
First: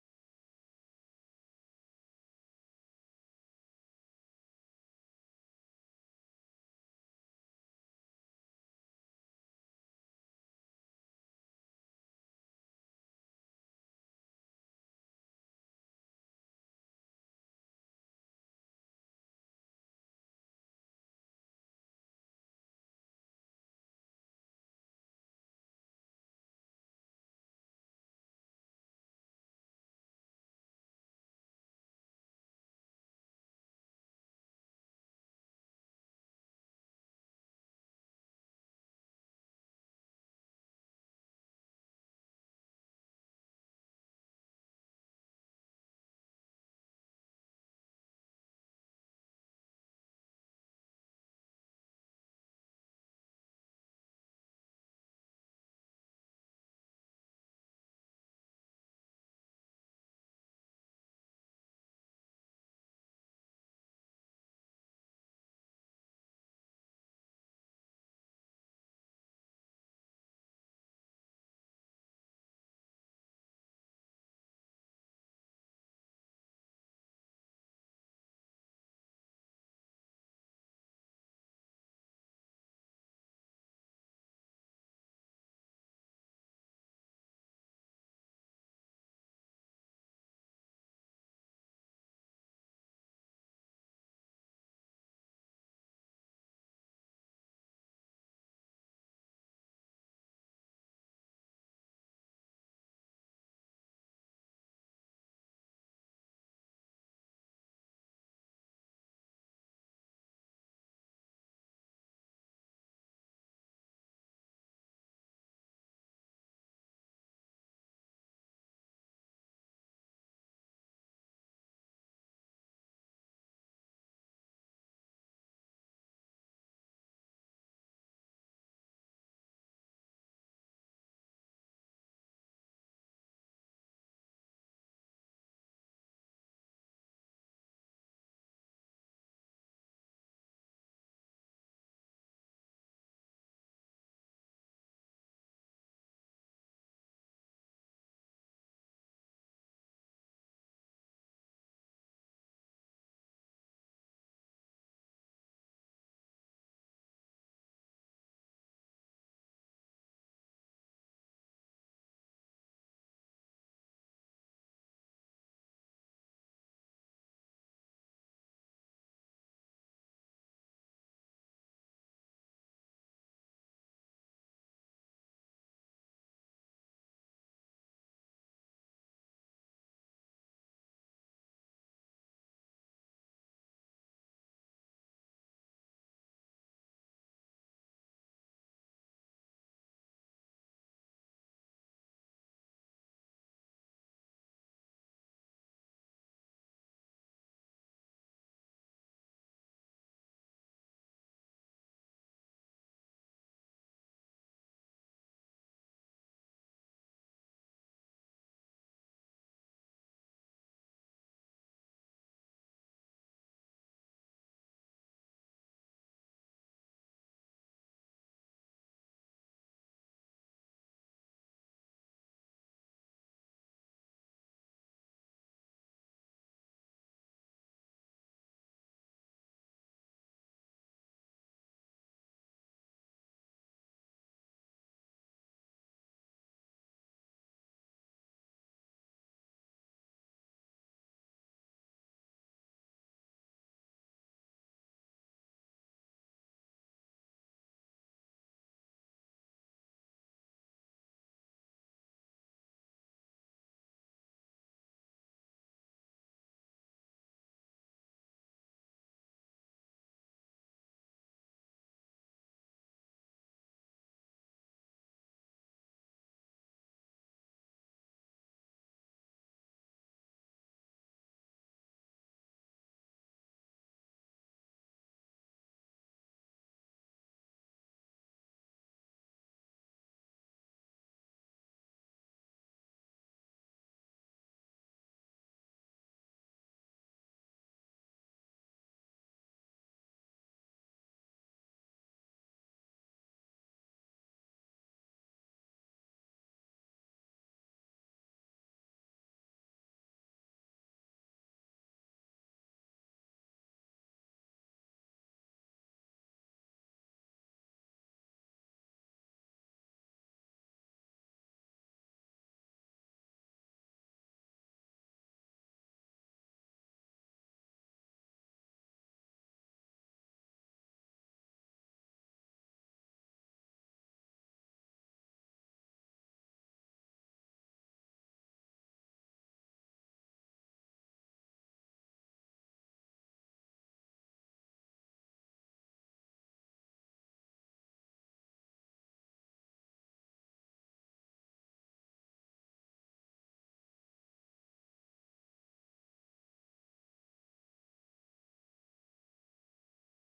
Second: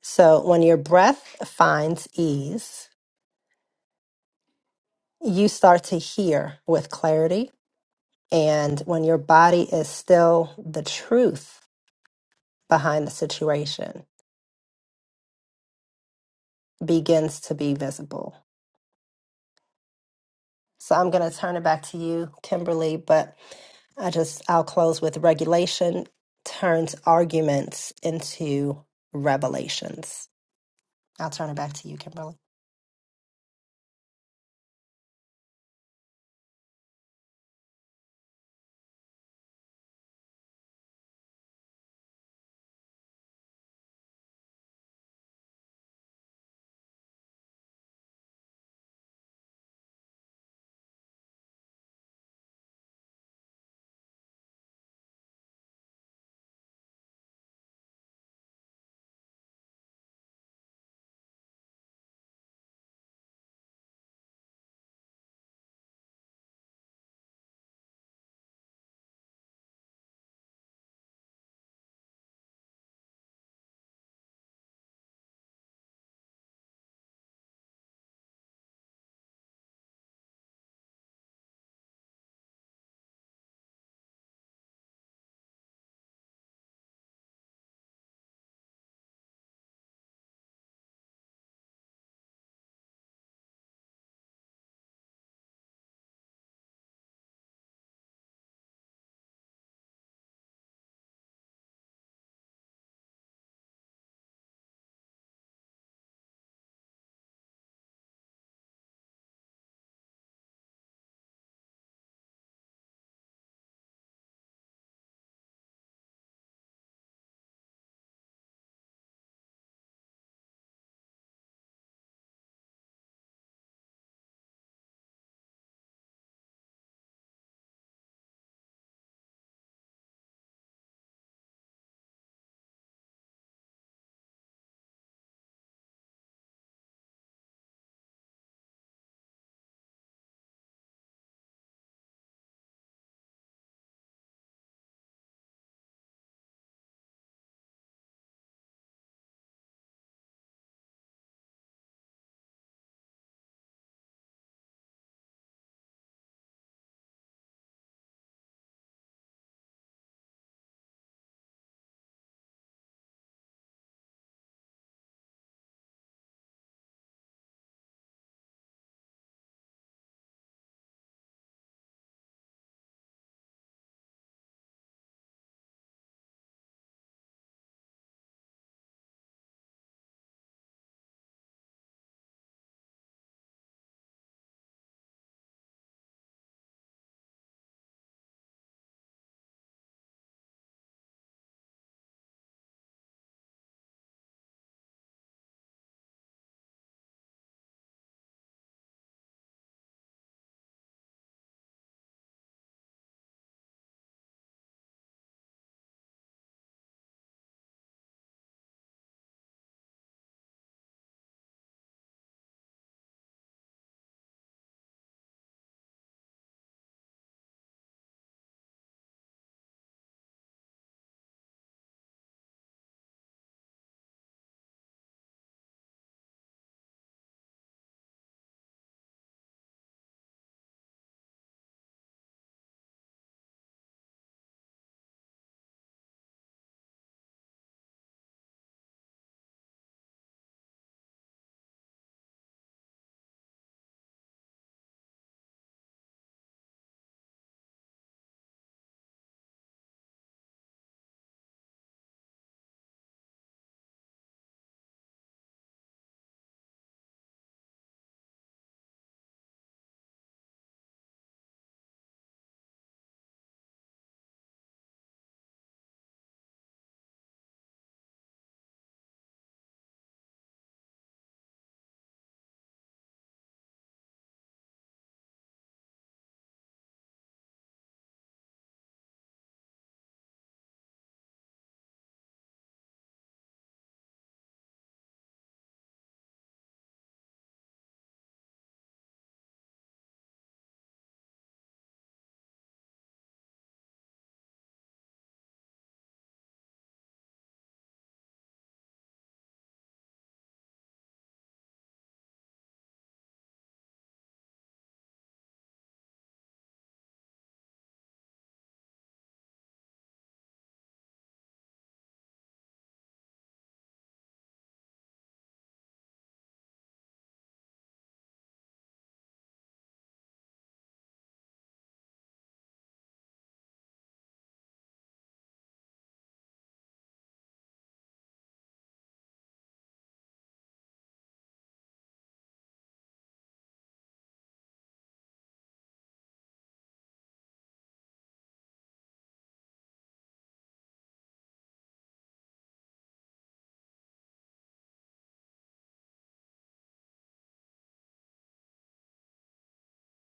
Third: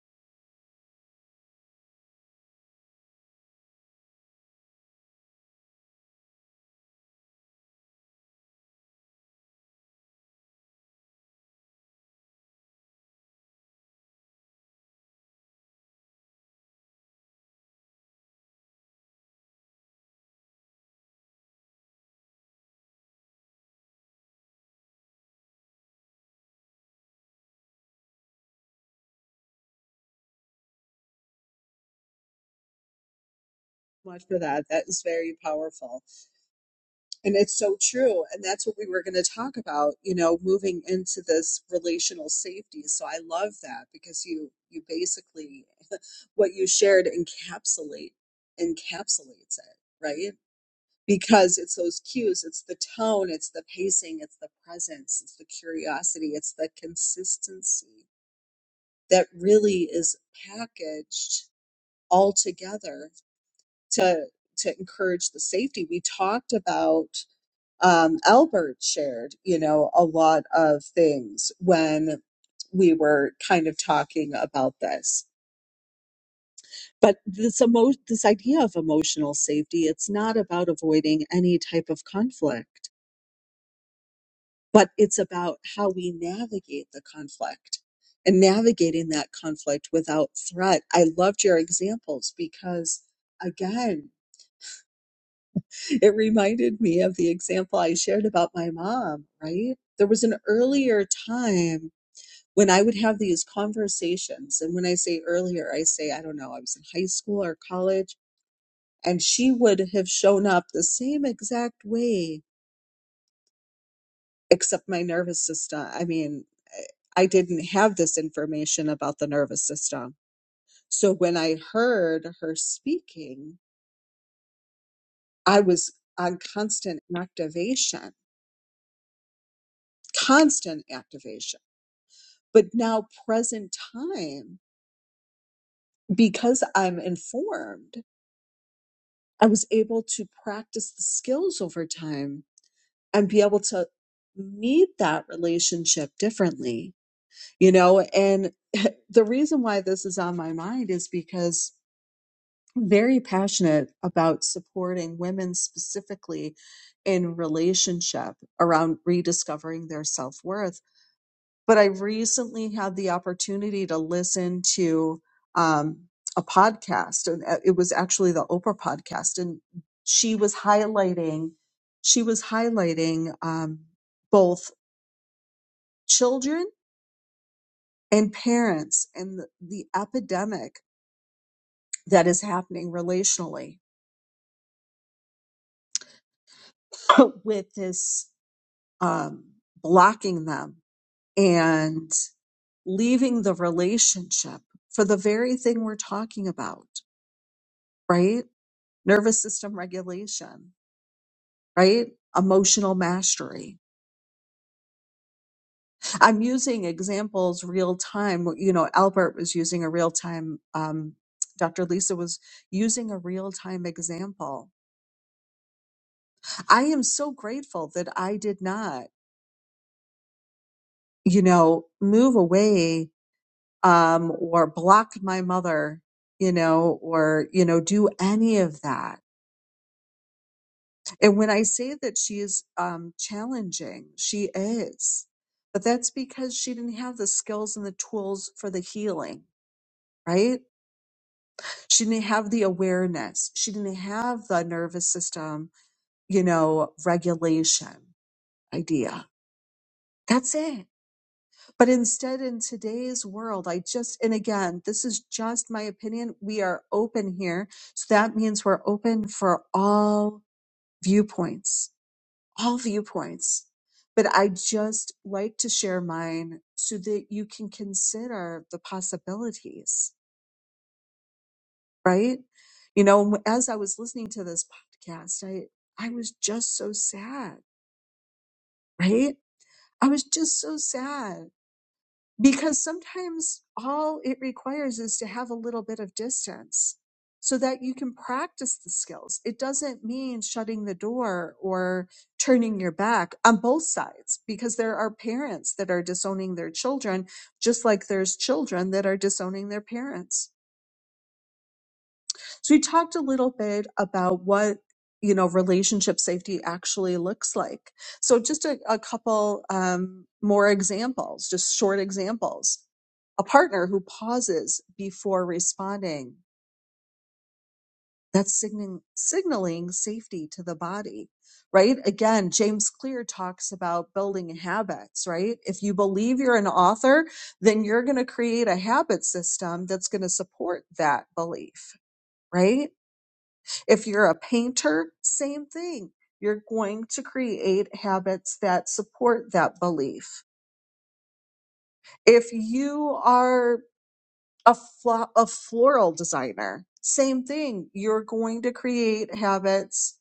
S2: So when your breath finds ease, you start to hear with clarity. And when your body is still the truth, behind the situation begins to be visible. So I'm going to turn it back to you, Kimberly, but I just, I'll close with regulation turns arguments into revelations. I'll turn it back to you, Kimberly.
S1: Much for that. That is very powerful. And it's so true. And that's what we were going to talk about, you know, moving into this relational safety. So I love that because you, you basically, what you shared encapsulate, encapsulates it, right? because it's those cues it's the tone it's the pacing it's the presence it's the curiosity it's the consistency that really is packaged all together to to encourage the safety. We talked about um, Albert shared, you know, a lot of things when we were kind of talking about this. But this emo- this idea of emotional safety, it's not about avoiding any type of conflict but it's about how we navigate the conflict and navigating that conflict without threat. I loved your examples because, again, it reminded me of the example I shared about my mom, right? There was an earlier time when I would have these conversations. And when I say earlier, I say, I don't know, I was in high school or college, and she would have shown up the same exact way except my nervous system. I mean, I didn't have this information about the nervous system. So when I heard her speaking, I was on constant activation, constant activation. But now, present time, because I'm informed, I was able to practice the skills over time and be able to meet that relationship differently, you know? And the reason why this is on my mind is because very passionate about supporting women specifically in relationship around rediscovering their self worth. But I recently had the opportunity to listen to um, a podcast, and uh, it was actually the Oprah podcast, and she was highlighting she was highlighting um, both children and parents and the, the epidemic that is happening relationally with this. um, blocking them and leaving the relationship for the very thing we're talking about, right? Nervous system regulation, right? Emotional mastery. I'm using examples real time. You know, Albert was using a real time, um, Dr. Lisa was using a real time example. I am so grateful that I did not, you know, move away um, or block my mother, you know, or, you know, do any of that. And when I say that she is um, challenging, she is, but that's because she didn't have the skills and the tools for the healing, right? She didn't have the awareness. She didn't have the nervous system, you know, regulation idea. That's it But instead, in today's world, I just, and again, this is just my opinion. We are open here. So that means we're open for all viewpoints, all viewpoints. But I just like to share mine so that you can consider the possibilities, right? You know, as I was listening to this podcast, I, I was just so sad, right? I was just so sad because sometimes all it requires is to have a little bit of distance so that you can practice the skills. It doesn't mean shutting the door or turning your back on both sides because there are parents that are disowning their children, just like there's children that are disowning their parents. So we talked a little bit about what you know relationship safety actually looks like. So just a, a couple um, more examples, just short examples. A partner who pauses before responding, that's signaling, signaling safety to the body, right? Again, James Clear talks about building habits, right? If you believe you're an author, then you're going to create a habit system that's going to support that belief, right? If you're a painter, same thing. You're going to create habits that support that belief. If you are a, flo- a floral designer, same thing. You're going to create habits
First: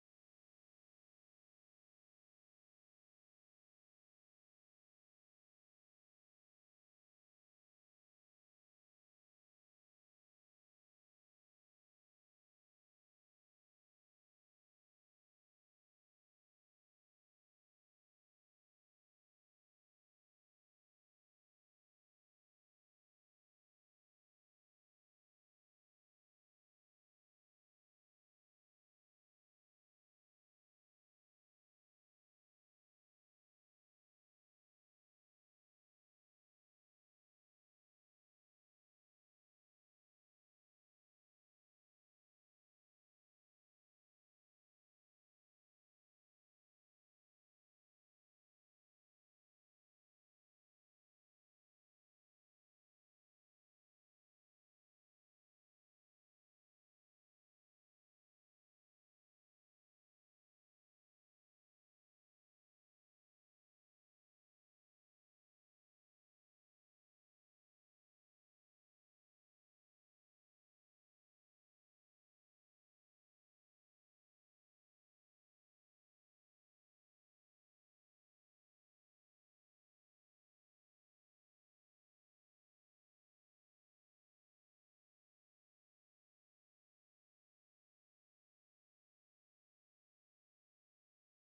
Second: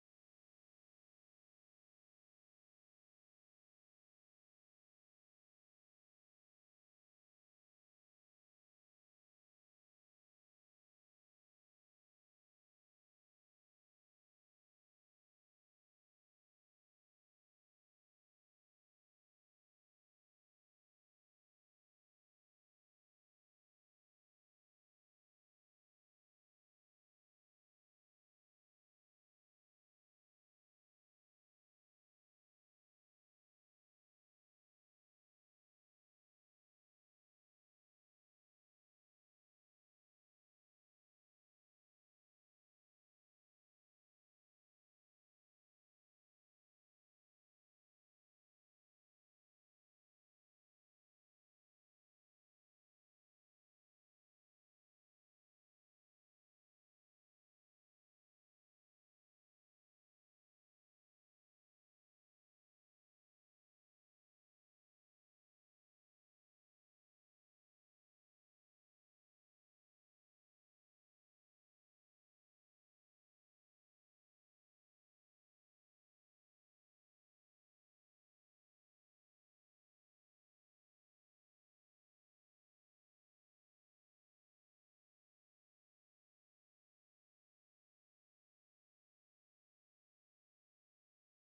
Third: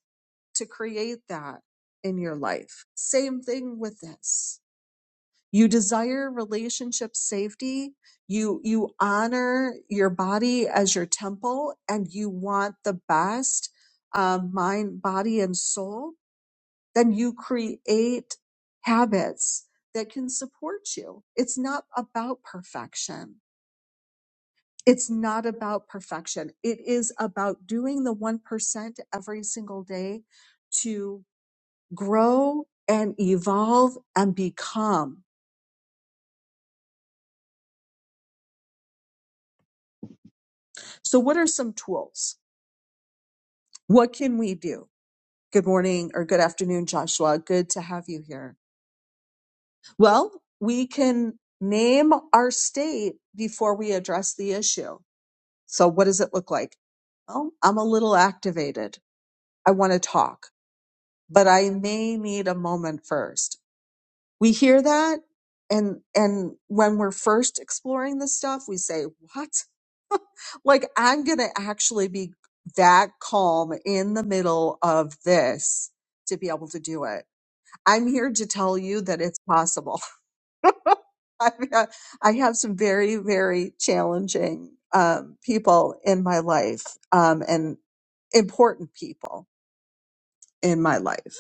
S1: to create that in your life. Same thing with this. You desire relationship safety. You, you honor your body as your temple and you want the best um, mind, body, and soul then you create habits that can support you. It's not about perfection. It's not about perfection. It is about doing the 1% every single day to grow and evolve and become. So what are some tools? What can we do? Good morning or good afternoon, Joshua. Good to have you here. Well, we can name our state before we address the issue So what does it look like? Well, I'm a little activated. I want to talk, but I may need a moment first. We hear that. And, and when we're first exploring this stuff, we say, what? like I'm going to actually be that calm in the middle of this to be able to do it. I'm here to tell you that it's possible. I, have- I have some very, very challenging um, people in my life um, and important people in my life.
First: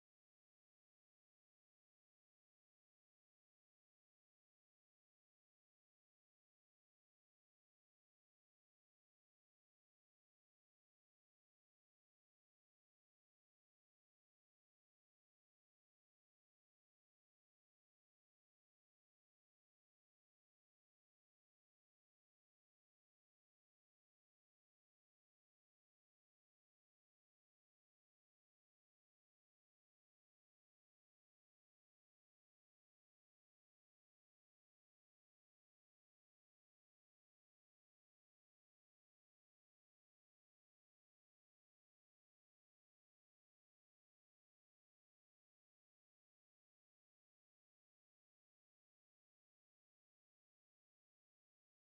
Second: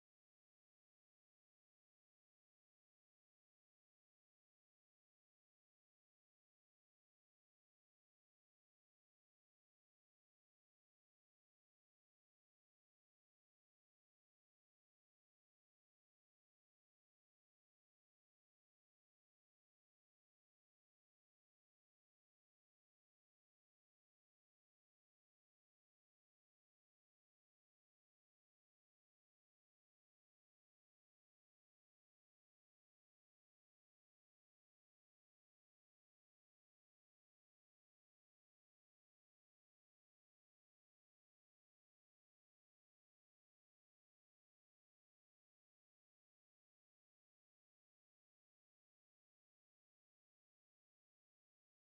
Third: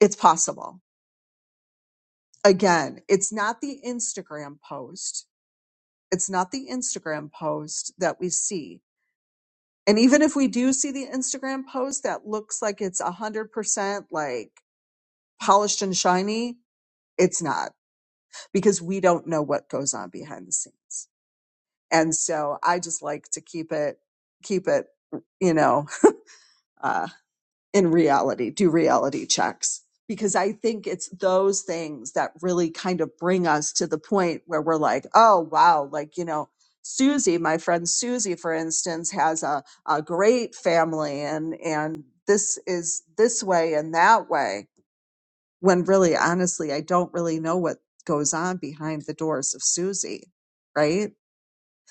S1: It's possible. Again, it's not the Instagram post. It's not the Instagram post that we see. And even if we do see the Instagram post that looks like it's 100% like polished and shiny, it's not because we don't know what goes on behind the scenes And so I just like to keep it, keep it, you know, uh, in reality, do reality checks because I think it's those things that really kind of bring us to the point where we're like, oh, wow, like, you know, Susie, my friend Susie, for instance, has a, a great family and, and this is this way and that way. When really, honestly, I don't really know what goes on behind the doors of Susie, right?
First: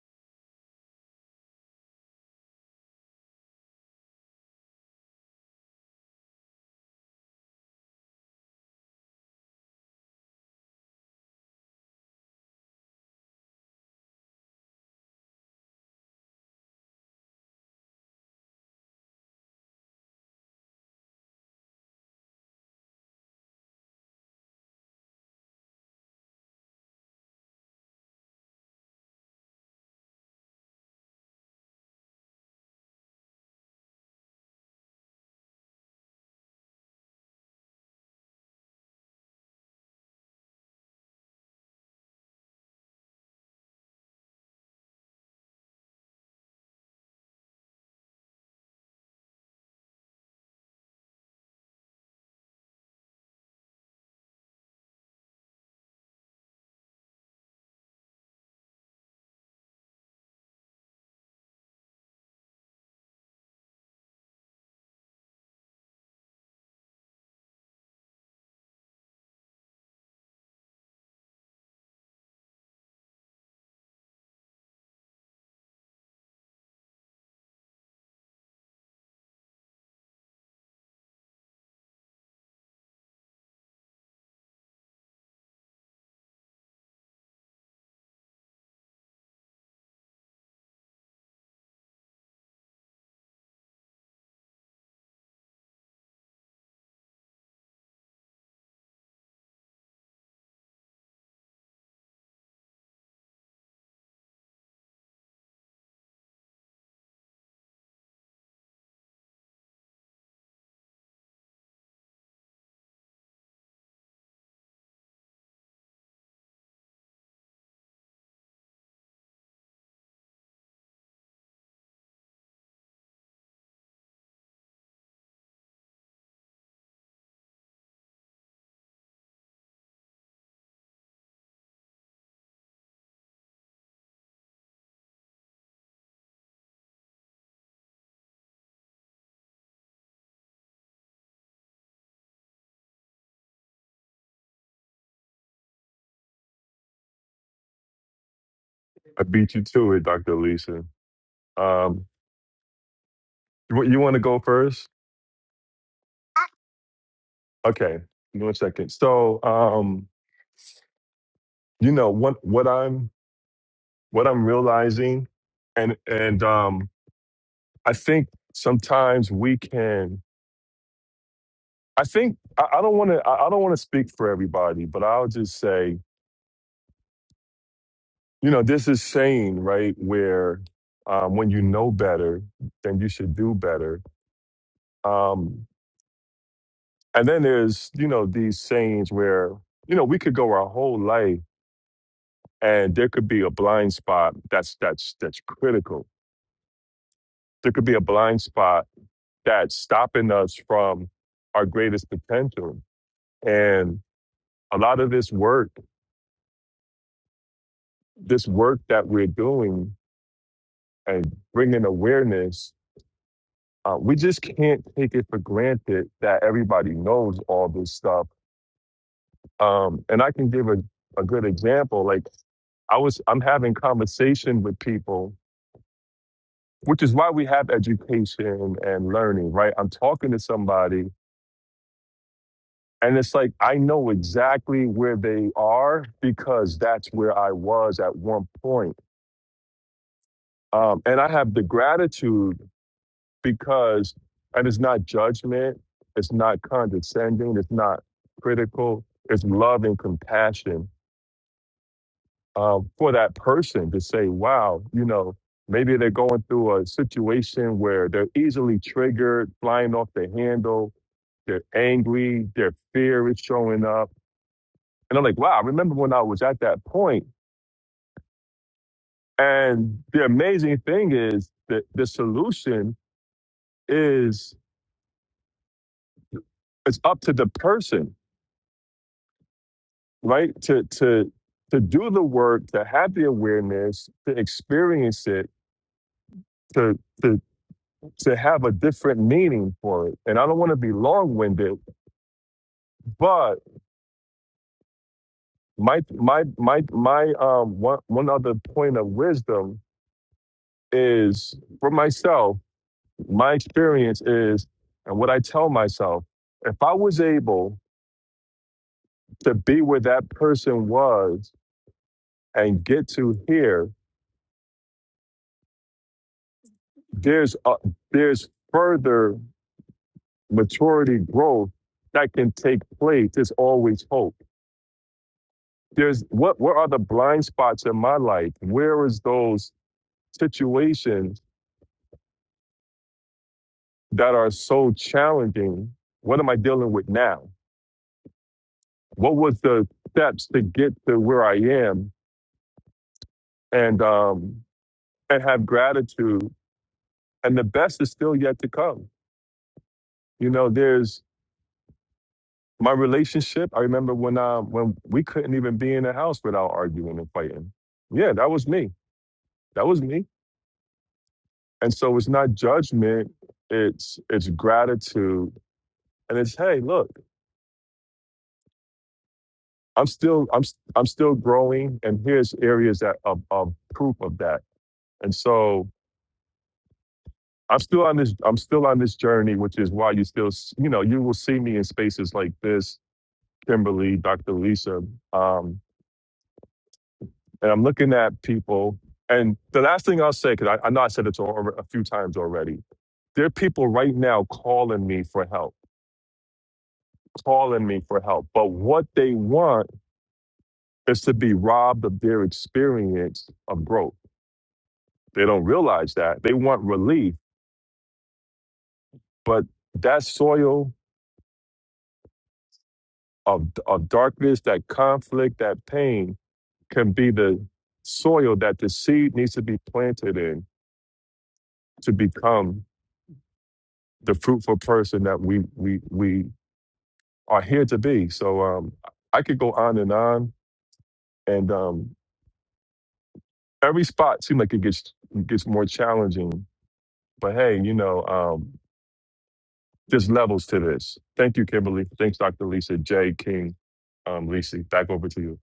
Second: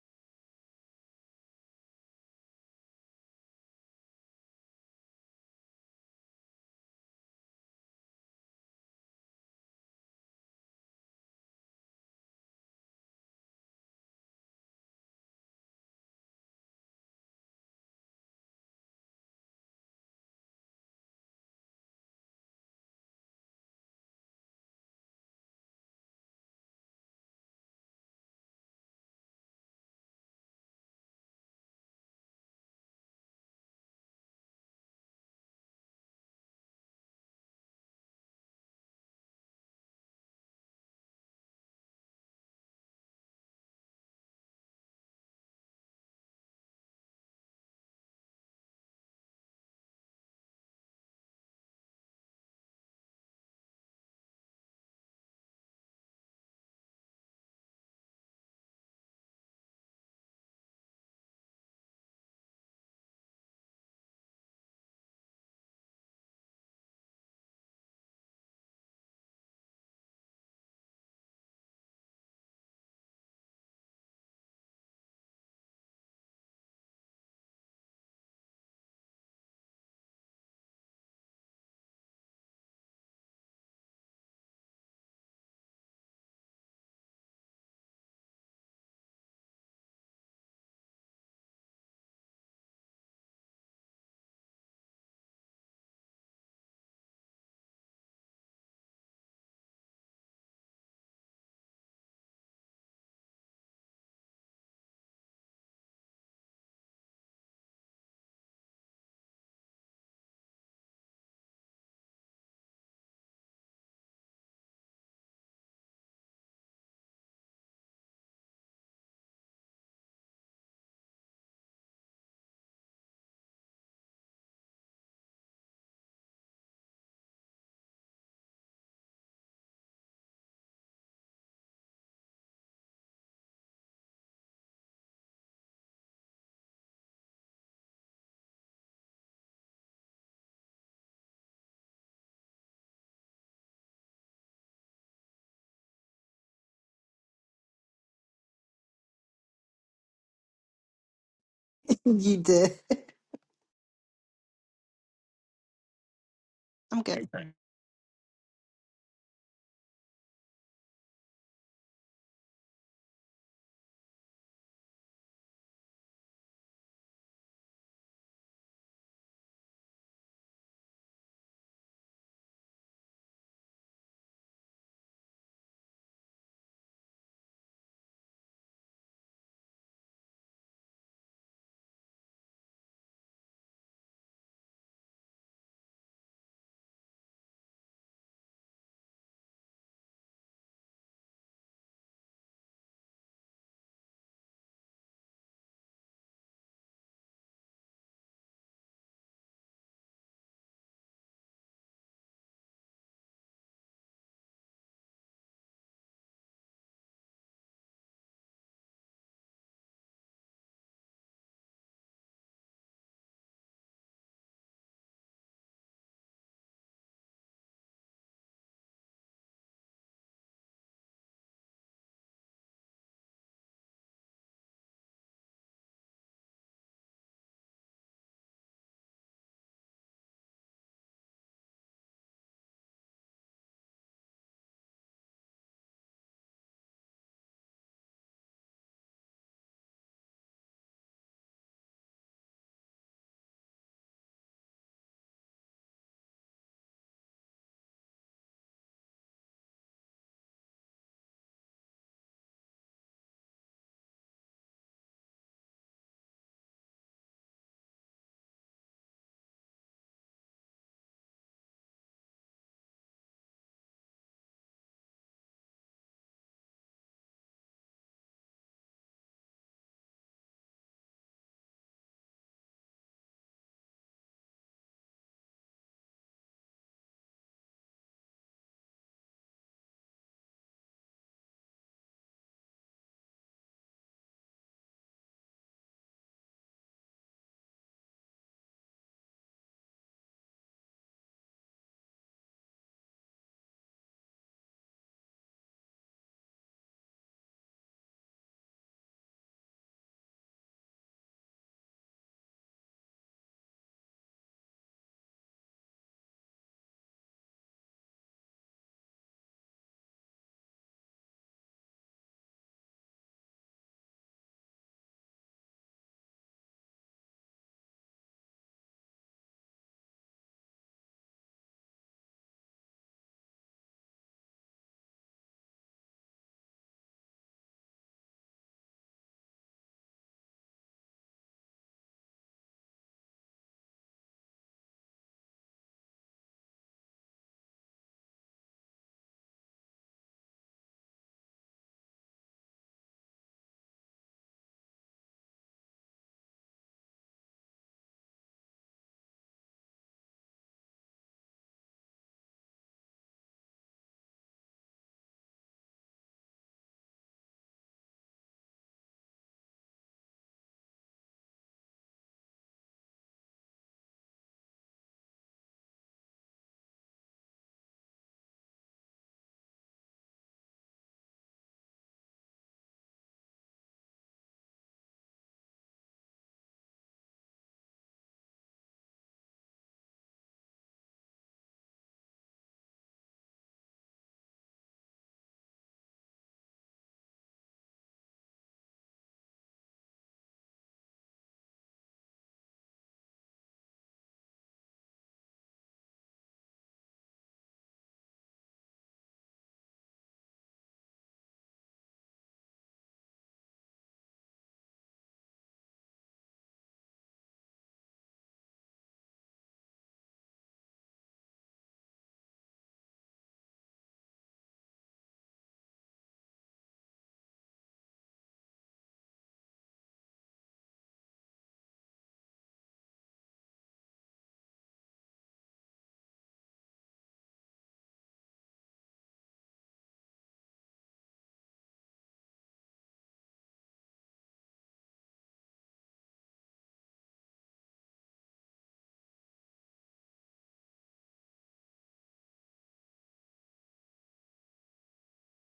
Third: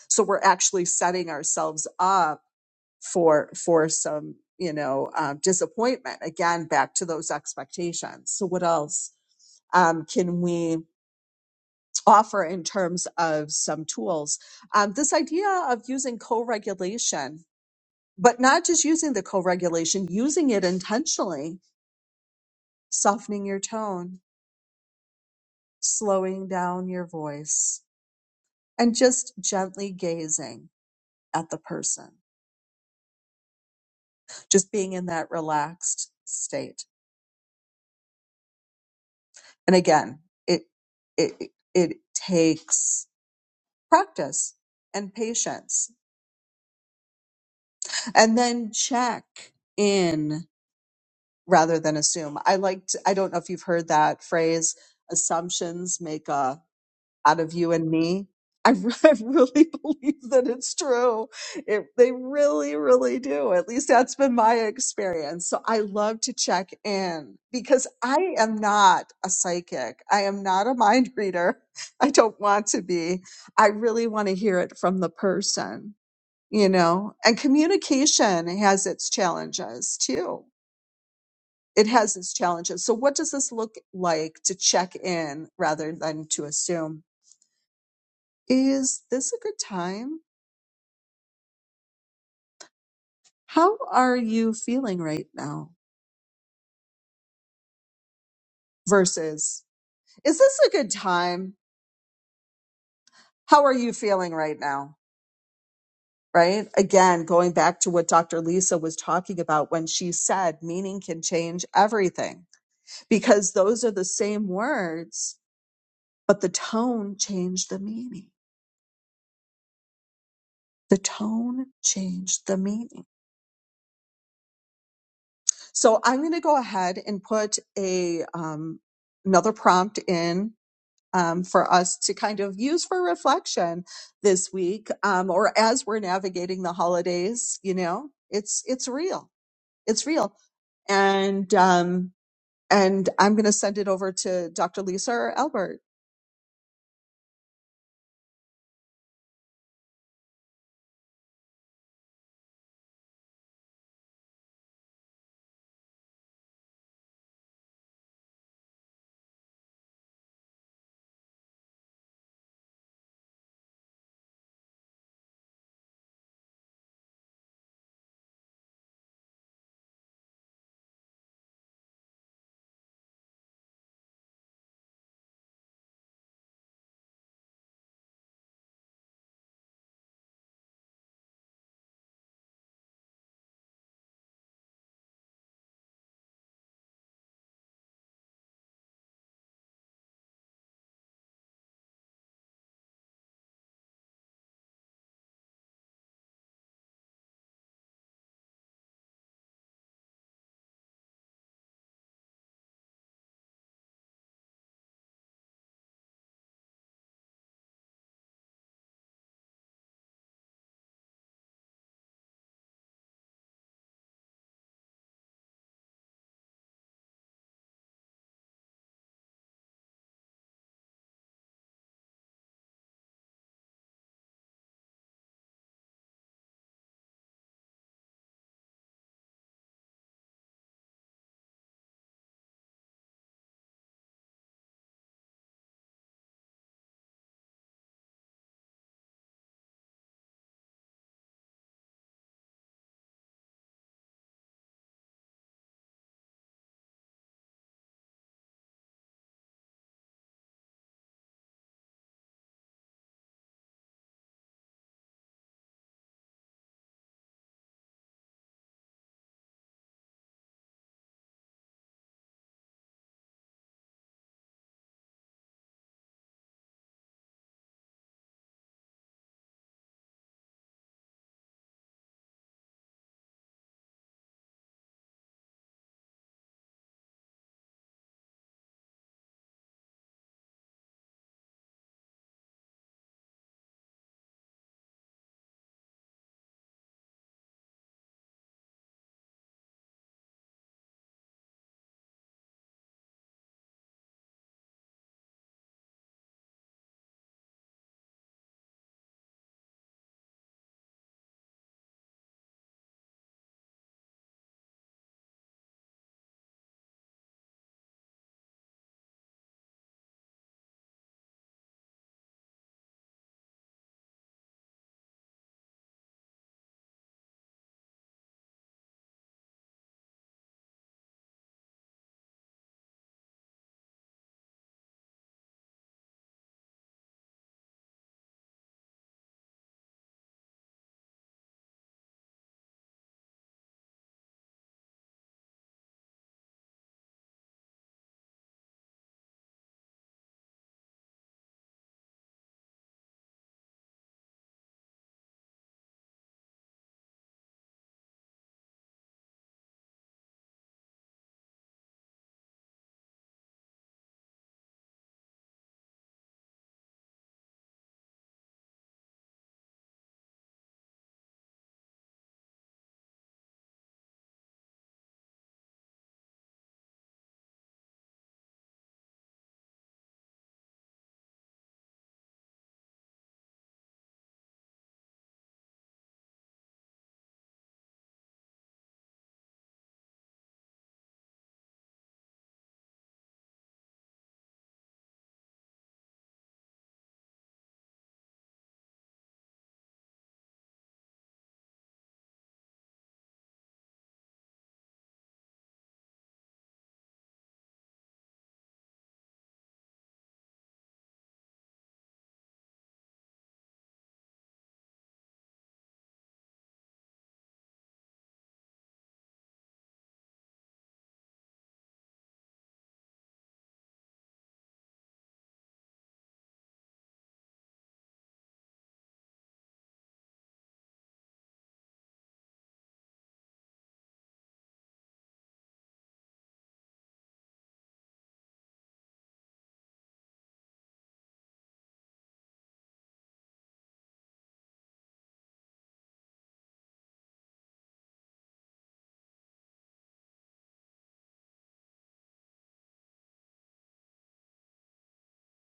S1: so we're actually setting ourselves up for for some you know um, disappointment again back to those expectations so what else um, can we offer in terms of some tools um, this idea of using co-regulation but not just using the co-regulation using it intentionally softening your tone slowing down your voice and just gently gazing at the person just being in that relaxed state And again, it it it takes practice and patience. And then check in rather than assume. I liked I don't know if you've heard that phrase assumptions make a out of you and me. I, re- I really believe that it's true. It, they really, really do. At least that's been my experience. So I love to check in because I am not a psychic. I am not a mind reader. I don't want to be. I really want to hear it from the person, you know, and communication has its challenges too. It has its challenges. So what does this look like to check in rather than to assume? is this a good time? How are you feeling right now? Versus, is this a good time? How are you feeling right now? Right? Again, going back to what Dr. Lisa was talking about when she said meaning can change everything, because those are the same words, but the tone changed the meaning. The tone changed the meaning. So I'm going to go ahead and put a um, another prompt in um, for us to kind of use for reflection this week um, or as we're navigating the holidays you know it's it's real it's real and um, and i'm going to send it over to dr lisa or albert
S3: I beat you to it, Dr. Lisa. Um,
S2: you did.
S3: you, you want to go first?
S2: I'm good.
S3: Okay, give me one second. So, um, you know what what I'm what I'm realizing, and and um, I think sometimes we can. I think I, I don't want to. I, I don't want to speak for everybody, but I'll just say, you know, this is saying right where um, when you know better, then you should do better. Um, and then there's you know these sayings where you know we could go our whole life and there could be a blind spot that's that's that's critical there could be a blind spot that's stopping us from our greatest potential. And a lot of this work, this work that we're doing and bringing awareness, uh, we just can't take it for granted that everybody knows all this stuff. Um, and I can give a, a good example. Like I was, I'm having conversation with people, which is why we have education and learning, right? I'm talking to somebody And it's like, I know exactly where they are because that's where I was at one point. Um, and I have the gratitude because, and it's not judgment, it's not condescending, it's not critical, it's love and compassion um, for that person to say, wow, you know, maybe they're going through a situation where they're easily triggered, flying off the handle, they're angry, their fear is showing up. And I'm like, wow, I remember when I was at that point And the amazing thing is that the solution is it's up to the person, right? To to to do the work, to have the awareness, to experience it, to to to have a different meaning for it. And I don't want to be long-winded, but my my my my um one one other point of wisdom is for myself, my experience is and what I tell myself, if I was able to be where that person was and get to here, there's a, there's further maturity growth that can take place. There's always hope. There's what what are the blind spots in my life? Where is those situations that are so challenging? What am I dealing with now? What was the steps to get to where I am and um and have gratitude and the best is still yet to come. You know, there's My relationship, I remember when uh when we couldn't even be in the house without arguing and fighting. Yeah, that was me. That was me. And so it's not judgment, it's it's gratitude. And it's hey, look, I'm still I'm s- I'm still growing and here's areas that of, of proof of that. And so I'm still on this I'm still on this journey, which is why you still s- you know, you will see me in spaces like this, Kimberly, Dr. Lisa. Um, and I'm looking at people. And the last thing I'll say, because I, I know I said it to al- a few times already, there are people right now calling me for help, calling me for help. But what they want is to be robbed of their experience of growth. They don't realize that. They want relief, but that soil of, of darkness, that conflict, that pain can be the soil that the seed needs to be planted in to become the fruitful person that we we we are here to be. So um, I could go on and on, and um, every spot seems like it gets gets more challenging. But hey, you know, um, there's levels to this. Thank you, Kimberly. Thanks, Dr. Lisa J. King. Um, Lisa, back over to you.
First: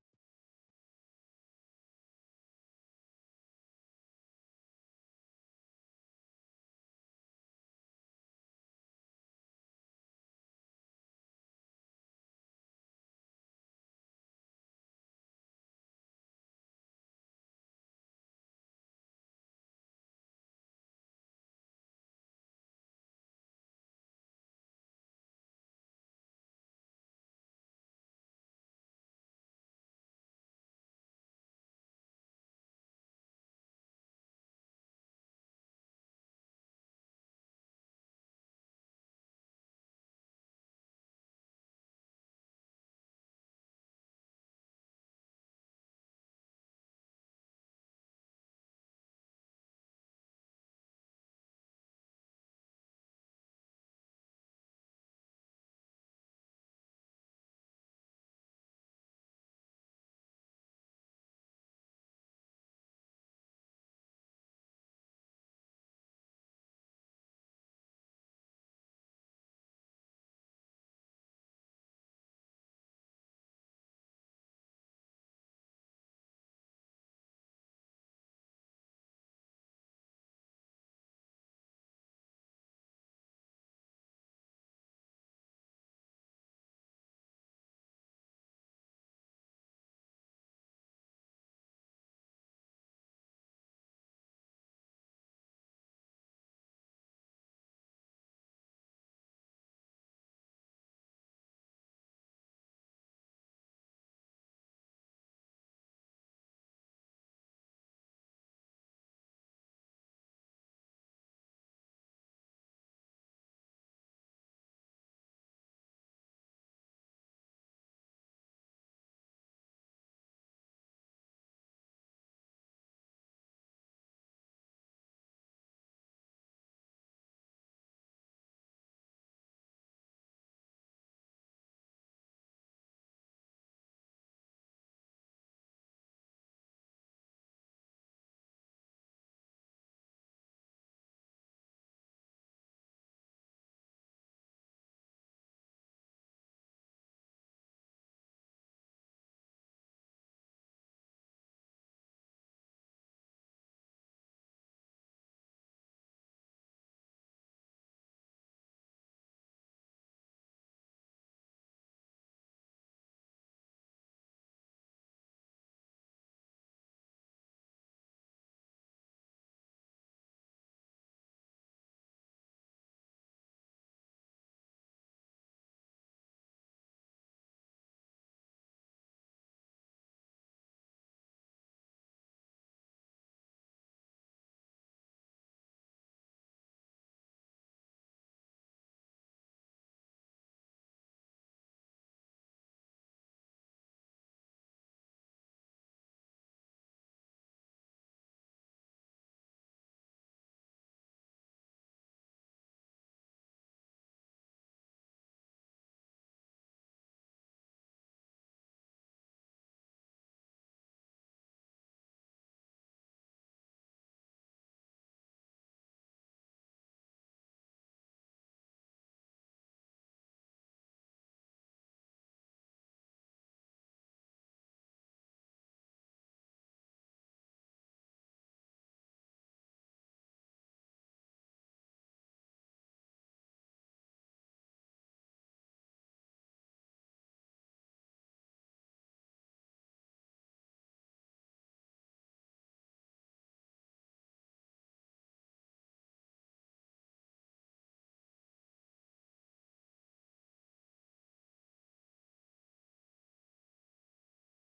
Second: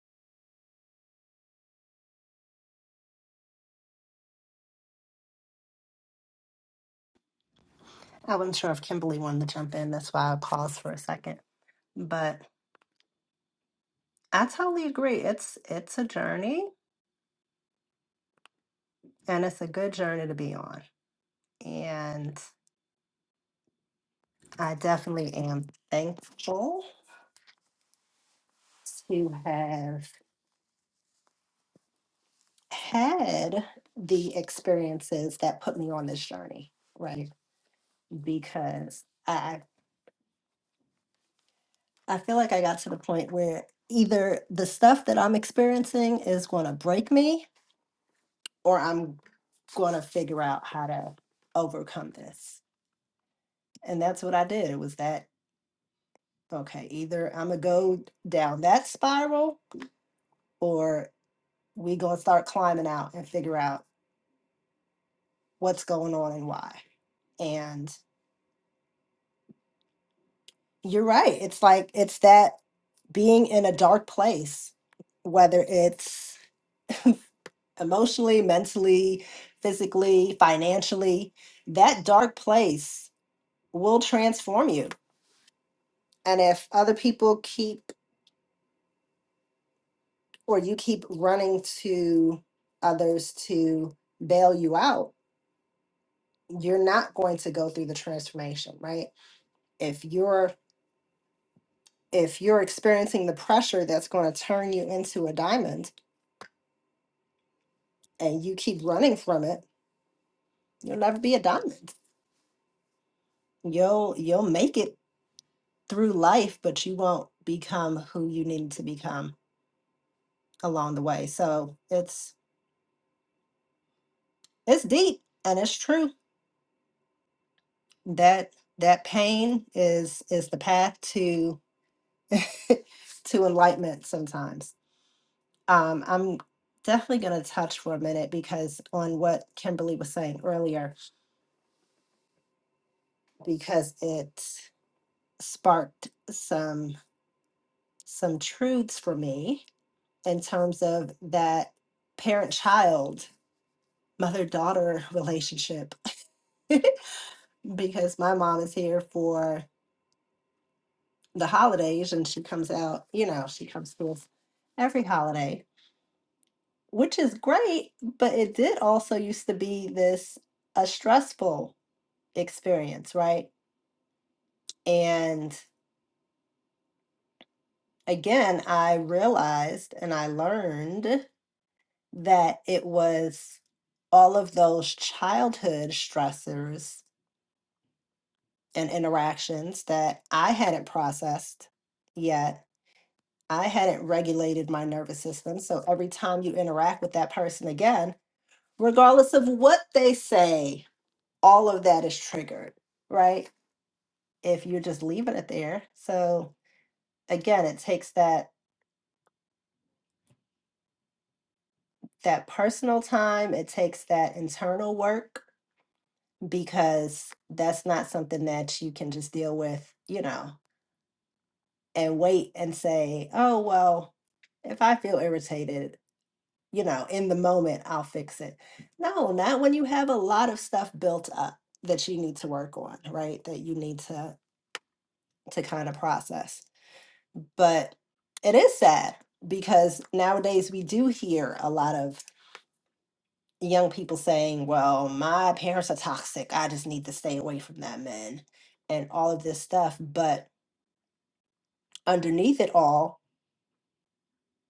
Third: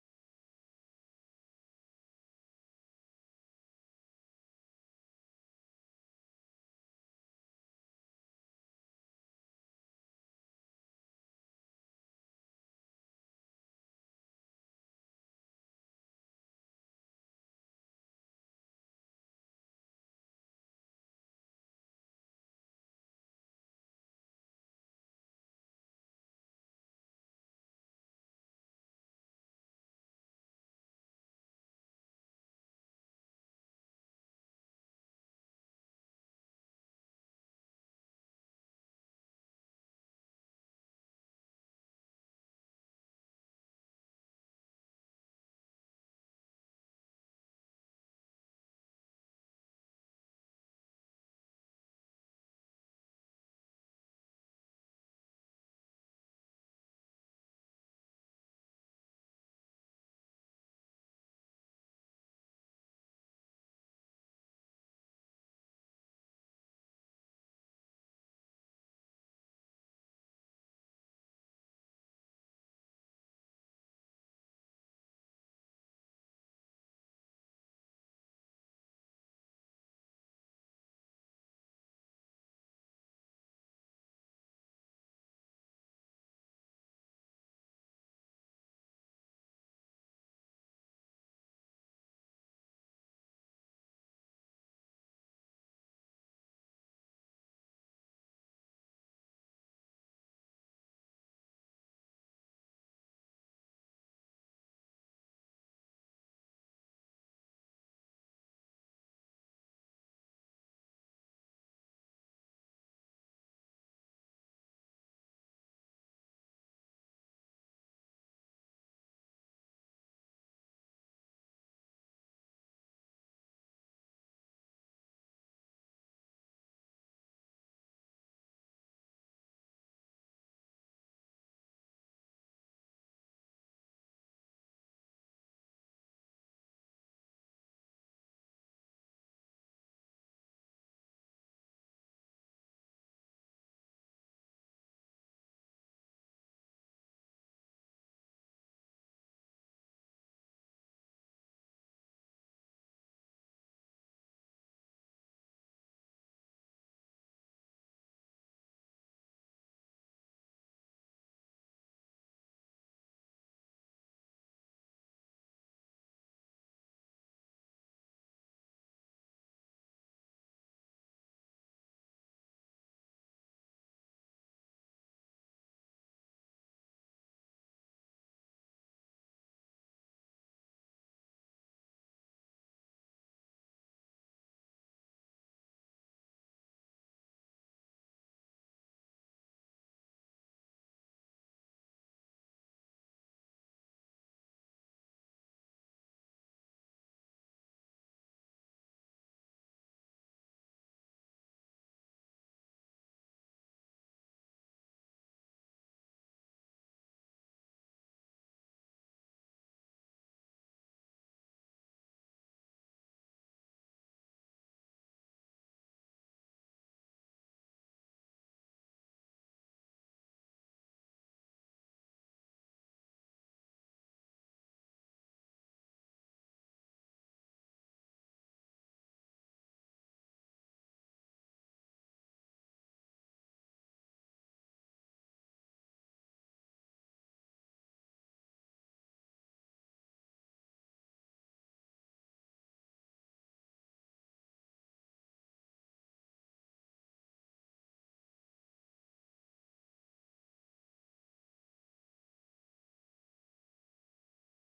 S2: I wasn't sure if Kimberly wanted to jump in. That's why I paused for a second. But I totally agree. It's it's a journey and it's a good journey to be on. And I definitely am thankful to have had the experiences that put me on this journey, right? Because I I feel like I got to the point where either the stuff I'm experiencing is going to break me or I'm going to figure out how to overcome this. And that's what I did. It was that okay, either I'm going to go down that spiral or we going to start climbing out and figure out what's going on and why. And you're right. It's like it's that being in a dark place, whether it's emotionally, mentally, physically, financially, that dark place will transform you. And if other people keep or you keep running to others to bail you out, you're not going to go through the transformation, right? If you're if you're experiencing the pressure that's going to turn you into a diamond and you keep running from it, you'll never be a diamond. You'll you'll make it through life, but you won't become who you needed to become along the way. So it's it's deep and it's true that that pain is is the path to to enlightenment sometimes. Um, I'm definitely going to touch for a minute because on what Kimberly was saying earlier because it sparked some some truths for me in terms of that parent child mother daughter relationship because my mom is here for the holidays and she comes out, you know, she comes to us every holiday, which is great, but it did also used to be this a stressful experience, right? And again, I realized and I learned that it was all of those childhood stressors and interactions that I hadn't processed yet I hadn't regulated my nervous system. So every time you interact with that person again, regardless of what they say, all of that is triggered, right? If you're just leaving it there. So again, it takes that that personal time, it takes that internal work because that's not something that you can just deal with, you know, and wait and say, "Oh, well, if I feel irritated, you know, in the moment, I'll fix it. No, not when you have a lot of stuff built up that you need to work on, right? That you need to to kind of process. But it is sad because nowadays we do hear a lot of young people saying, "Well, my parents are toxic. I just need to stay away from them," and and all of this stuff, but underneath it all,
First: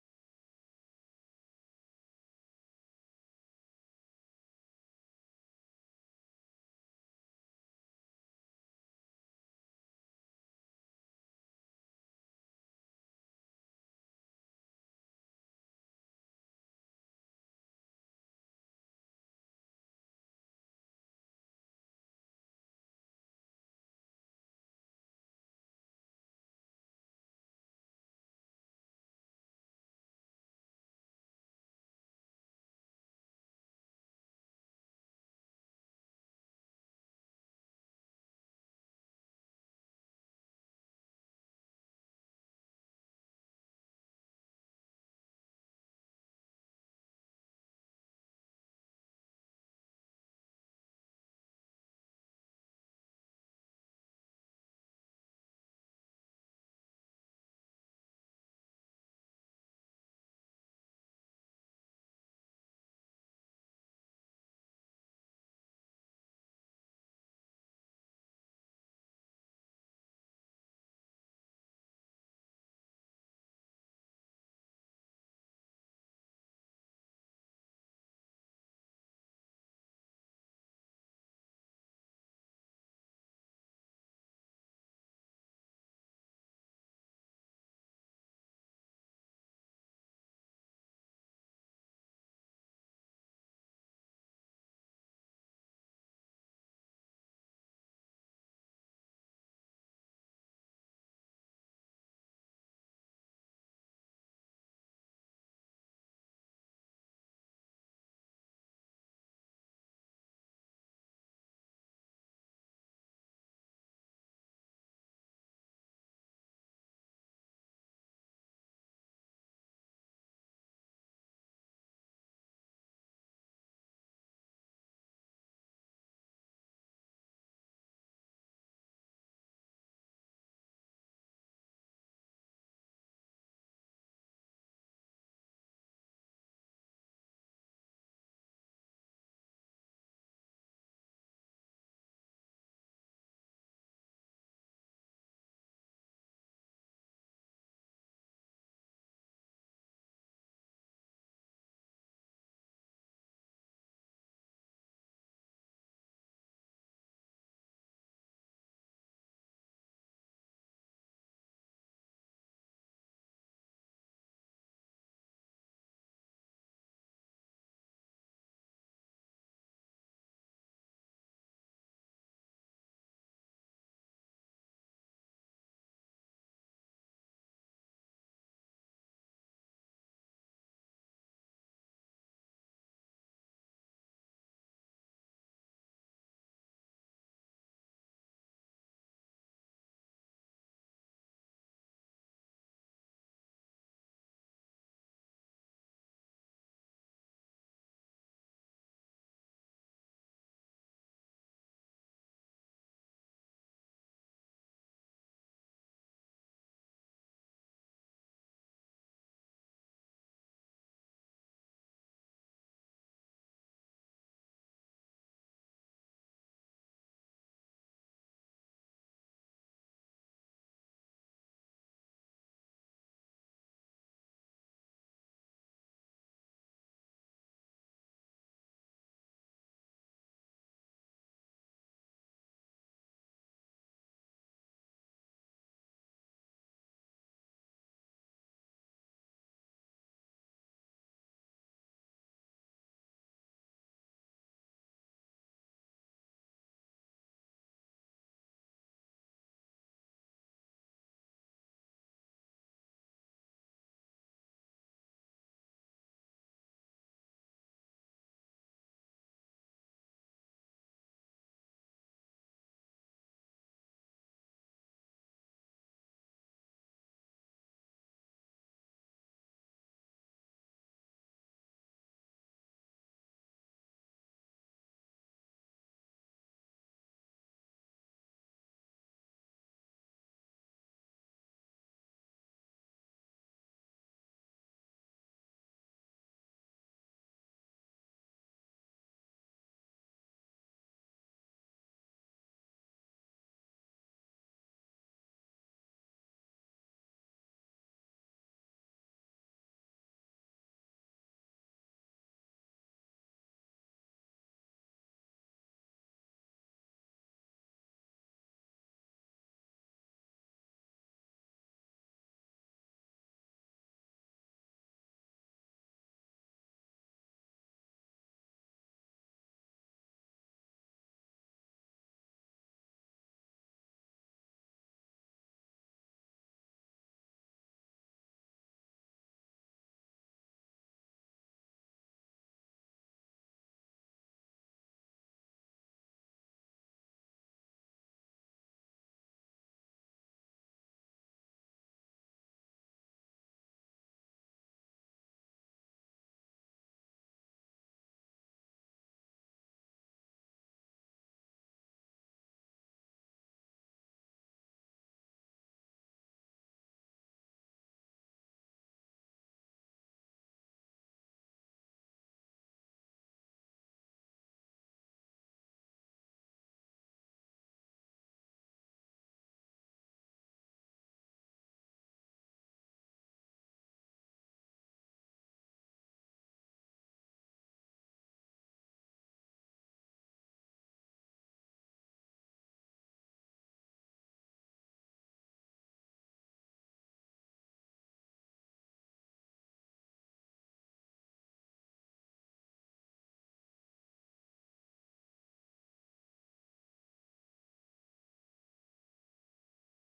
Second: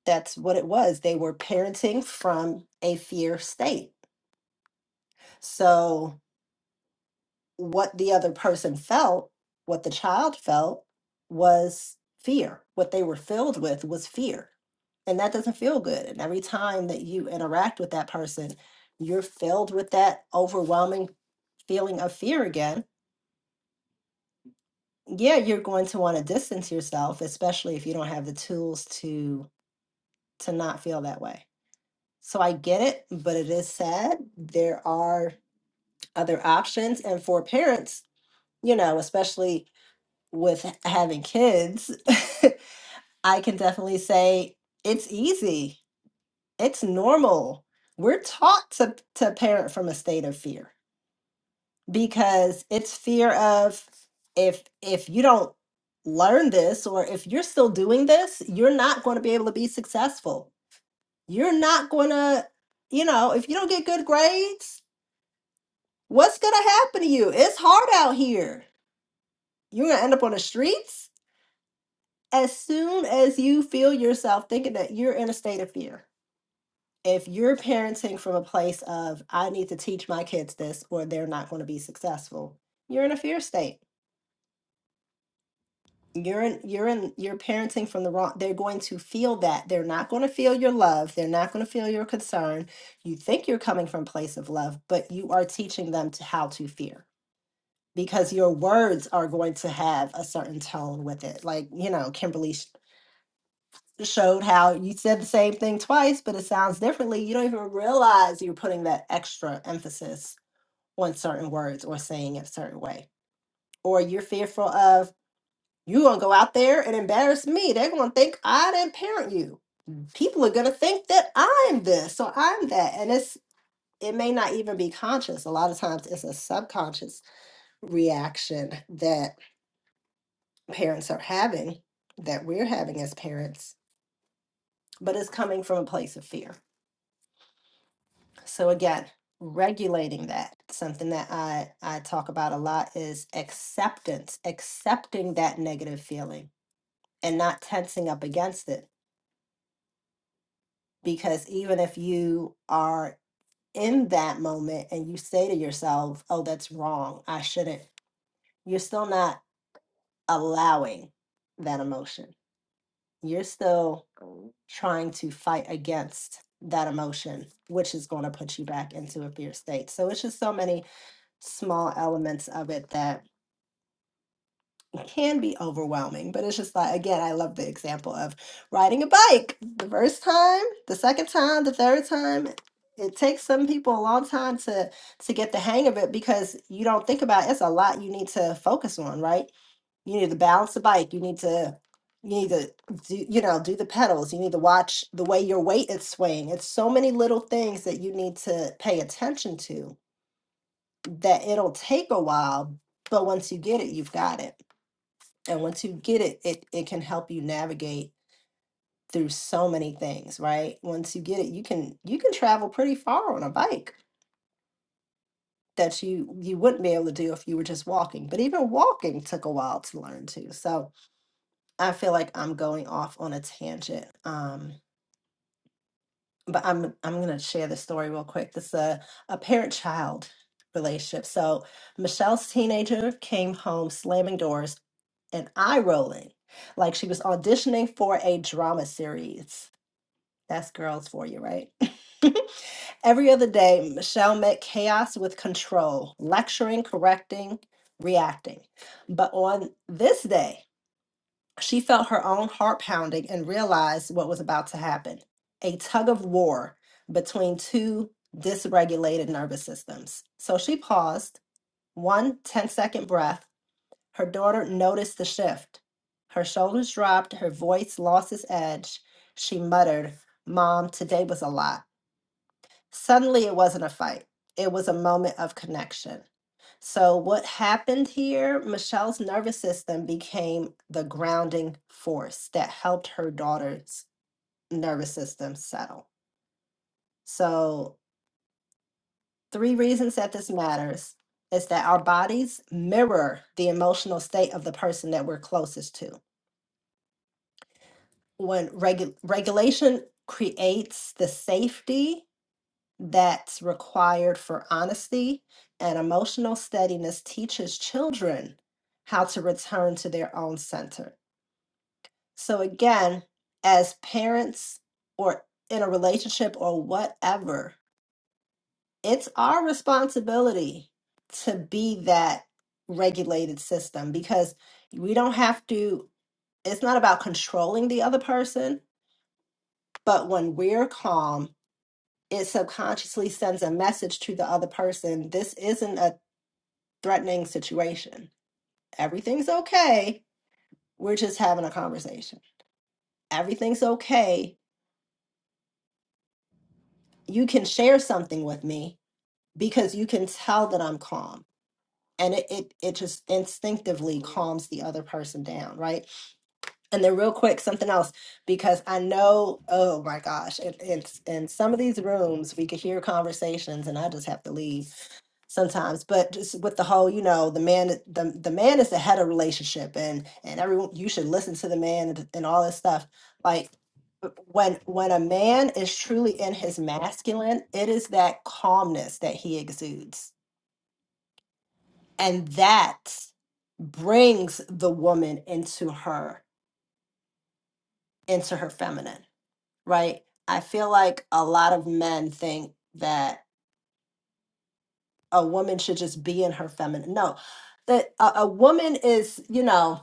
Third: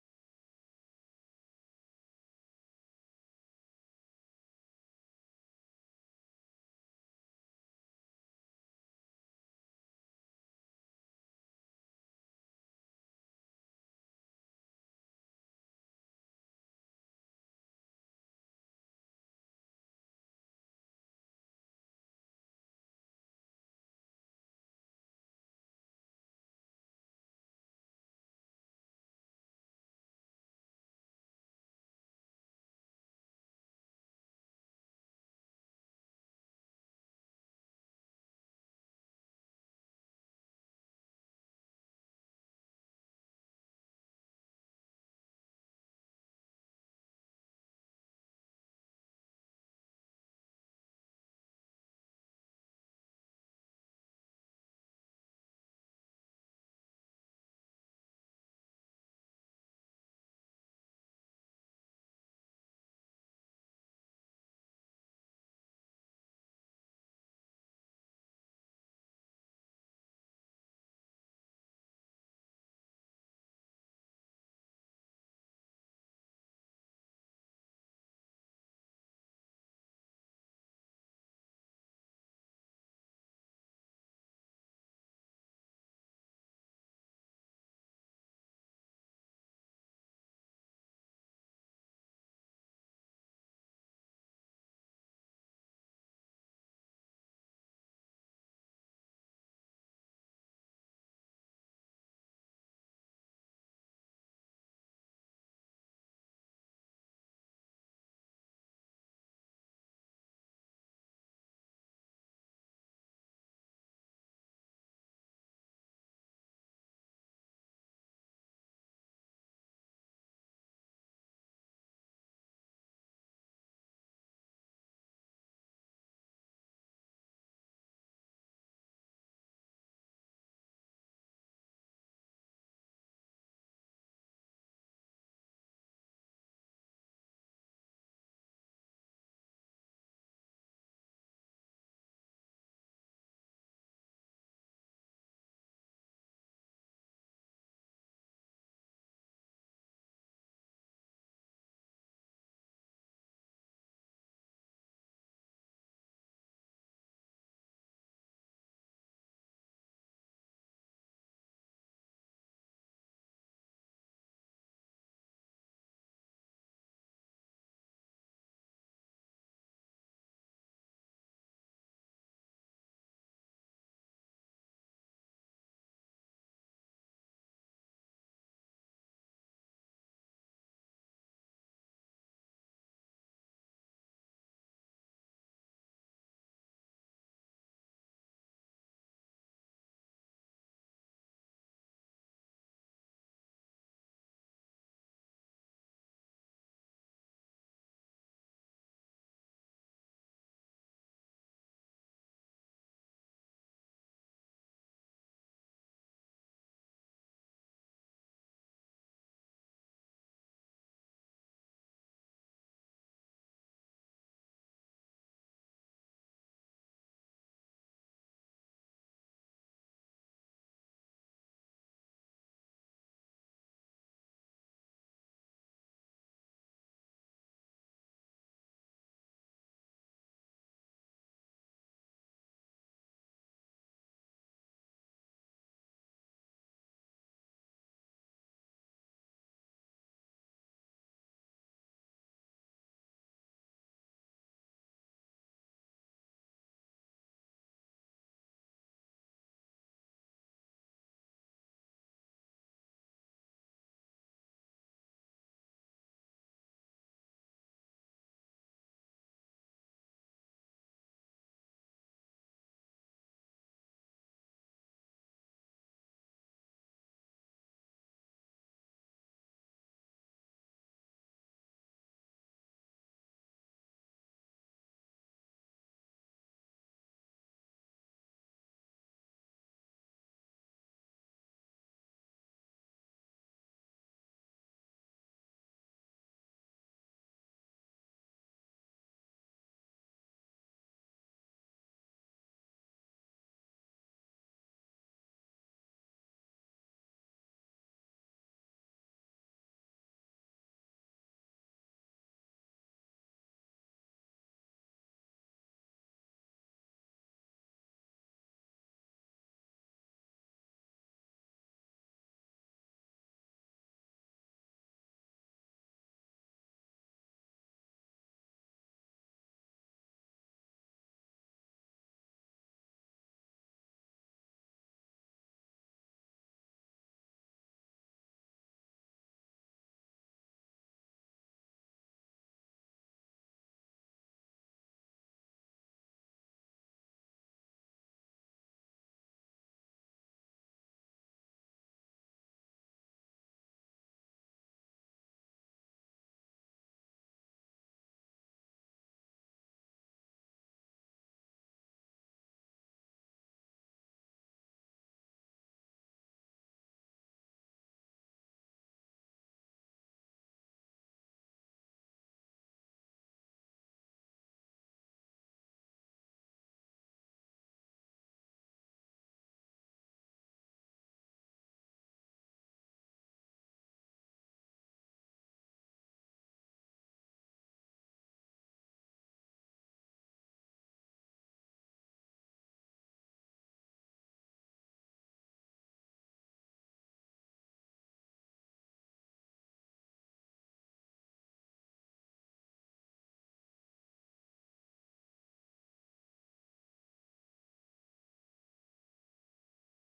S2: that's what it was. They were parenting from a fear state. So, what the other person felt, what the child felt was fear. What they were filled with was fear. And that doesn't feel good. And every time that you interact with that person, you're filled with that overwhelming feeling of fear again. Yeah, you're going to want to distance yourself, especially if you don't have the tools to to not feel that way. So I get it, but it is sad. There are other options and for parents, you know, especially with h- having kids, I can definitely say it's easy. It's normal. We're taught to, to parent from a state of fear because it's fear of if if you don't learn this or if you're still doing this, you're not going to be able to be successful. You're not going to, you know, if you don't get good grades, what's going to happen to you? It's hard out here. You're going to end up on the streets as soon as you feel yourself thinking that you're in a state of fear, if you're parenting from a place of, I need to teach my kids this or they're not going to be successful, you're in a fear state. You're in, you're in, you're parenting from the wrong, they're going to feel that. They're not going to feel your love. They're not going to feel your concern. You think you're coming from a place of love, but you are teaching them to how to fear because your words are going to have a certain tone with it. Like, you know, Kimberly showed how you said the same thing twice, but it sounds differently. You don't even realize you're putting that extra emphasis on certain words or saying it a certain way. Or you're fearful of you're gonna go out there and embarrass me. They're gonna think I didn't parent you. People are gonna think that I'm this or I'm that. And it's it may not even be conscious. A lot of times it's a subconscious reaction that parents are having, that we're having as parents, but it's coming from a place of fear. So again, regulating that, something that I, I talk about a lot is acceptance, accepting that negative feeling and not tensing up against it. Because even if you are in that moment and you say to yourself, oh, that's wrong, I shouldn't, you're still not allowing that emotion. You're still trying to fight against that emotion, which is going to put you back into a fear state. So it's just so many small elements of it that can be overwhelming, but it's just like, again, I love the example of riding a bike the first time, the second time, the third time. It takes some people a long time to to get the hang of it because you don't think about it's a lot you need to focus on, right? You need to balance the bike, you need to you need to do, you know, do the pedals, you need to watch the way your weight is swaying. It's so many little things that you need to pay attention to that it'll take a while, but once you get it, you've got it. And once you get it, it it can help you navigate through so many things, right? Once you get it, you can you can travel pretty far on a bike that you you wouldn't be able to do if you were just walking. But even walking took a while to learn too. So I feel like I'm going off on a tangent. Um, but I'm I'm gonna share the story real quick. This is a, a parent-child relationship. So Michelle's teenager came home slamming doors and eye rolling, like she was auditioning for a drama series. That's girls for you, right? Every other day, Michelle met chaos with control, lecturing, correcting, reacting. But on this day, she felt her own heart pounding and realized what was about to happen a tug of war between two dysregulated nervous systems. So she paused, one ten-second breath. Her daughter noticed the shift. Her shoulders dropped, her voice lost its edge. She muttered, Mom, today was a lot. Suddenly, it wasn't a fight, it was a moment of connection. So, what happened here? Michelle's nervous system became the grounding force that helped her daughter's nervous system settle. So, three reasons that this matters is that our bodies mirror the emotional state of the person that we're closest to. When regu- regulation creates the safety that's required for honesty, and emotional steadiness teaches children how to return to their own center. So again, as parents or in a relationship or whatever, it's our responsibility to be that regulated system because we don't have to, it's not about controlling the other person, but when we're calm, it subconsciously sends a message to the other person this isn't a threatening situation. Everything's okay. We're just having a conversation. Everything's okay. You can share something with me because you can tell that I'm calm. And it, it, it just instinctively calms the other person down, right? And then, real quick, something else, because I know, oh my gosh, it, it's in some of these rooms, we could hear conversations, and I just have to leave sometimes but just with the whole you know the man the, the man is the head of relationship and and everyone you should listen to the man and, and all this stuff like when when a man is truly in his masculine it is that calmness that he exudes and that brings the woman into her into her feminine right i feel like a lot of men think that a woman should just be in her feminine no that a, a woman is you know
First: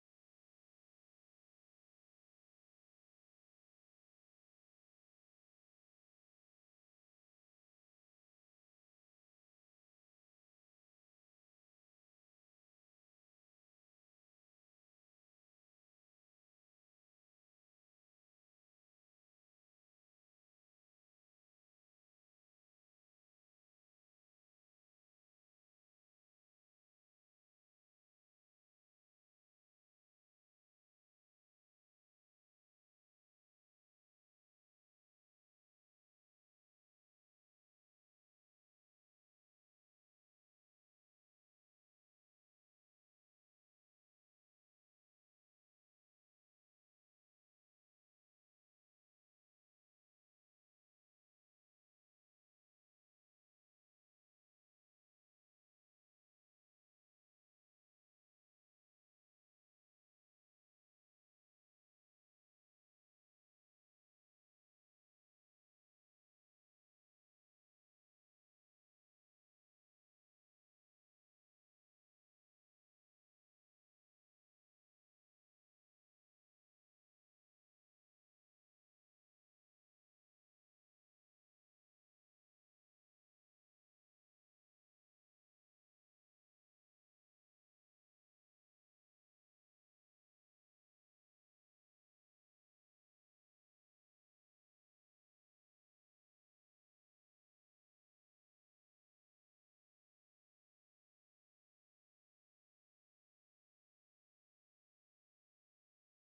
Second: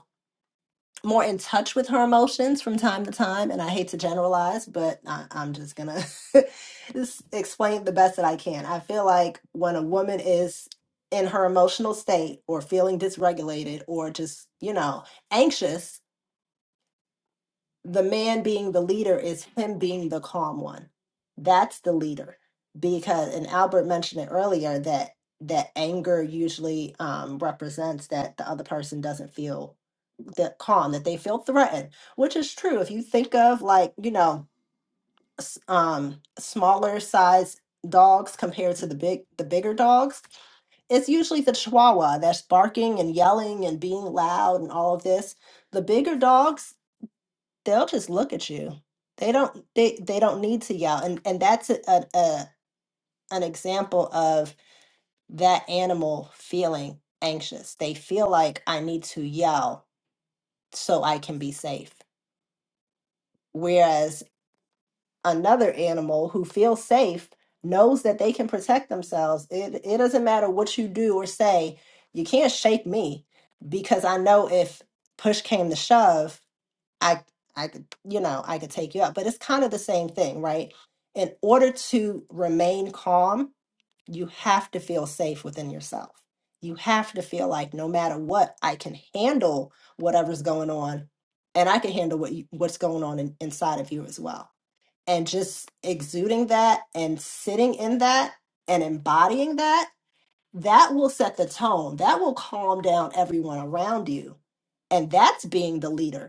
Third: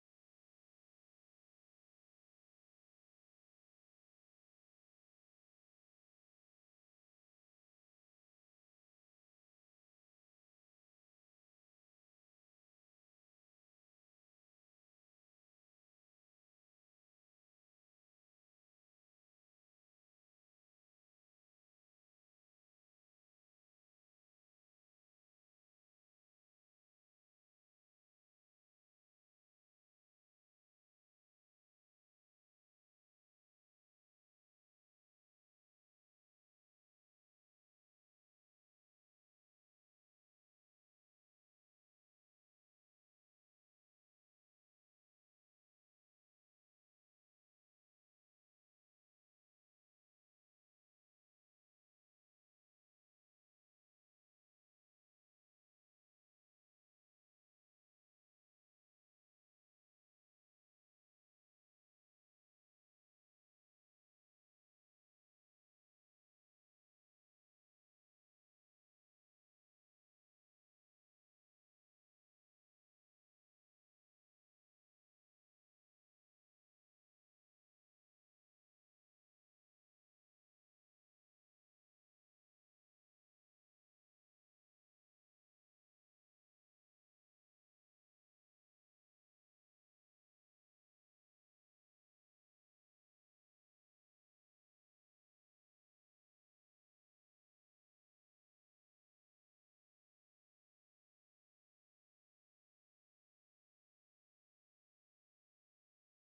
S2: more in touch with her emotions from time to time and i hate to generalize but I, i'm just gonna just explain it the best that i can i feel like when a woman is in her emotional state or feeling dysregulated or just you know anxious the man being the leader is him being the calm one. That's the leader. Because and Albert mentioned it earlier that that anger usually um, represents that the other person doesn't feel that calm, that they feel threatened, which is true. If you think of like you know s- um, smaller size dogs compared to the big the bigger dogs, it's usually the Chihuahua that's barking and yelling and being loud and all of this. The bigger dogs they'll just look at you. They don't they they don't need to yell. And and that's a, a, a an example of that animal feeling anxious. They feel like I need to yell so I can be safe. Whereas another animal who feels safe knows that they can protect themselves. It it doesn't matter what you do or say. You can't shake me because I know if push came to shove, I I could, you know, I could take you out. But it's kind of the same thing, right? In order to remain calm, you have to feel safe within yourself. You have to feel like no matter what, I can handle whatever's going on, and I can handle what you, what's going on in, inside of you as well. And just exuding that and sitting in that and embodying that, that will set the tone. That will calm down everyone around you. And that's being the leader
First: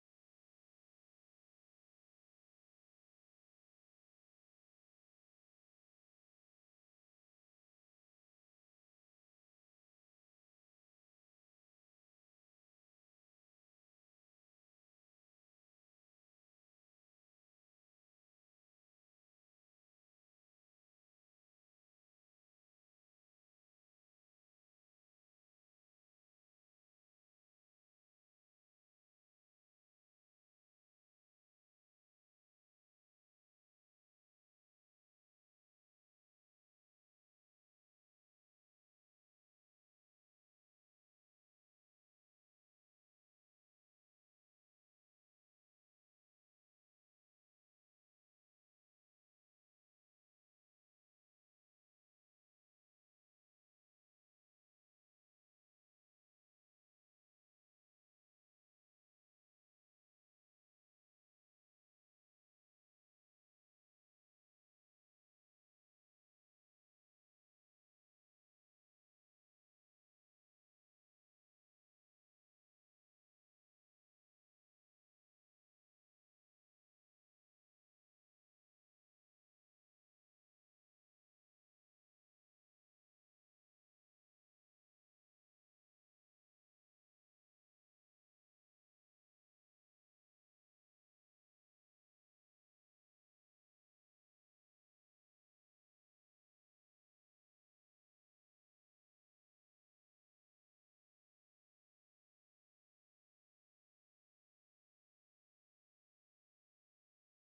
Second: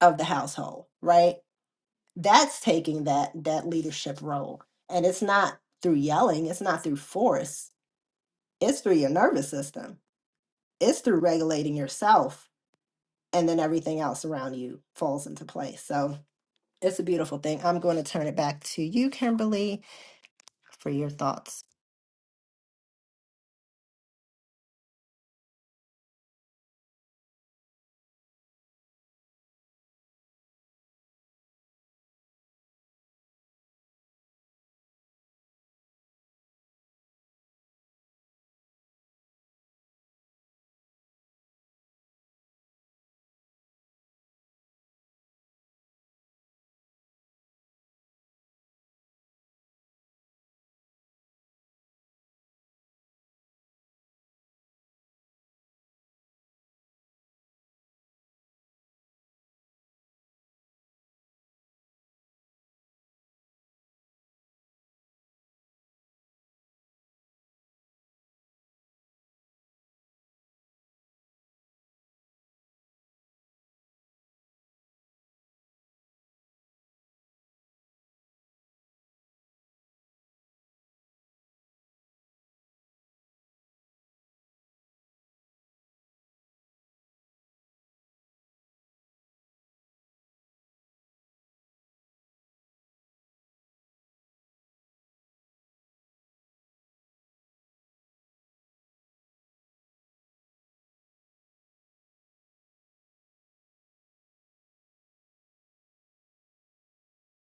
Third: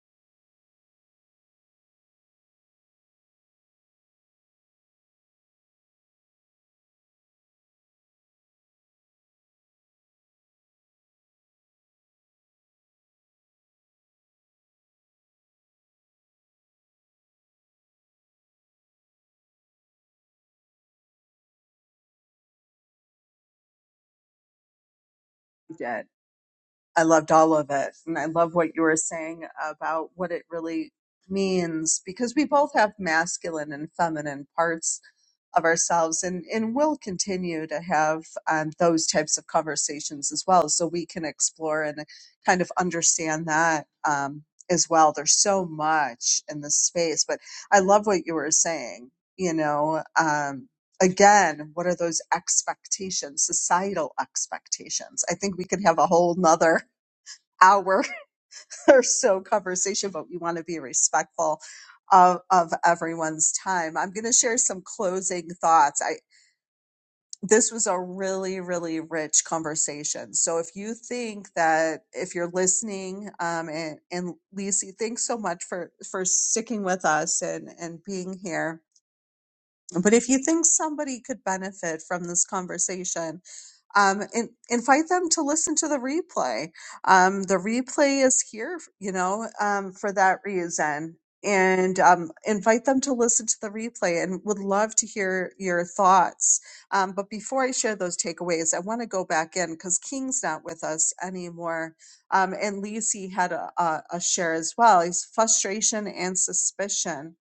S2: of the household, right? That's taking that that leadership role. And it's not through yelling, it's not through force. It's through your nervous system. It's through regulating yourself and then everything else around you falls into place. So, it's a beautiful thing. I'm going to turn it back to you, Kimberly, for your thoughts.
S1: I loved all of it. And I love what you were saying about what it really means because we both have masculine and feminine parts of ourselves and, and we will continue to have um, those types of conversations as well. So we can explore and kind of understand that um, as well. There's so much in this space, but I love what you were saying. You know, um, again, what are those expectations, societal expectations? I think we could have a whole nother hour or so conversation, but we want to be respectful of, of everyone's time. I'm going to share some closing thoughts. I this was a really really rich conversation. So if you think that if you're listening, um, and, and Lisi, thanks so much for for sticking with us and and being here. But if you think somebody could benefit from this conversation, um, and invite them to listen to the replay. Um, the replay is here, you know, um, for that reason. And um, invite them to listen to the replay and would love to hear your thoughts. Um, but before I share those takeaways, I want to go back in because King's not with us anymore. Um, and Lisi had a, a, a share as well. He's frustration and suspicion,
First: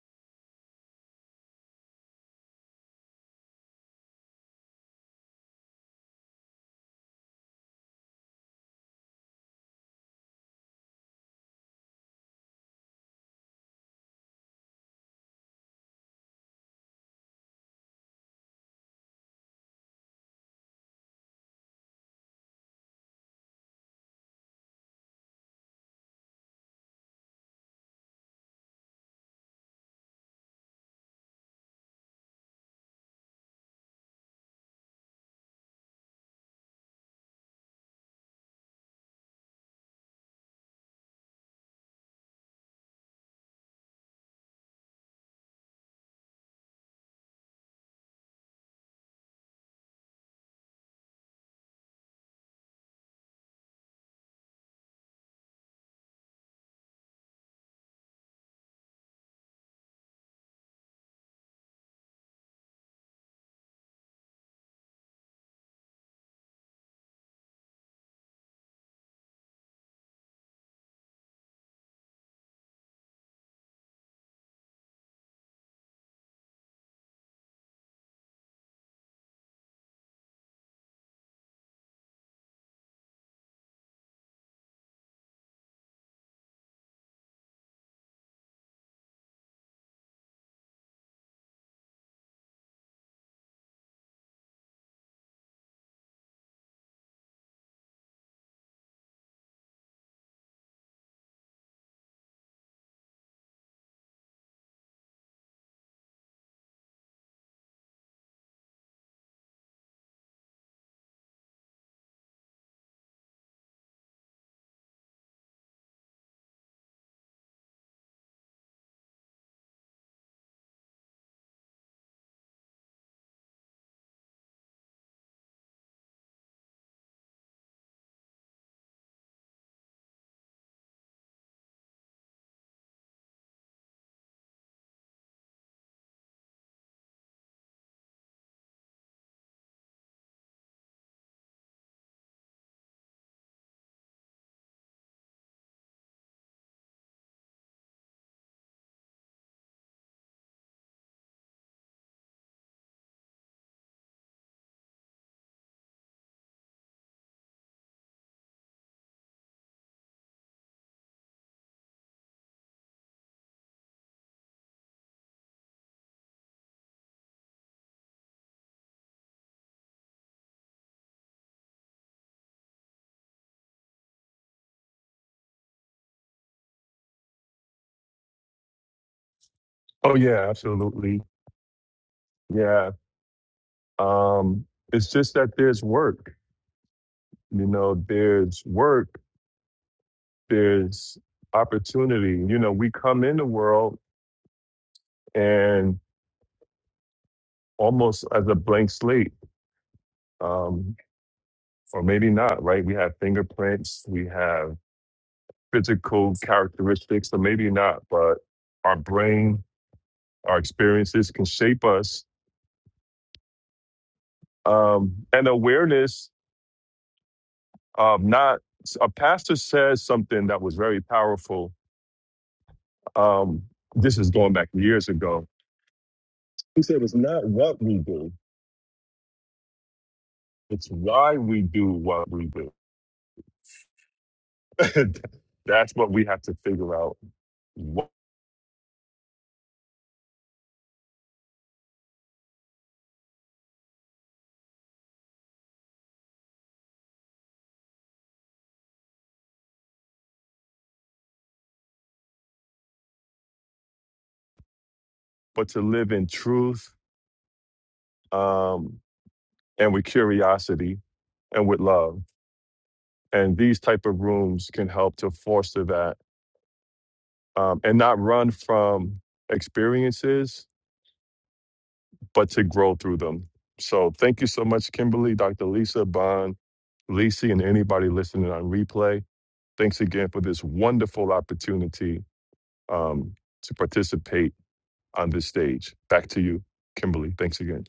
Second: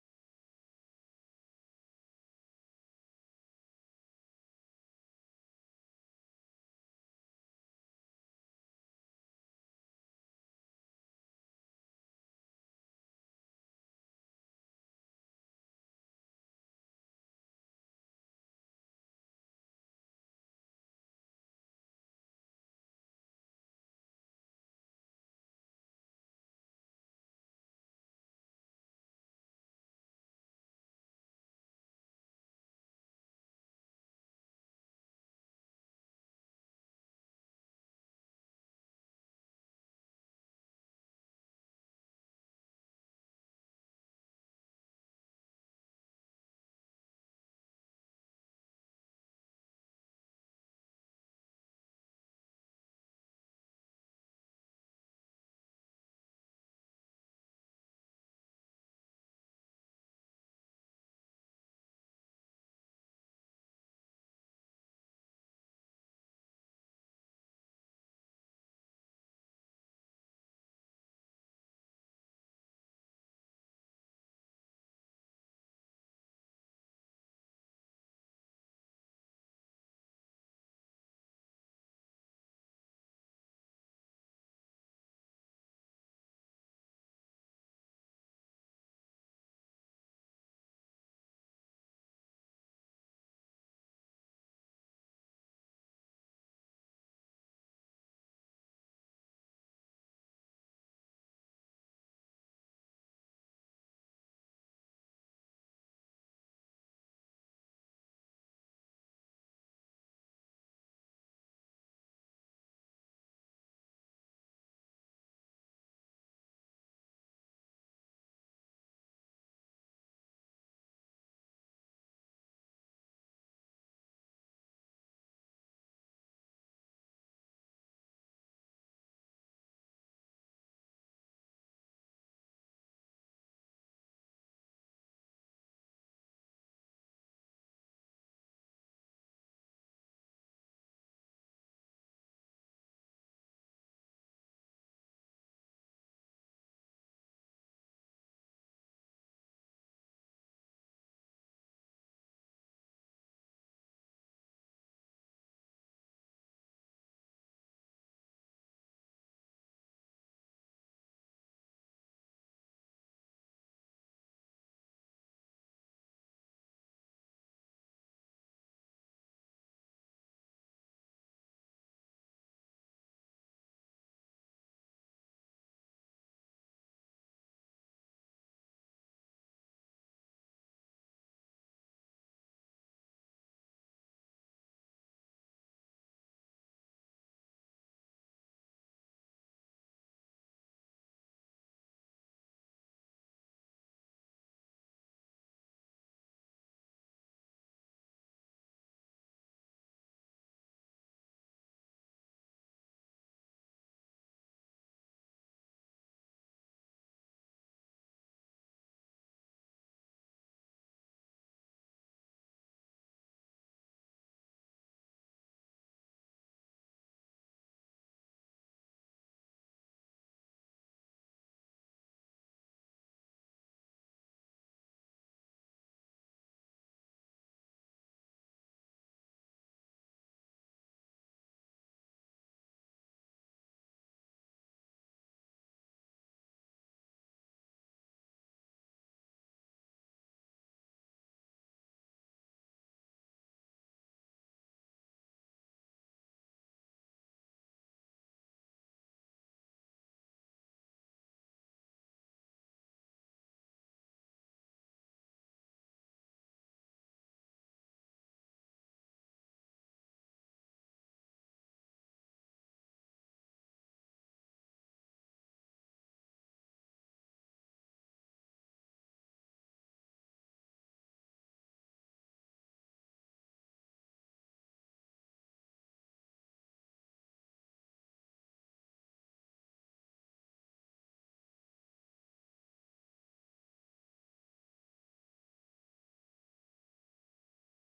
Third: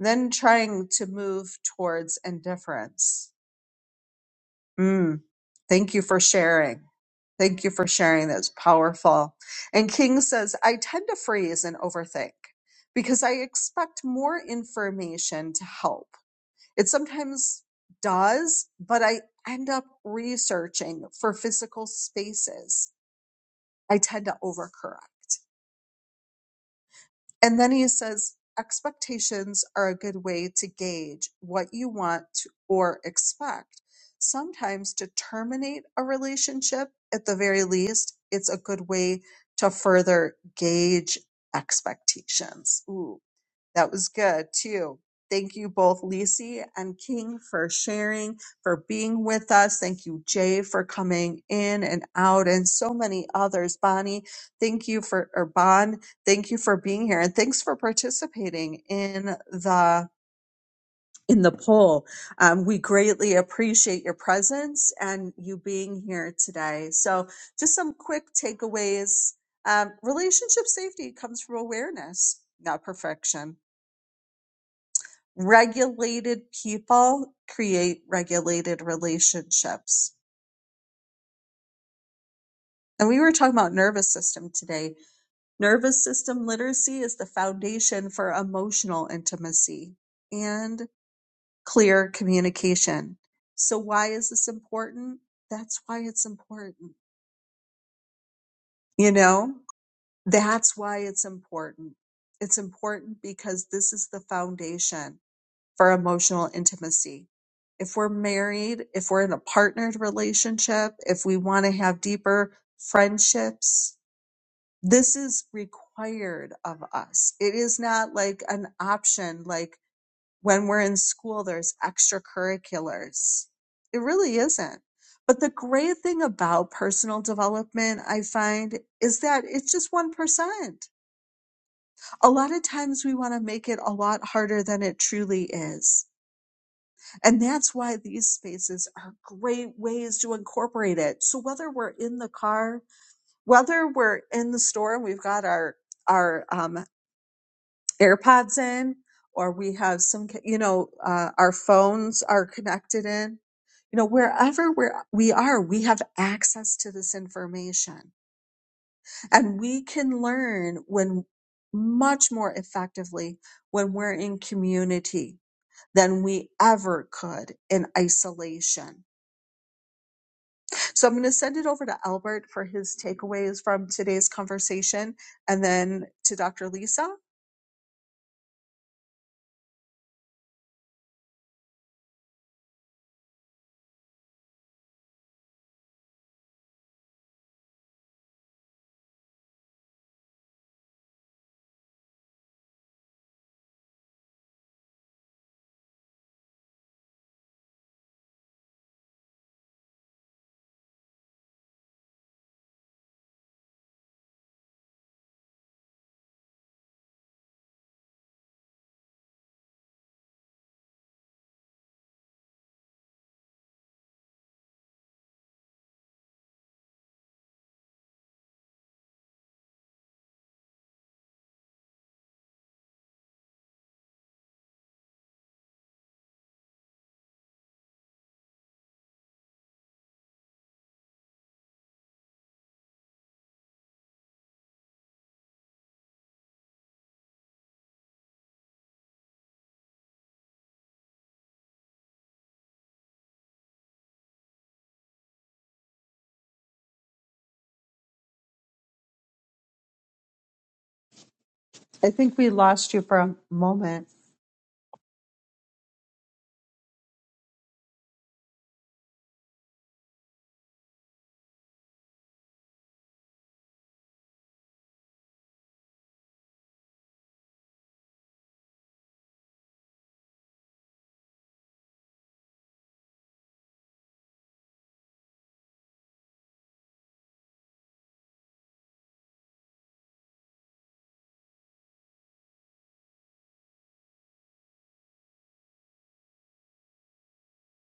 S1: then trying to move towards indifference. Hmm. Thank you for sharing. Thank you for sharing. That's powerful. And King says, I tend to freeze and overthink because I expect more information to help. It sometimes does, but I end up researching for physical spaces. I tend to overcorrect. And then he says, expectations are a good way to gauge what you want to, or expect. Sometimes to terminate a relationship, at the very least, it's a good way to further gauge expectations. Ooh. That was good too. Thank you both, Lisi and King, for sharing, for being with us. Thank you, Jay, for coming in and out, and so many others. Bonnie, thank you for, or Bon, thank you for being here, and thanks for participating in the in the poll. Um, we greatly appreciate your presence and you being here today. So, just some quick takeaways um, relationship safety comes from awareness, not perfection regulated people create regulated relationships. And we were talking about nervous system today. Nervous system literacy is the foundation for emotional intimacy and clear communication. So why is this important? That's why it's important. You know, that's why it's important. It's important because this is the foundation for emotional intimacy. If we're married, if we're in a partnered relationship, if we want to have deeper friendships, this is required of us. It is not like an option, like when we're in school, there's extracurriculars. It really isn't. But the great thing about personal development, I find, is that it's just 1%. A lot of times we want to make it a lot harder than it truly is And that's why these spaces are great ways to incorporate it. So whether we're in the car, whether we're in the store and we've got our, our, um, AirPods in, or we have some, you know, uh, our phones are connected in, you know, wherever we're, we are, we have access to this information and we can learn when much more effectively when we're in community than we ever could in isolation So I'm going to send it over to Albert for his takeaways from today's conversation and then to Dr. Lisa.
S3: Oh yeah, absolutely. Yeah. Um, it's just that there's work. You know, there's work. There's opportunity. You know, we come in the world and almost as a blank slate. Um, or maybe not, right? We have fingerprints, we have physical characteristics, so maybe not, but our brain, our experiences can shape us. Um, and awareness of not, a pastor says something that was very powerful. Um, this is going back years ago. He said, It's not what we do, it's why we do what we do. That's what we have to figure out. What,
S1: I think we lost you for a moment.
S3: but to live in truth um, and with curiosity and with love. And these type of rooms can help to foster that um, and not run from experiences, but to grow through them. So thank you so much, Kimberly, Dr. Lisa, Bond, Lisi, and anybody listening on replay. Thanks again for this wonderful opportunity um, to participate on this stage. Back to you, Kimberly. Thanks again.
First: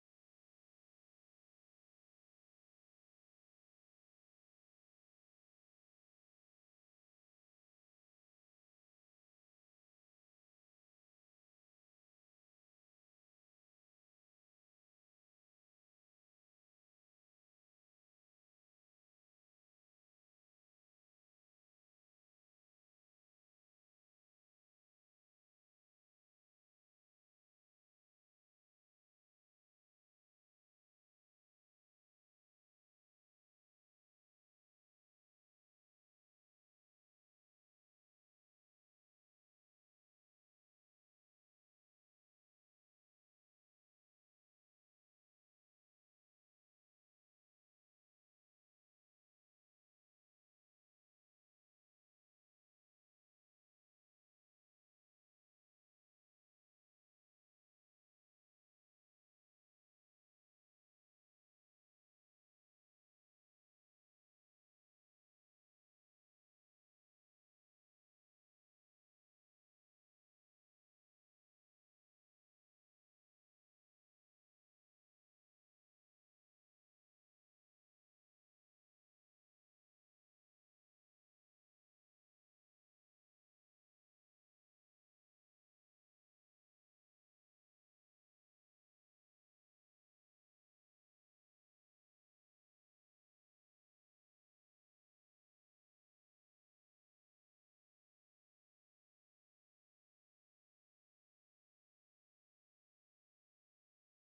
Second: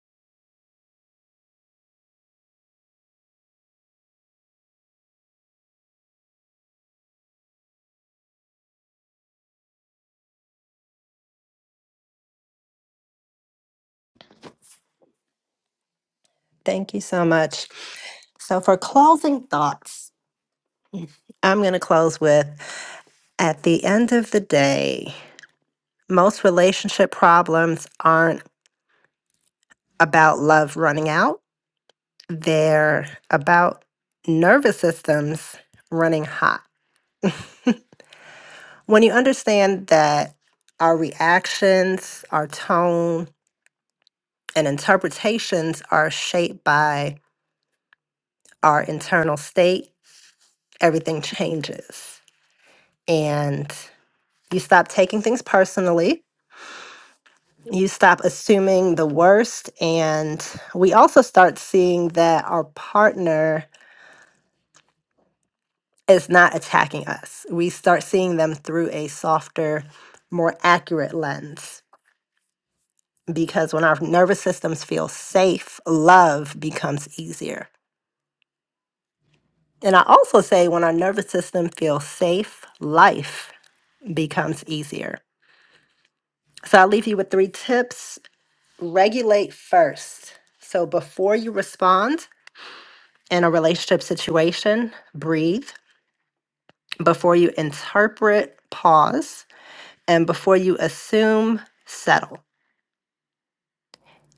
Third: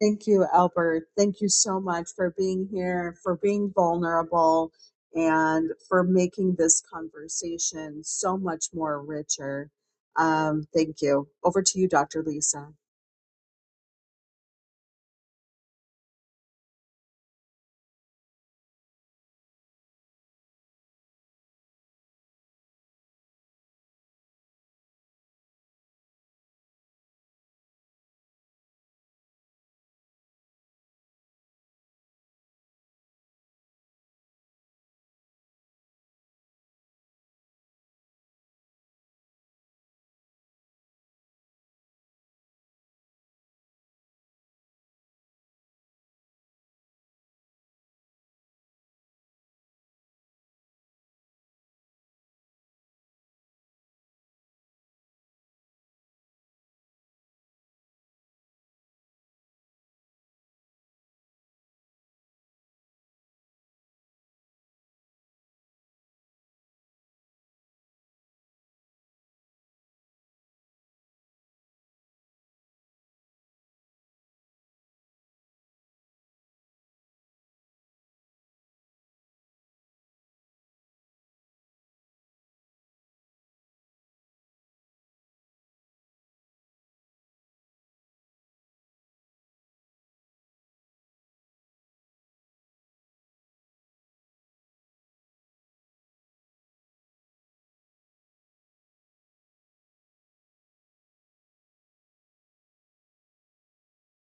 S1: Thank you, Albert. Thank you so much for being here, for being vulnerable, and for making this conversation so much more richer. Um, thank you. Over to you, Dr. Lisa.
S2: Thank you so much. So, for closing thoughts, I'm going to close with at the end of the day, most relationship problems aren't about love running out. they're about nervous systems running hot. When you understand that our reactions, our tone, and interpretations are shaped by our internal state, everything changes. And you stop taking things personally. You stop assuming the worst. And we also start seeing that our partner is not attacking us. We start seeing them through a softer, more accurate lens because when our nervous systems feel safe, love becomes easier. And I also say when our nervous system feels safe, life becomes easier. So I'll leave you with three tips. Regulate first. So before you respond in a relationship situation, breathe. Before you interpret, pause. And before you assume, settle.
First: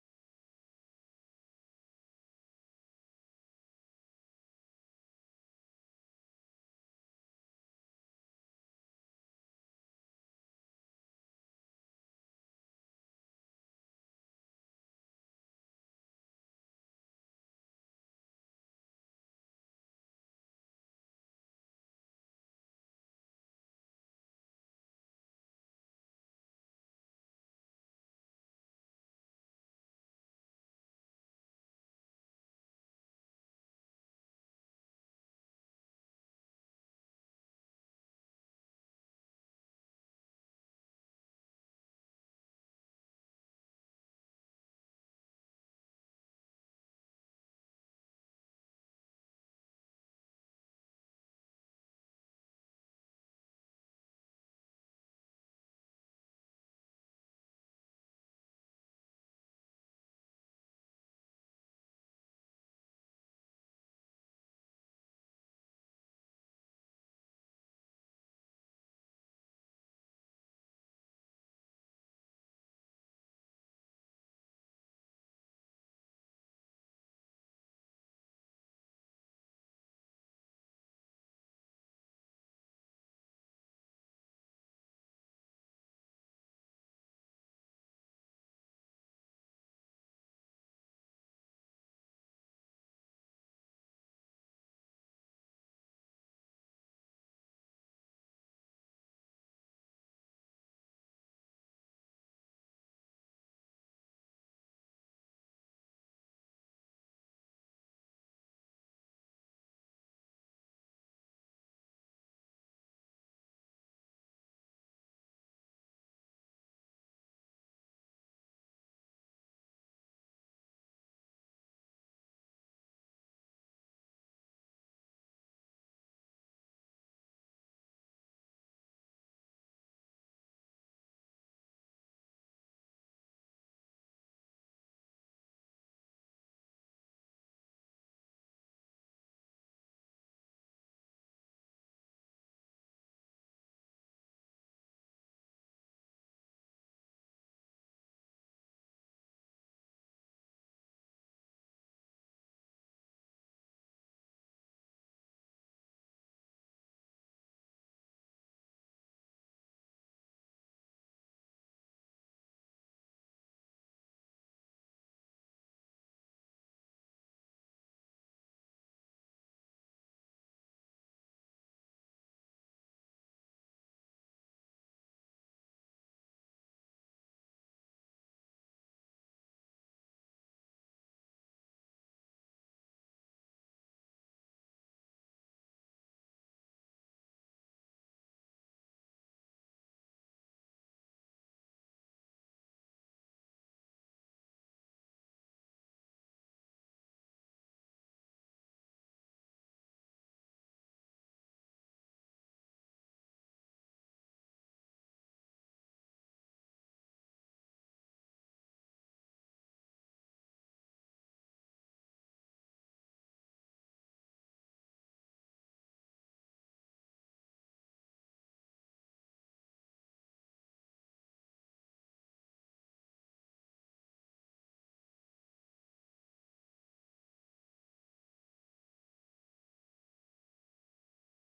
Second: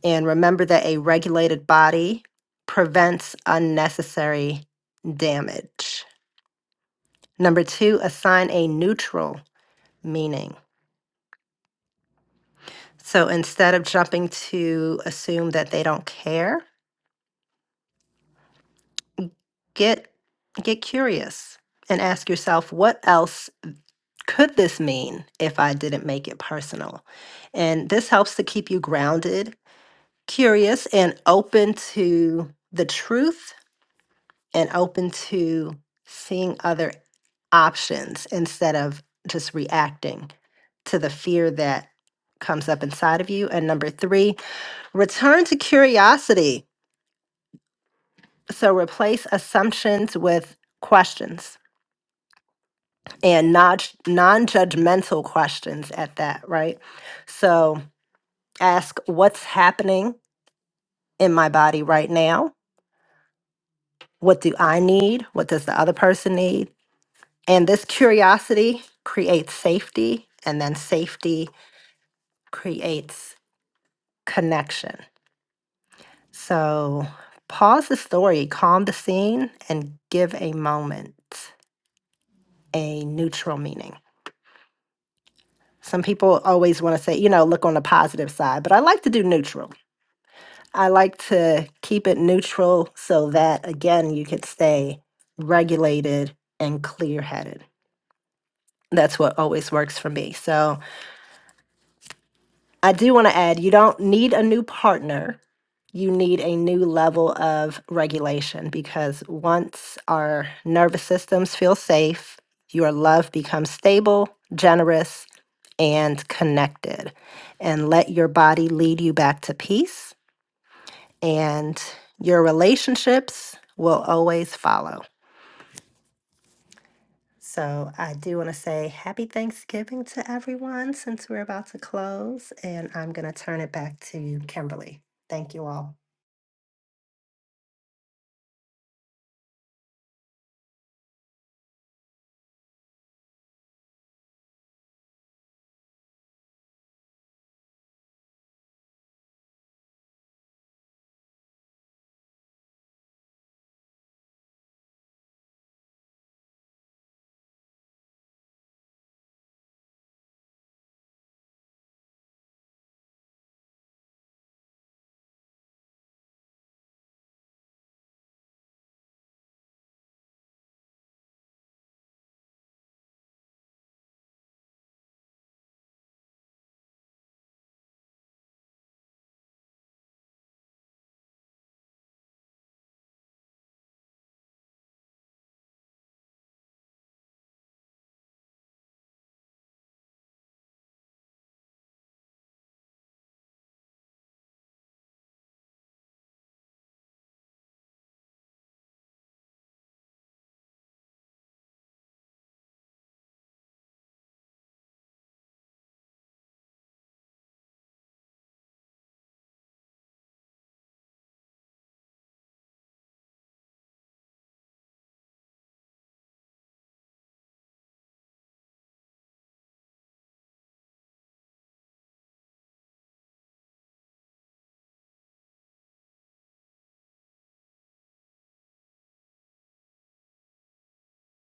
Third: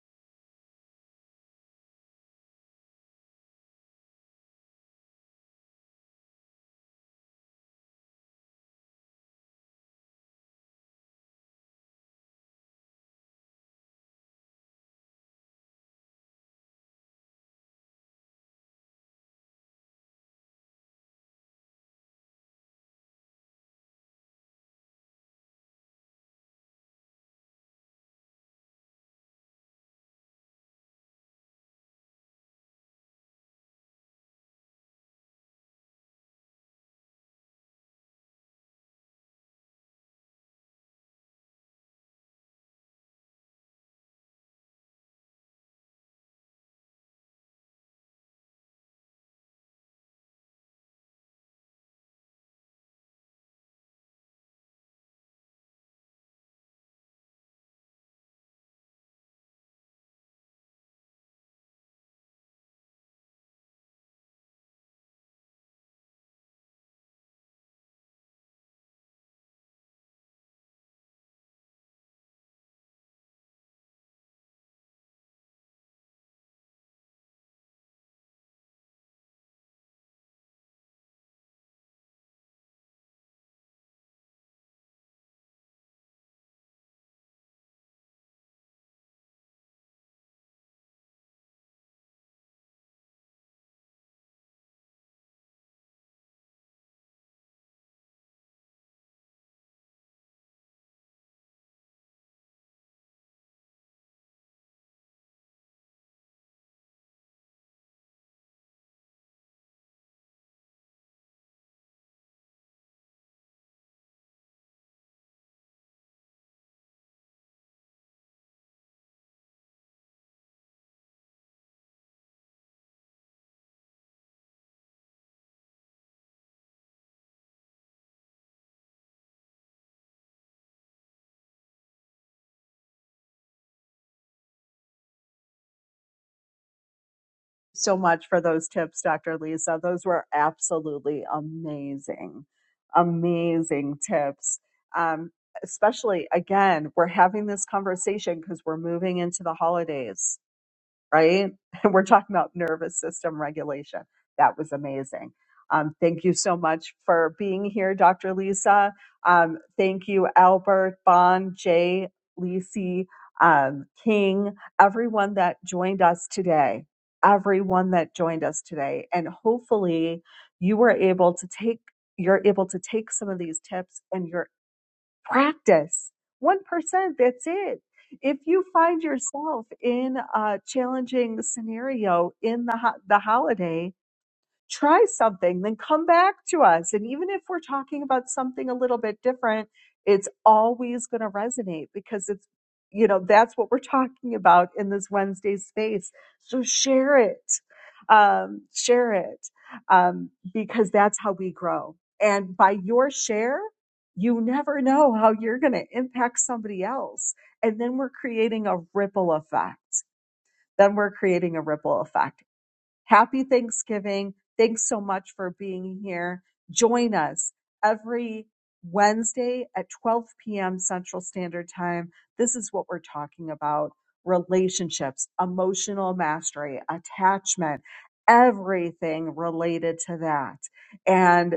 S2: And remember that a regulated body prevents unnecessary damage. Number two, assign a neutral meaning. So instead of jumping to assume that they don't care, get get curious and ask yourself what else could this mean if I didn't make it personal? And this helps to keep you grounded, curious and open to the truth and open to seeing other options instead of just reacting to the fear that comes up inside of you. And number three, return to curiosity. So replace assumptions with questions and not non-judgmental questions at that, right? So ask what's happening in my body right now? What do I need? What does the other person need? And this curiosity creates safety, and then safety creates connection. So pause the story, calm the scene, and give a moment a neutral meaning. Some people always want to say, you know, look on the positive side, but I like to do neutral. I like to keep it neutral so that, again, you could stay regulated and clear headed. That's what always works for me. So I do want to add you don't need a new partner you need a new level of regulation because once our nervous systems feel safe, your love becomes stable, generous, and connected. And let your body lead you back to peace, and your relationships will always follow. So, I do want to say happy Thanksgiving to everyone since we're about to close, and I'm going to turn it back to Kimberly. Thank you all.
S1: so much for those tips, Dr. Lisa. Those were absolutely amazing, amazing tips. Um, especially again, we're having this conversation because we're moving into the holidays right? And we're talking about nervous system regulation. That was amazing. Um, thank you so much for being here, Dr. Lisa. Um, thank you, Albert, Bond, Jay, Lisi, um, King, everyone that joined us today. Everyone that joined us today. And hopefully you were able to take you're able to take some of these tips and you're practice 1% that's it if you find yourself in a challenging scenario in the ho- the holiday try something, then come back to us. And even if we're talking about something a little bit different, it's always going to resonate because it's, you know, that's what we're talking about in this Wednesday space. So share it, um, share it, um, because that's how we grow. And by your share, you never know how you're going to impact somebody else. And then we're creating a ripple effect. Then we're creating a ripple effect Happy Thanksgiving. Thanks so much for being here. Join us every Wednesday at 12 p.m. Central Standard Time. This is what we're talking about relationships, emotional mastery, attachment, everything related to that. And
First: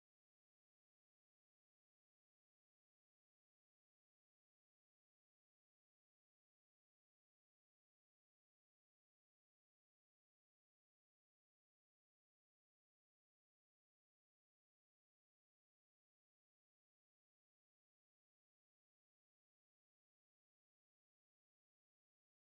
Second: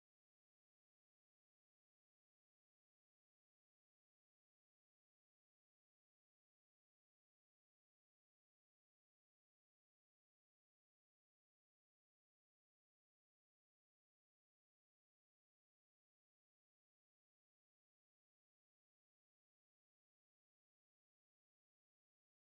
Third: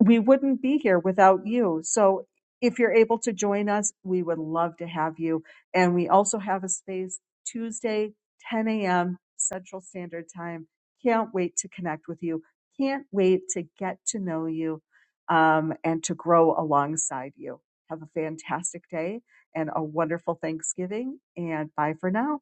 S1: we wouldn't be here without you. So if you're able to join us, we would love to have you. And we also have a space Tuesday, 10 a.m. Central Standard Time. Can't wait to connect with you. Can't wait to get to know you um, and to grow alongside you. Have a fantastic day and a wonderful Thanksgiving. And bye for now.